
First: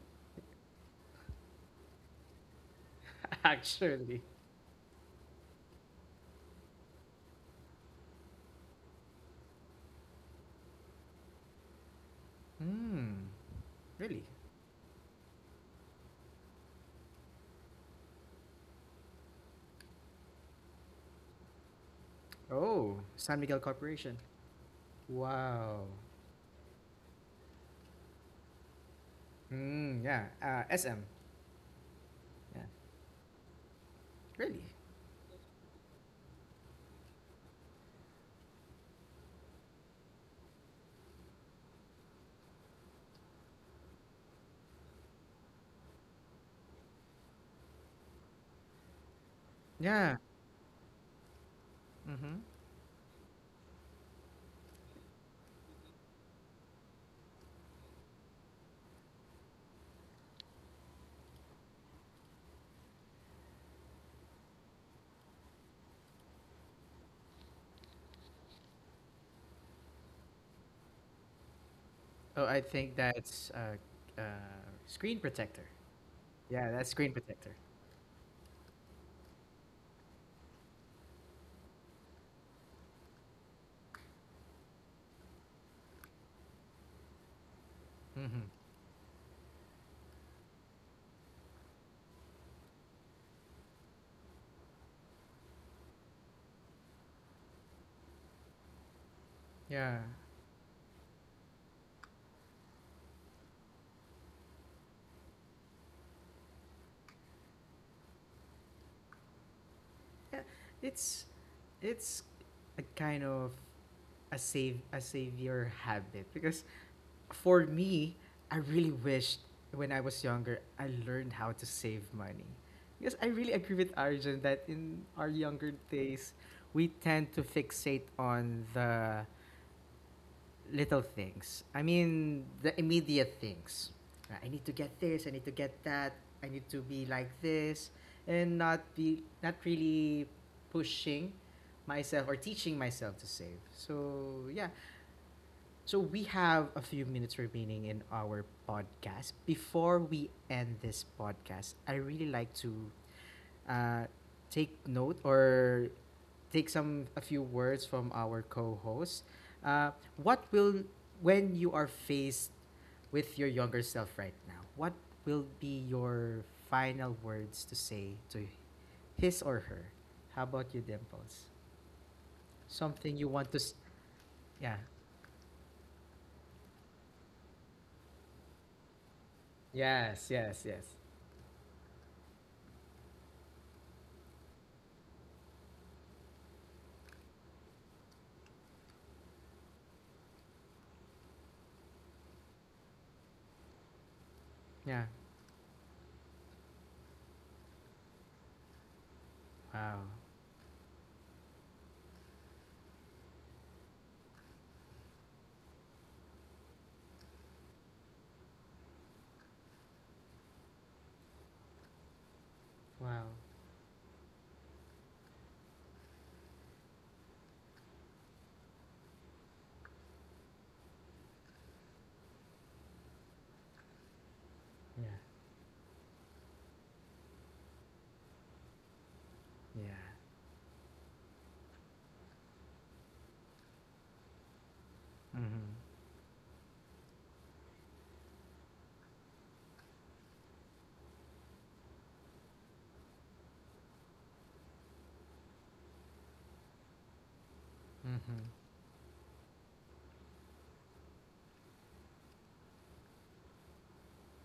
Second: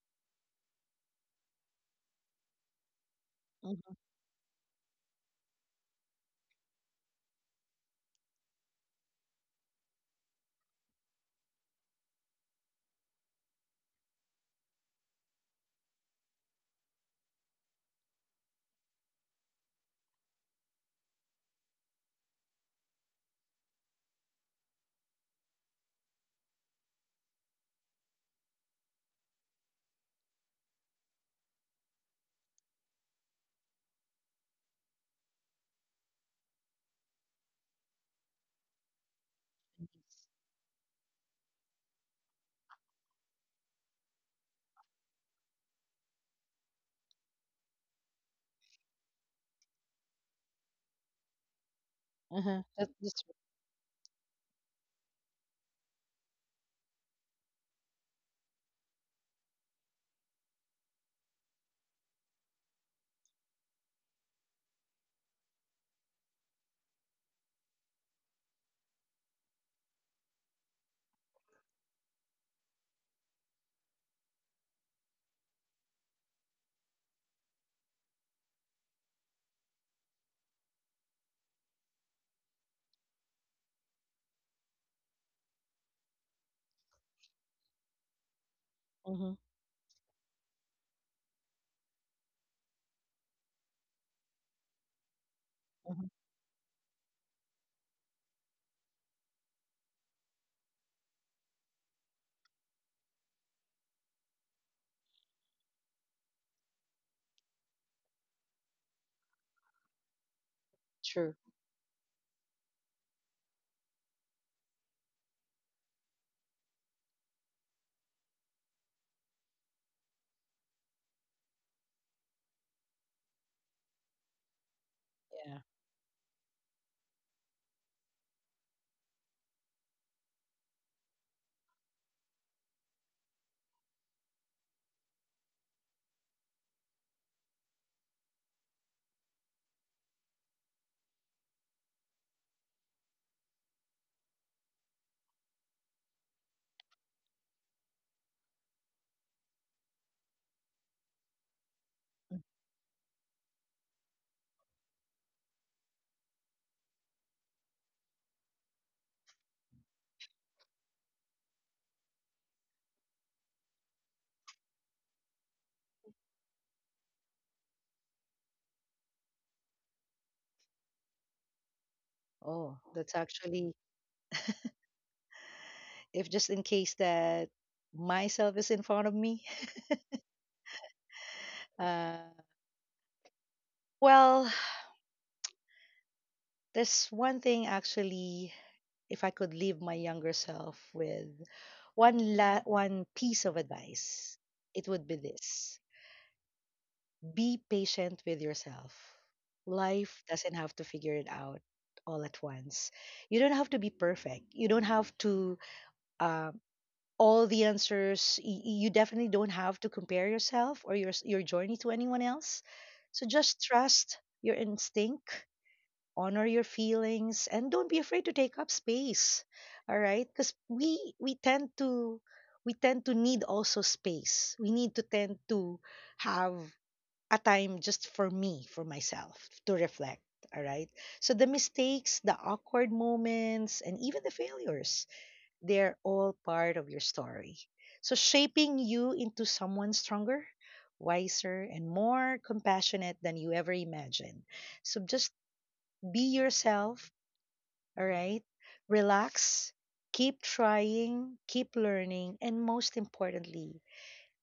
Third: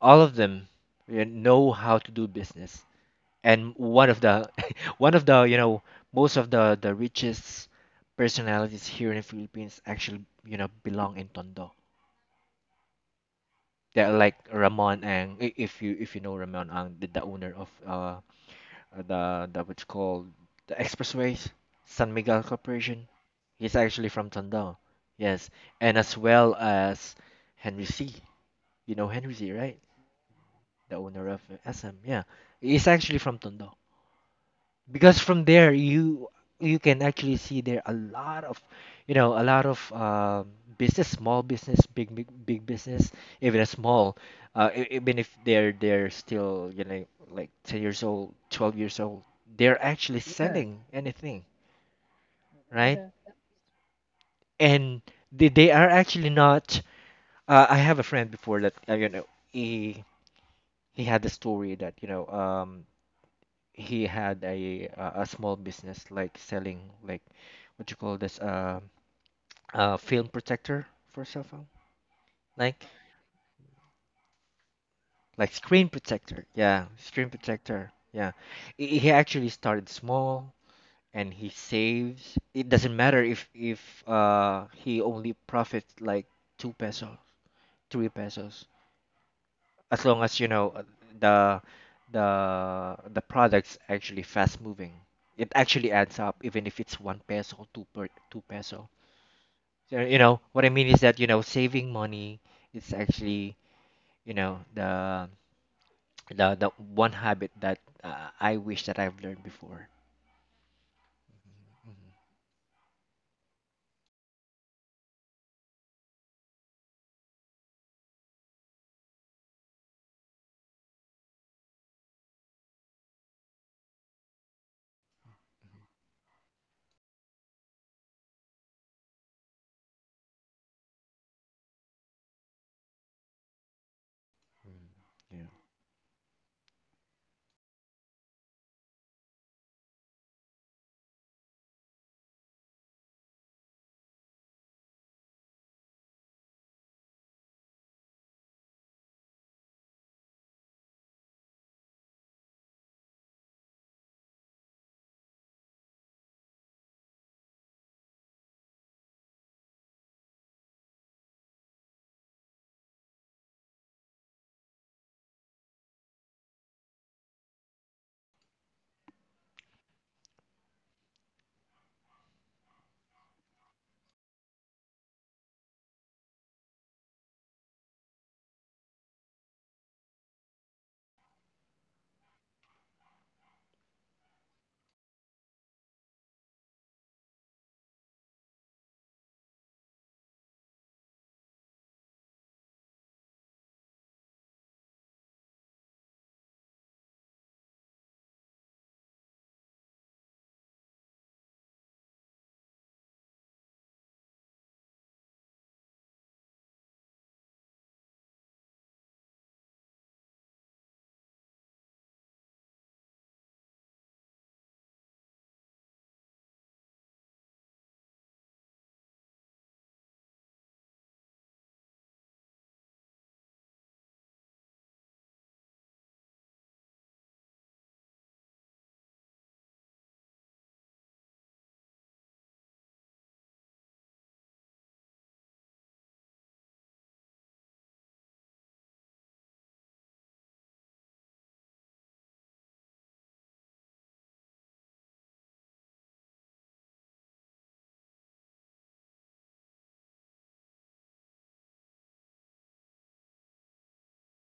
B: all of them, you know how to do business. And
C: Mm-hmm.
B: one of
A: Actually.
B: the one of the, most of the richest personalities here in the Philippines actually, belong in Tondo.
A: Hmm.
B: Yeah,
A: Really?
B: like Ramon Ang. If you know Ramon Ang, the owner of the what's called, the Expressways, San Miguel
A: Oh,
B: Corporation.
A: San Miguel
B: He's actually
A: Corporation.
B: from Tondo. Yes,
A: Wow.
B: and as well as Henry C. You know Henry C, right?
A: Mm, yeah.
B: The
A: SM.
B: owner of, SM. Yeah,
A: Yeah.
B: he's actually from Tondo,
A: Really?
B: because from there, you can actually see there a lot of, you know a lot of um, business, small business, big big big business, even a small, even if they're still, like 10 years old, 12 years old, they're
A: Yeah.
B: actually, yeah, selling anything,
A: Mm-hmm.
C: Uh-huh. That,
B: right.
C: that's
B: Yeah. And they are actually not, I have a friend before that, he had the story that, he had a small business, like selling, like what you call this, film protector for cell phone,
A: Oh, I
B: like,
A: think that's screen protector.
B: screen protector,
A: Yeah,
B: yeah,
A: that's screen
B: screen
A: protector.
B: protector, yeah. He actually started small, and he saves. It doesn't matter if, he only profits like 2 pesos, three
A: Mm-hmm.
B: pesos
C: mm-hmm.
B: As long as, the the the product's actually fast moving, it actually
C: Mm-hmm.
B: adds up, even if it's 1 peso, 2 peso.
A: Yeah.
B: So, what I mean is that, saving money is actually, you know the the one habit that, I wish that I've learned before.
A: Yeah. It's
C: True.
A: it's a kind of a savior habit because for me, I really wished when I was younger I learned how to save money. Because I really agree with Arjun that in our
C: Yeah.
A: younger days we tend to fixate on the little things. I mean, the immediate things. I need to
B: Mhm.
A: get this. I need
B: Yeah.
A: to get that. I need to be like this, and not be not really pushing myself or teaching myself to save. So yeah. So we have a few minutes remaining in our podcast. Before we end this podcast, I really
C: Mm.
A: like to uh, take note or take some a few words from our co-host. Uh, what will when you are faced with your younger self right now? What will be your final words to say to his or her? How about you, Dimples?
C: Oh, that's
A: Something you want to?
C: actually,
A: Yeah.
C: if just in case that myself is in front of me.
A: Yes. Yes. Yes.
C: Uh, well, there's one thing actually, if I could leave my younger self with one piece of advice, it
A: Yeah.
C: would be this: be patient with yourself.
A: Wow.
C: Life doesn't have to figure it out all at once. You don't have to be perfect. You don't have to, um, all the answers. You definitely don't have to compare yourself or your journey to anyone else.
A: Wow.
C: So just trust your instinct, honor your feelings, and don't be afraid to take up space, all right, because we tend to need also space, we need to
A: Yeah.
C: tend to have a time just for me, for myself, to
A: Yeah.
C: reflect, all right. So the mistakes, the awkward moments, and even the failures,
A: Mhm.
C: they're all part of your story, so shaping you into someone stronger, wiser and more compassionate than you ever imagined. So just be yourself, all right.
A: Mhm.
C: Relax, keep trying, keep learning, and most importantly,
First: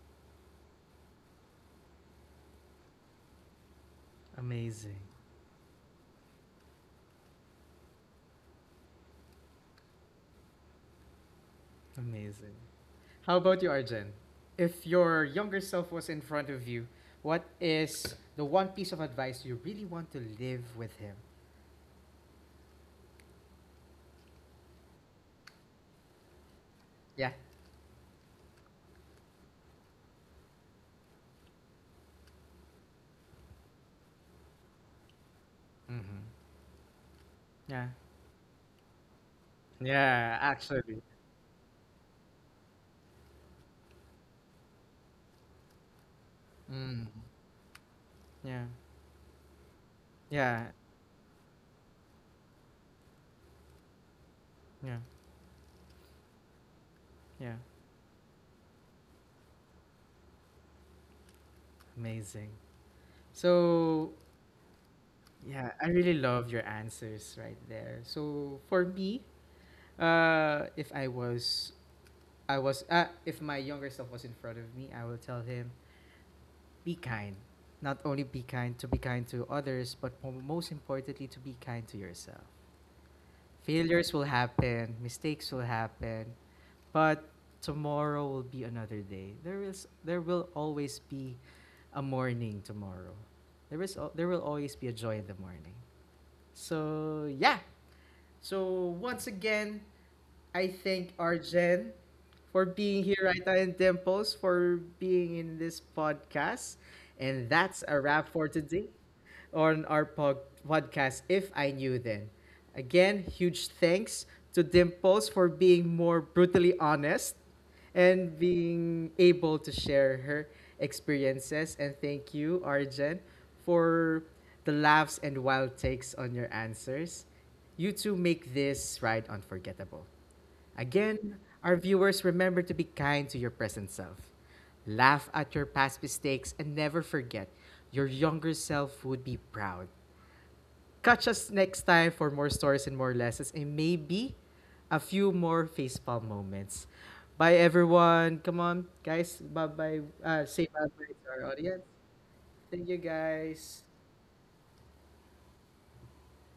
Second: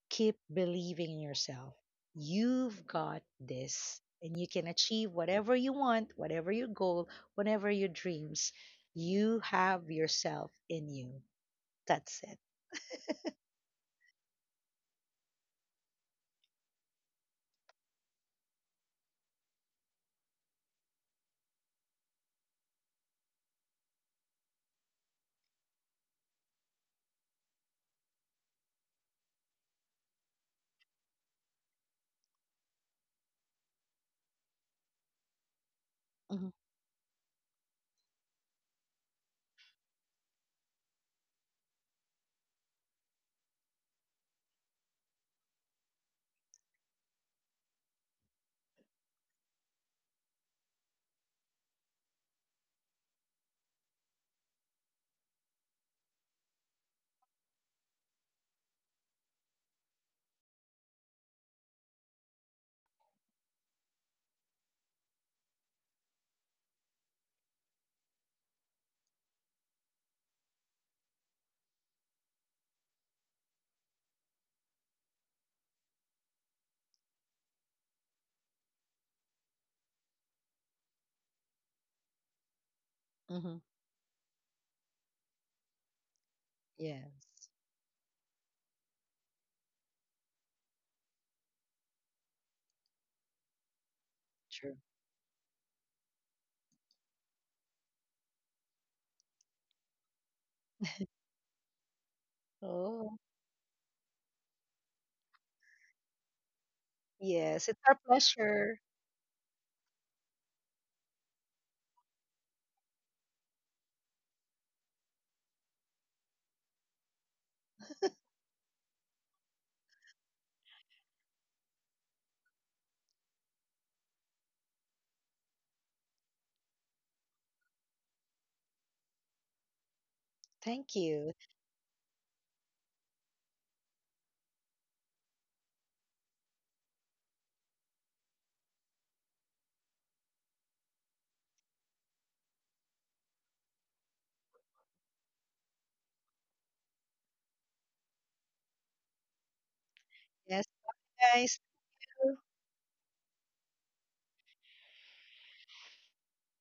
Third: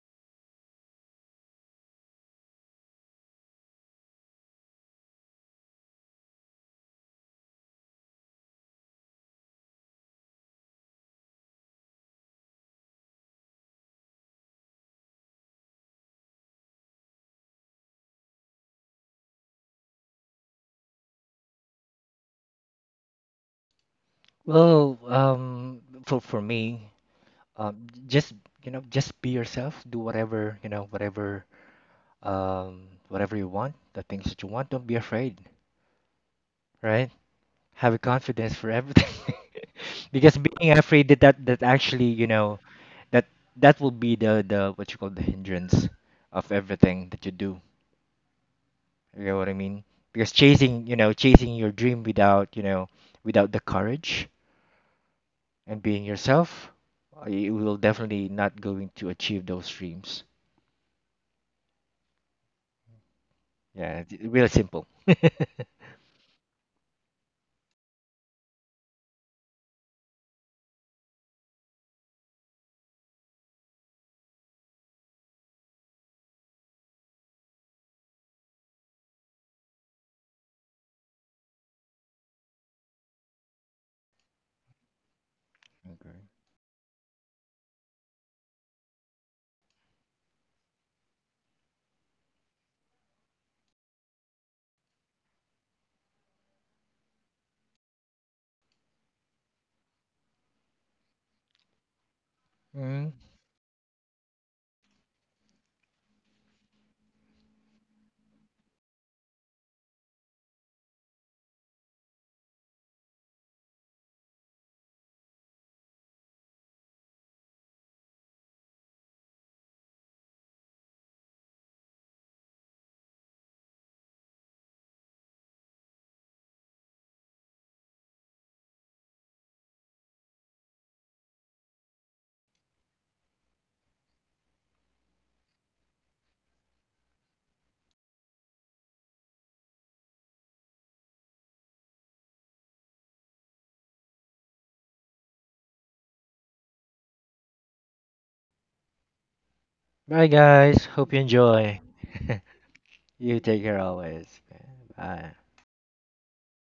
C: keep believing in yourself. You've got this, and you can
A: Amazing.
C: achieve whatever you want, whatever your goal, whatever your dreams. You have yourself in you. That's it.
A: Amazing. How about you, Arjen? If your younger self was in front of you, what is the one piece of advice you really want to live with him?
B: Well, for me,
A: Yeah.
B: um, j- just just be yourself. Do whatever you want, the things that you want. Don't be afraid,
A: Mm-hmm.
C: Hmm.
B: right?
A: Yeah.
B: Have a confidence for everything, because
A: Yeah,
B: being
A: actually.
B: afraid, that actually, that that will be the what you call, the hindrance of
A: Mm.
B: everything that you do.
A: Yeah.
B: You know what I mean? Because
A: Yeah.
B: chasing your dream, without you know without the courage
A: Yeah.
B: and being yourself,
A: Yeah.
B: you will definitely not going to achieve those dreams.
A: Amazing.
B: Yeah,
A: So,
B: it's real simple.
A: yeah, I really love your answers right there. So, for me, if I was if my younger self was in front of me, I will tell him be kind. Not only be kind to others, but most importantly, to be kind to yourself.
C: Hmm.
A: Failures will happen, mistakes will happen,
B: Agree.
A: but
C: Yes,
A: tomorrow will be another day. There will always be a morning tomorrow. There will
C: true.
A: always be a joy in the morning. So yeah. So once again, I thank Arjen for being
C: Oh,
A: here right now in Dimples, for being in this podcast. And
C: yes. It's
A: that's
C: our
A: a wrap for
C: pleasure.
A: today on our podcast, If I Knew Then. Again, huge thanks to Dimples for being more brutally honest and being able to share her experiences. And thank you, Arjen, for the laughs and wild takes on your answers. You two make this ride unforgettable.
C: Thank you.
A: Again, our viewers remember to be kind to your present self. Laugh at your past mistakes and never forget your younger self would be proud. Catch us next time for more stories and more lessons and maybe a few more facepalm moments. Bye everyone. Come on, guys. Bye bye.
B: Bye,
C: Yes,
A: Say
B: guys.
A: bye bye
B: Hope you
A: to our
C: guys.
B: enjoy.
A: audience. Thank you
B: You take care
A: guys.
B: always. Bye.